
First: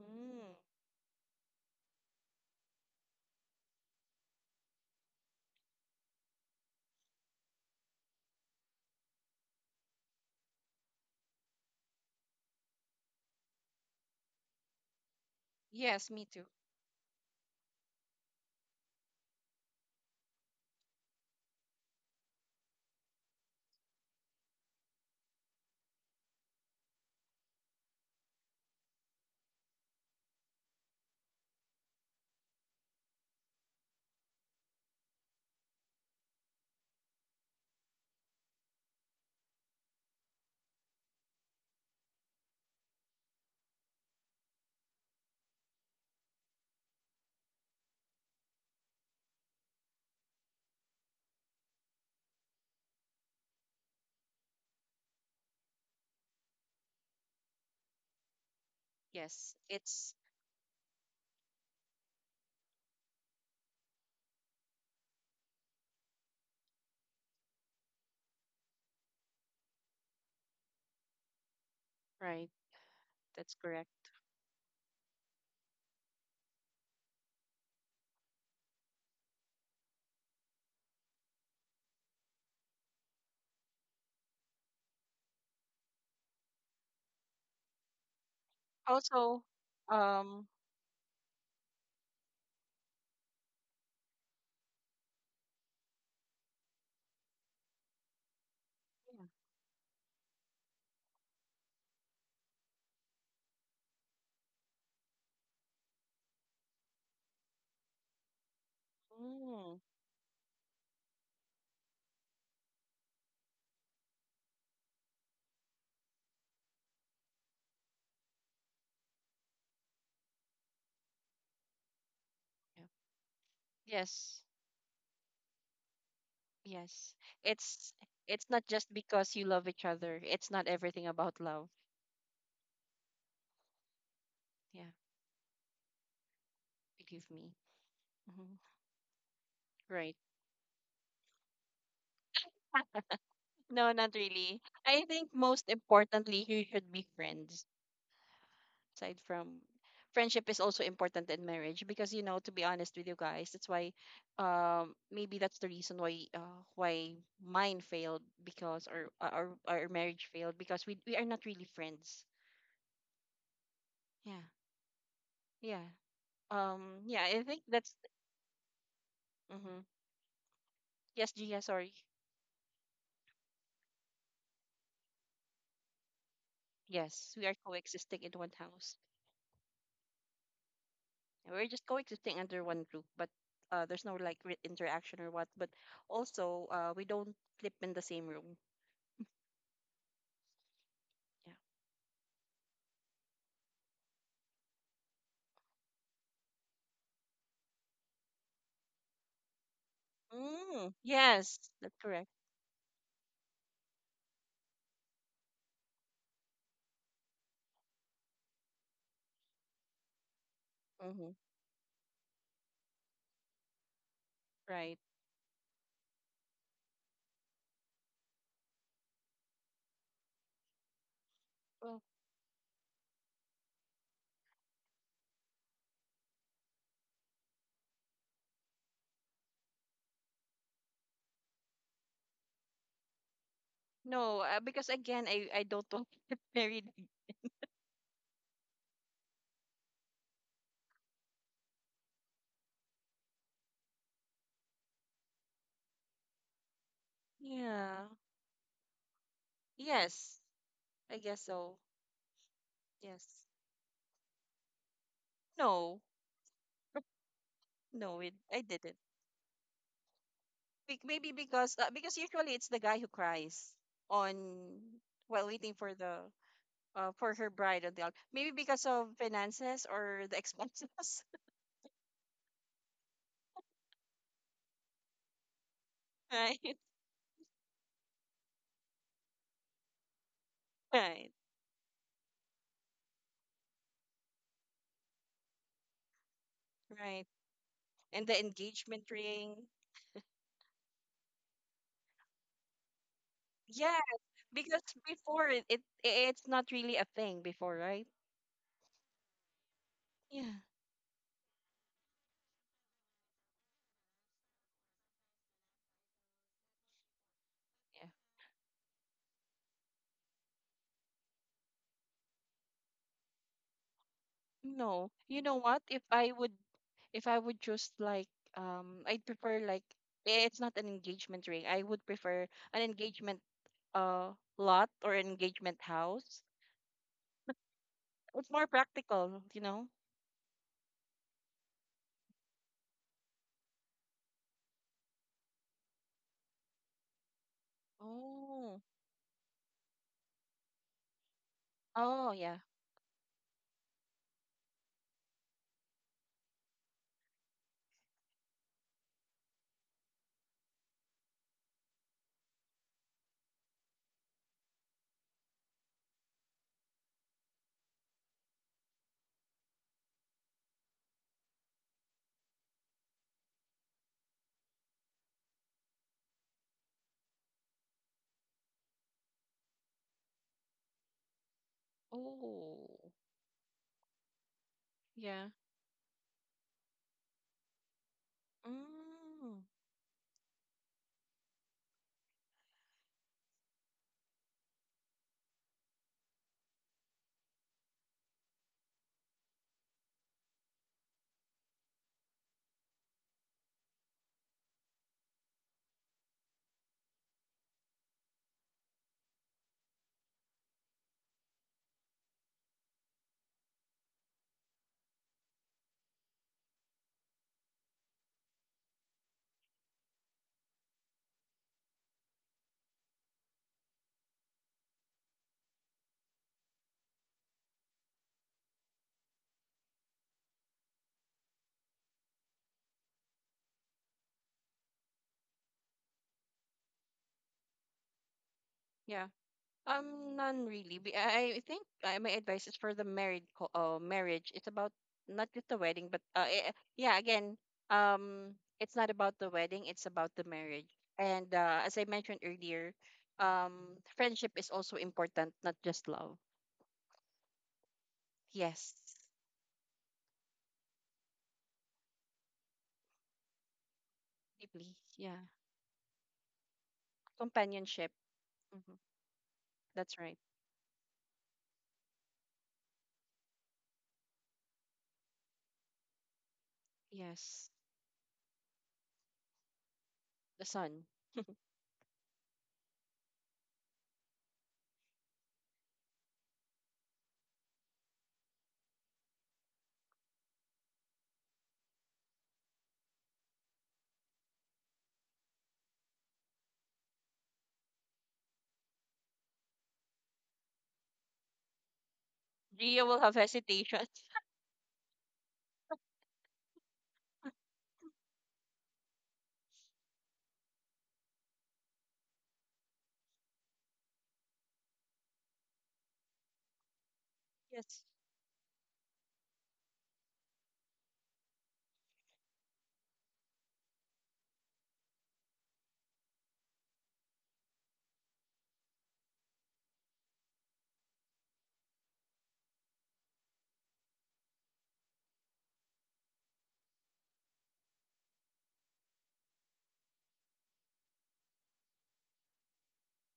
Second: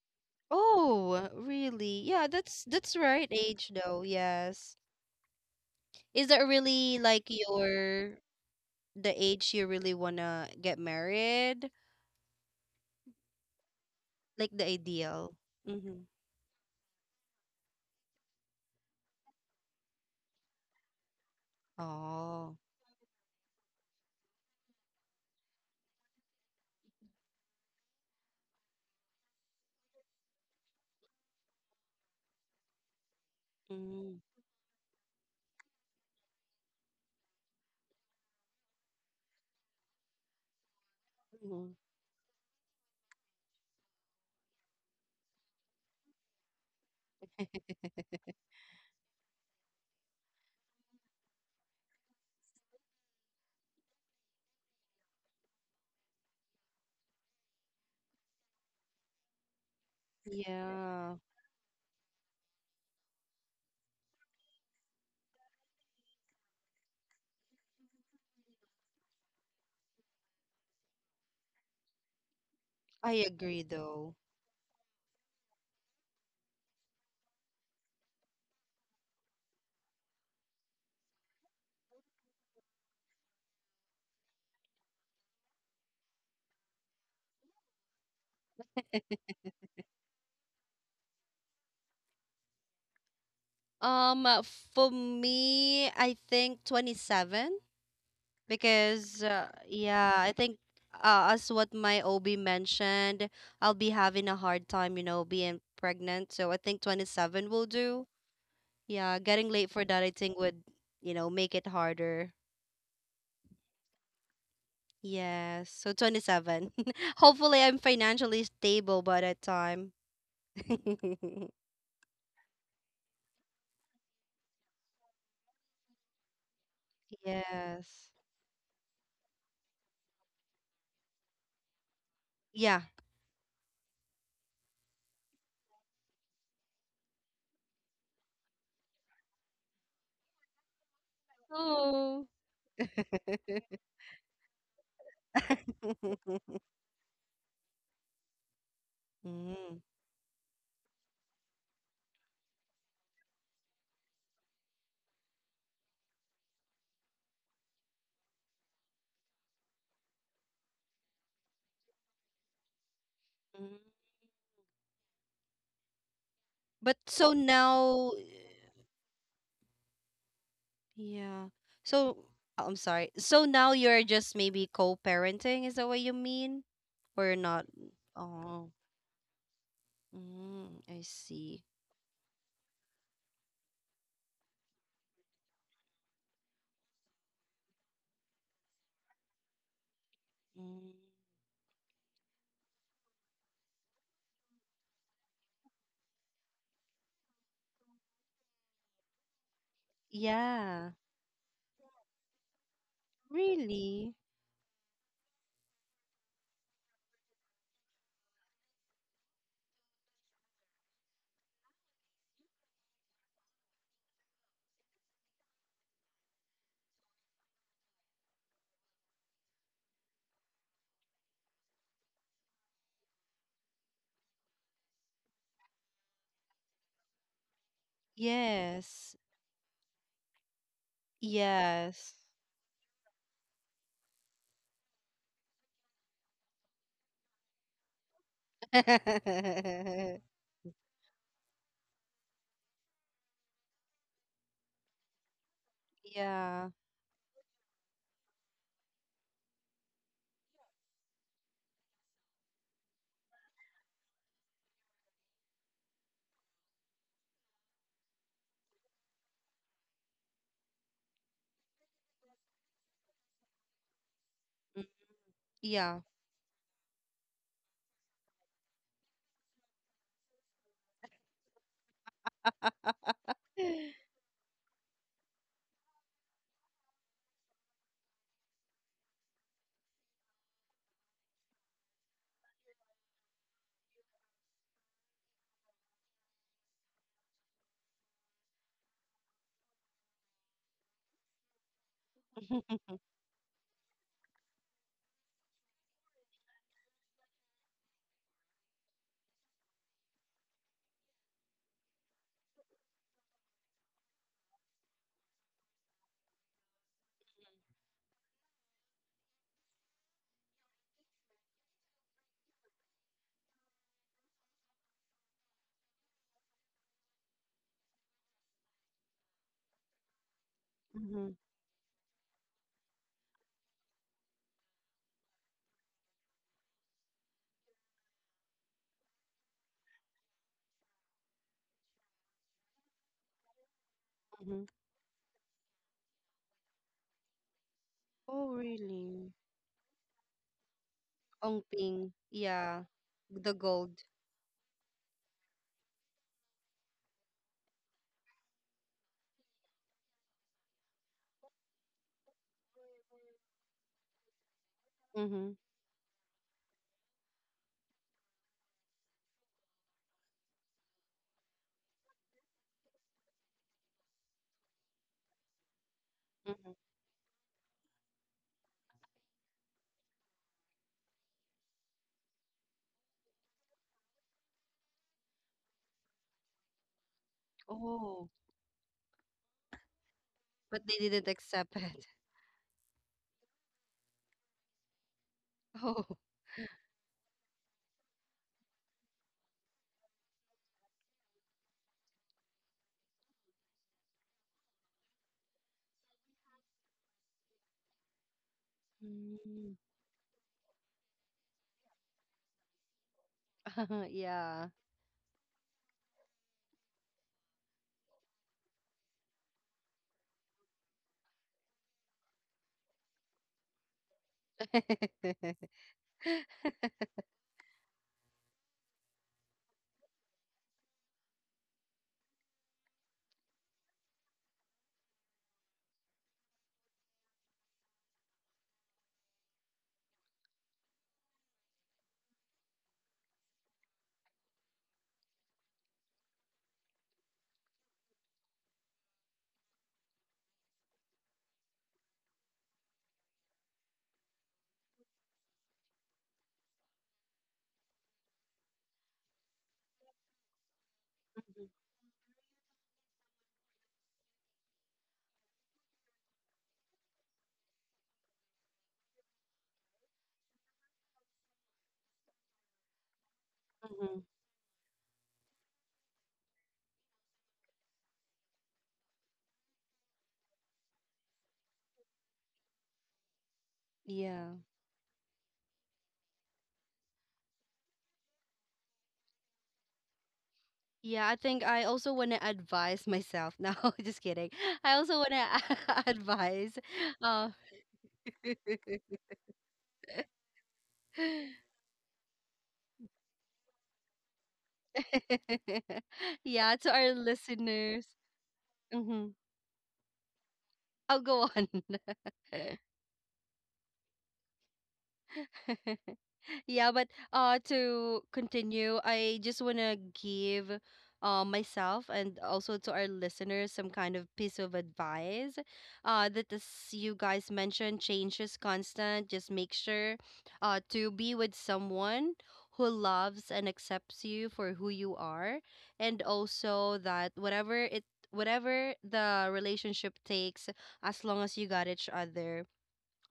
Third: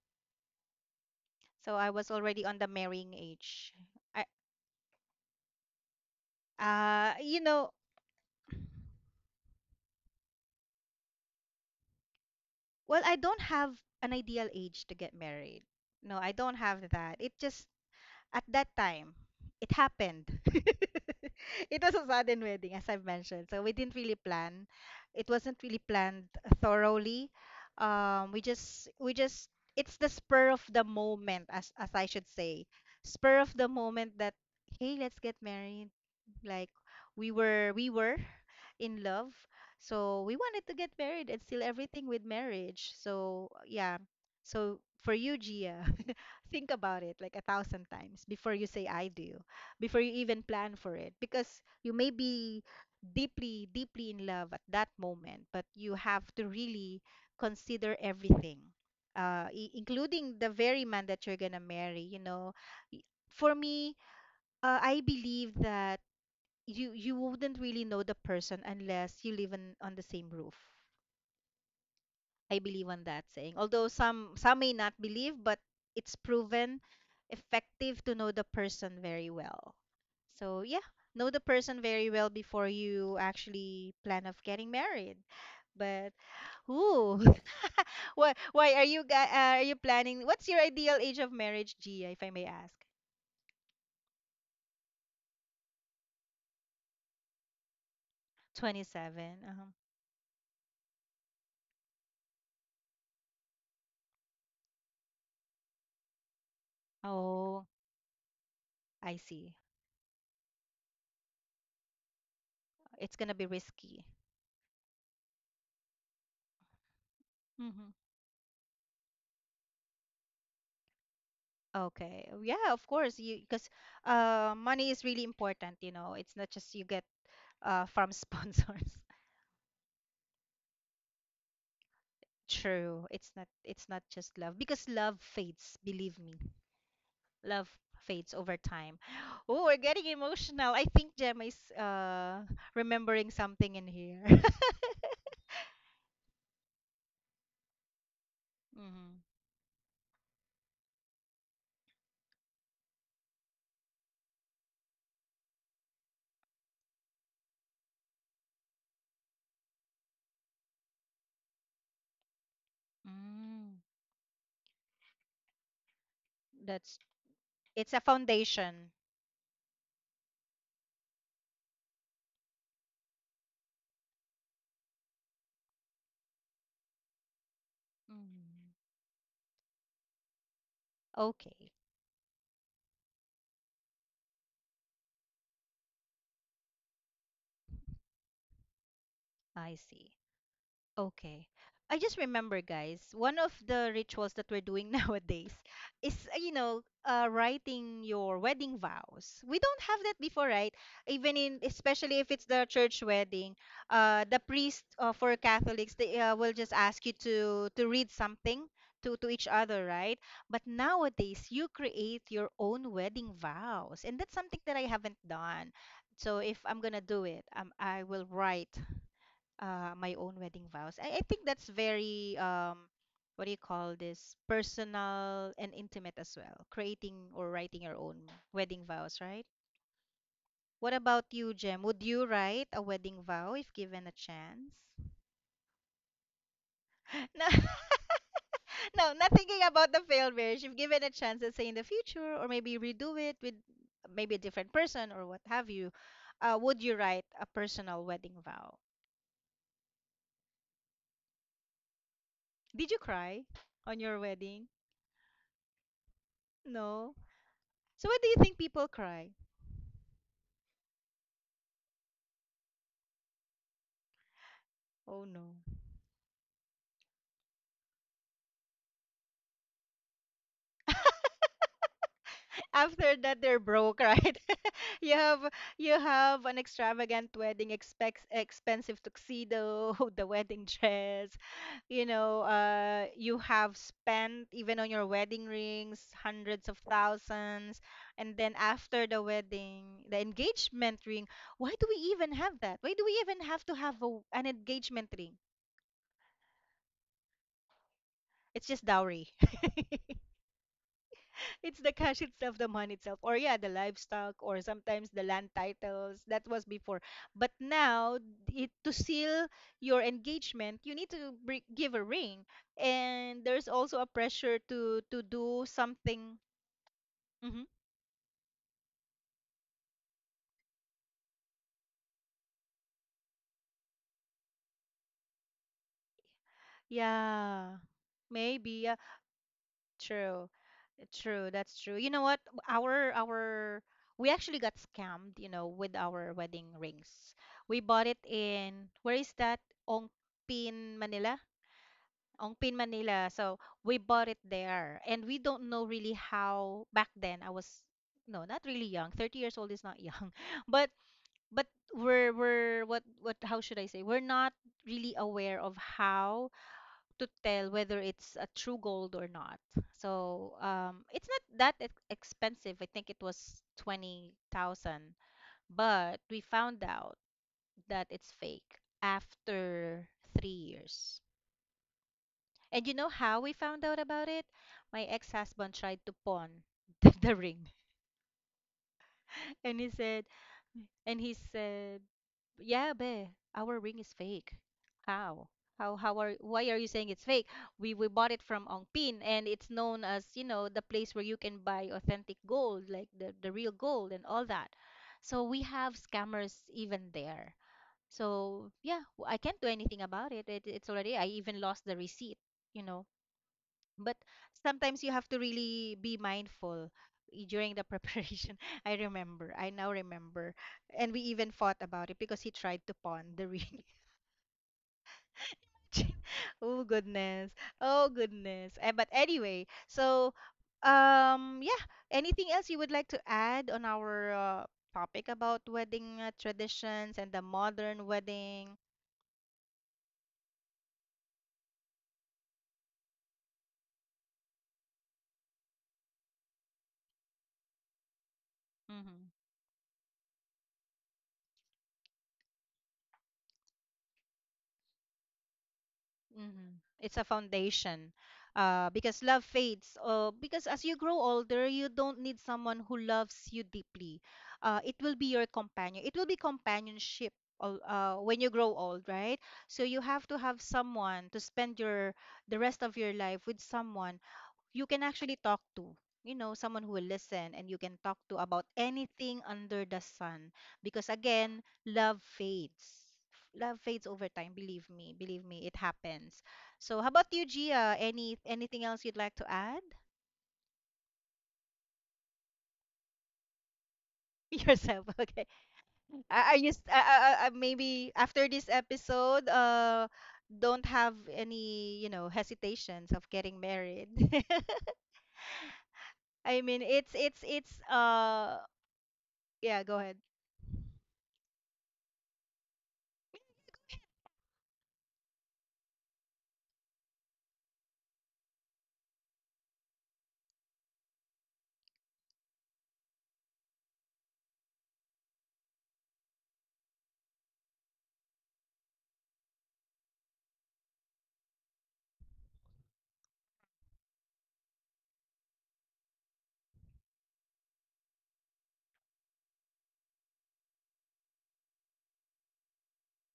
Mm. Oh, So I really? was Yeah, already on the that's marrying right age. age though, I yes. Is that really like You know, your the age you really wanna get married, well, I don't have an ideal like age the to get ideal? married. Yes, No, me Mm-hmm. I too. don't have that. It just, at that time, it happened. It was a sudden wedding, Oh. as I've mentioned. So we didn't really plan. It wasn't really planned thoroughly. We just, it's the spur of the moment, as I should say, spur of the moment that, Mm-hmm. hey, let's get married, like we were in love, so we wanted to get married and seal everything with marriage. So yeah, so for you, Gia, think about it like a thousand times before you say I do, before you even plan for it, because you may be deeply, deeply in love at that moment, but you have to really consider everything, Yes, it's including the very man Yeah, that you're gonna marry, you know. For me, I believe that you wouldn't really know the person unless you live in, on the same roof. right. I believe on I that That's saying. agree Although correct. though. some may not believe, but it's proven effective to know the person very well. So yeah, know the person very well before you actually plan of getting married. But ooh, why are you guy, Also, are you planning? um, What's your ideal age of marriage, Gia, if I may ask? Um, uh, for me, I think 27, because yeah. 27. Uh-huh. yeah, I think, as what my OB mentioned, I'll be having a hard time, being pregnant. So I think 27 will Oh, do. Yeah, I getting see. late for Mm. that, I think would, make it harder. It's gonna be risky. Yes, so 27. Hopefully, I'm Mm-hmm. financially stable by that time. Okay. Oh, yeah, Yeah. of course. You because Yes. Money is really important, you know. It's not just you get Yes. It's Yes. from it's not just sponsors. because you love each other. It's not everything about love. Yeah. True. It's not just love, Yeah, because love fades, believe me. believe me. Love fades hmm over time. Oh, we're getting Right. emotional. I think Gemma is Oh. Remembering something in No, not here. really. I think most importantly, you should be friends. hmm Aside from Mm. friendship is also important in marriage because you know, to be honest with you guys, that's why maybe that's the reason why why mine failed because or our marriage failed because we are not really friends. Mm. Mm. Yeah. Yeah. But That's, so Yeah, I think it's that's now, a foundation. mhm. Yes, yeah. Gia, sorry. So, oh, I'm sorry. So now you're just maybe co-parenting, is that what you mean? Or you're Yes, we are not? coexisting in one Oh, Mm. house. mm, I see. And we're Okay. just coexisting under one roof, but there's no like interaction or what. But also, we don't sleep in the same room. I see. Mm. Okay. Yeah. I just remember, guys, one of the rituals that we're doing nowadays is, you know, writing your wedding vows. We don't have that before, right? Yeah. Mm, Even yes, in, that's especially correct. if it's the church wedding, Really? The priest, for Catholics, they will just ask you to read something to each other, right? But Mm-hmm. nowadays, you create your own wedding vows, and that's something that I Right. haven't done. So if I'm gonna do it, I will write my own wedding vows. I think that's Well, very what do you call this? Personal and intimate as well. Creating or writing your own wedding Yes. vows, right? What about you, Jem? Would Yes. you write a wedding vow if given a no, chance? because again, I don't want to get married. No, no, not thinking about the failed marriage. If given a chance, let's say in the future, or maybe redo it with maybe a different person or what have you, would Yeah. you write a personal Yeah. wedding vow? Yes, I guess so. Did you Yes. cry on your wedding? No, No. So why no, do it, you think I people didn't. cry? Maybe because usually it's the guy who cries on Oh while no. waiting for Yeah. the for her bride on the altar. Maybe because of finances or the expenses. After that they're broke, right? you have you have an Right, extravagant wedding, expects expensive tuxedo, the wedding right, dress. You have spent even on your wedding rings hundreds of right. thousands. And the And then engagement after the ring. wedding, the engagement ring. Why do we even have to have Yeah, an because engagement ring? before it's not really a thing before, right? It's just dowry. Yeah. It's the cash itself, the money itself, or yeah, the livestock, or sometimes the land titles. That was before, but now, it, to seal your engagement, you need to give a ring, and there's also a pressure to No, to you know do what? Something. If I would Hmm. just like, I'd prefer like eh, it's not an Mm-hmm. engagement ring. I would prefer an engagement uh lot or an engagement house. Yeah, It's more maybe. Yeah, practical, you know. true, true. That's true. You know what? Our we actually Mm-hmm. got scammed. You know, with our wedding rings, we bought it Oh, Oh, in, where really? is that? Ongpin, Manila. Ongping. oh yeah. Ongpin, Yeah. Manila. The So we gold. bought it there. And we don't know really how. Back then I was, no, not really young. 30 years old is not young. But but we're what, how should I say? We're not really Mm-hmm. aware of how to tell whether it's a true gold or not. So it's not that expensive. I think it was 20,000, but we Mm-hmm. found out that it's fake after 3 years. And you know Oh, how we found out about it? My yeah. ex-husband tried to pawn the ring. Oh, Mm, And he said, but they and didn't he accept said, it. "Yeah, babe, our ring is fake. How? How? Oh. How are? Why are you saying it's fake? We bought it from Ongpin, and it's known as, you know, the place where you can buy authentic gold, like the real gold and all that. So we have scammers even there. So yeah, I can't do Mm. anything about it. It's already. I even lost the receipt. You know." But Yeah. sometimes you have to really be mindful during the preparation. I remember, I now remember, and we even fought about it because he tried to pawn the ring. oh goodness, oh goodness. Eh, but anyway, so yeah. Anything else you would like to add on our topic about wedding traditions and the modern wedding? yeah. None really. I think my advice is for the married marriage. It's about not just the wedding, but yeah, again, it's not Mm-hmm. about the wedding. It's about the marriage. And as I mentioned earlier, friendship is also important, not just love. Hmm. It's a foundation. Yes, Because love fades. Because as you grow older, you don't need someone who loves you deeply. Deeply. It will be Yeah, your companion. It will be companionship companionship. When you grow hmm old, right? So you That's have right. to have someone to spend your the rest of your life with, someone you can actually talk to, you know, someone who will listen Yes, and you can talk to about anything under the sun. the son. Because again, love fades, love fades over Yeah. time. Believe me, believe me, it happens. So how about you, Gia? Any anything else you'd like to add? Yeah, I think I also want to advise myself. No, just kidding. I yourself, also want okay. to, Are you advise, uh, maybe after this episode, don't have any, you know, Gia hesitations will of have getting hesitation. married? I yeah, mean, to our it's it's it's listeners. uh Hmm. yeah, go ahead. I'll go on. Yeah, but Yes. to continue, I just want to give myself and also to our listeners some kind of piece of advice. That as you guys mentioned, change is constant. Just make sure to be with someone who loves and accepts you for who you are, and also that whatever it, whatever the relationship takes, as long as you got each other,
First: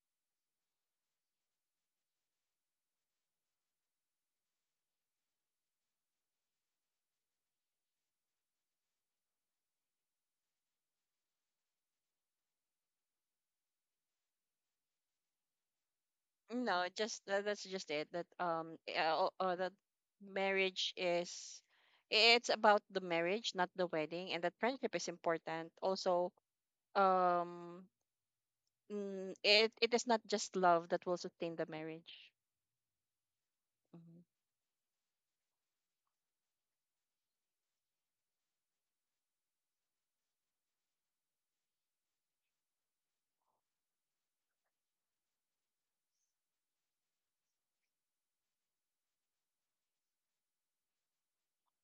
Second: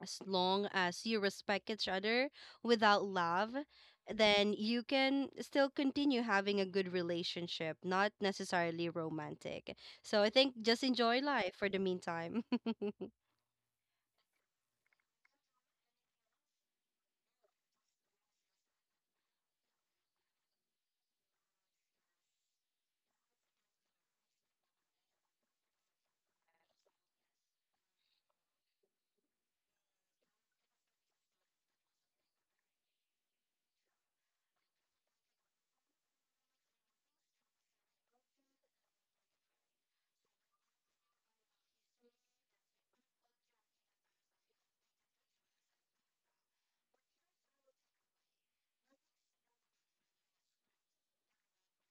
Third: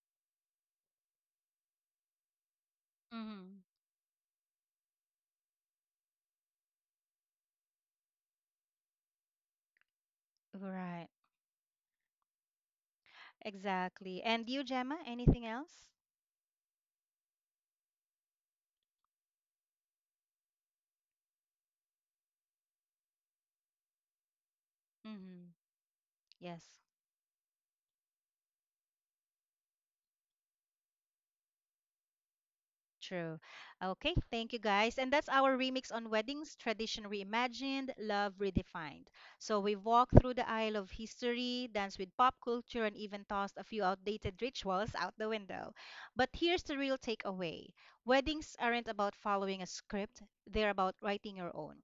as long as you respect each other, without love, then you can still continue having a good relationship, not necessarily romantic. So I think just Right. enjoy life for the meantime. Exactly. And you, Gemma, anything else? No, just that's just it. That that marriage is it's about the marriage, not the wedding, and that friendship is Mm-hmm. important. Also, Yes. um, mm, it is not just love that will sustain the marriage. True. Okay, Mhm. thank you guys. And that's our remix on weddings, tradition reimagined, love redefined. So we walked through the aisle of history, danced with pop culture, and even tossed a few outdated rituals out the window. But here's the real takeaway: weddings aren't about following a script, they're about writing your own.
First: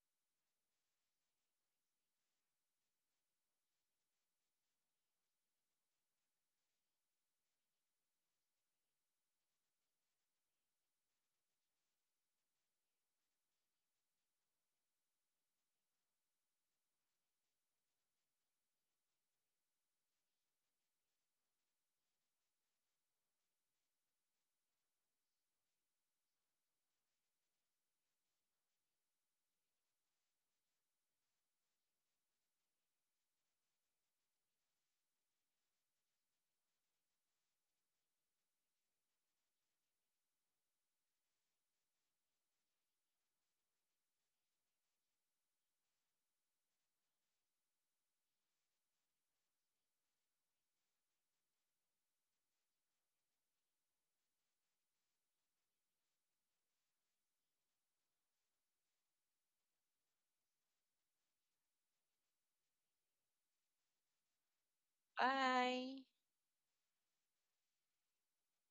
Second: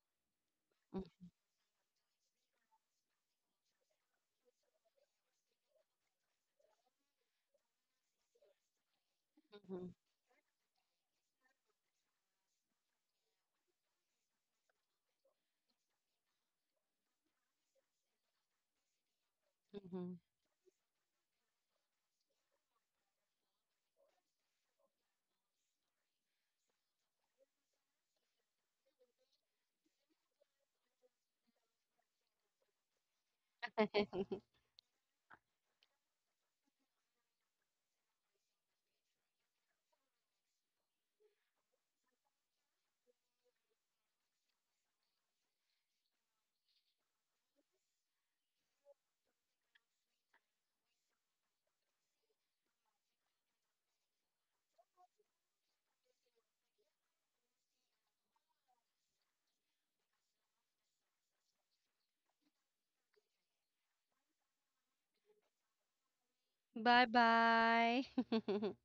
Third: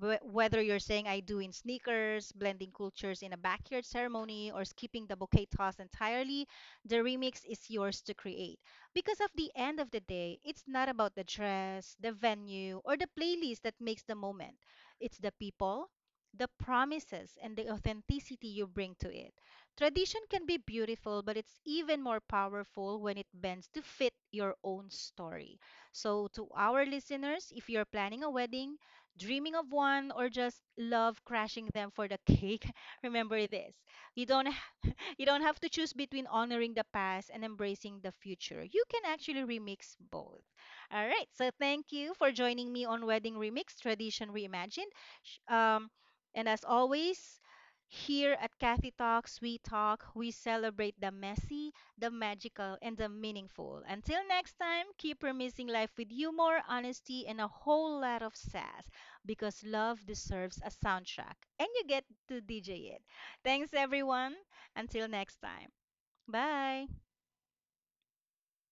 Whether you're saying I do in sneakers, blending cultures in a backyard ceremony, or skipping the bouquet toss entirely, the remix is yours to create. Because of the end of the day, it's not about the dress, the venue, or the playlist that makes the moment. It's the people, the promises, and the authenticity you bring to it. Tradition can be beautiful, but it's even more powerful when it bends to fit your own story. So, to our listeners, if you're planning a wedding, dreaming of one, or just love crashing them for the cake, remember this. You don't you don't have to choose between honoring the past and embracing the future. You can actually remix both. All right. So thank you for joining me on Wedding Remix Tradition Reimagined. Sh- Um, and as always, here at Kathy Talks, we talk, we celebrate the messy, the magical, and the meaningful. Until next time, keep remixing life with humor, honesty, and a whole lot of sass, because love deserves a soundtrack and you get to DJ it. Thanks, everyone. Until next time. Bye. Bye. Bye, bye.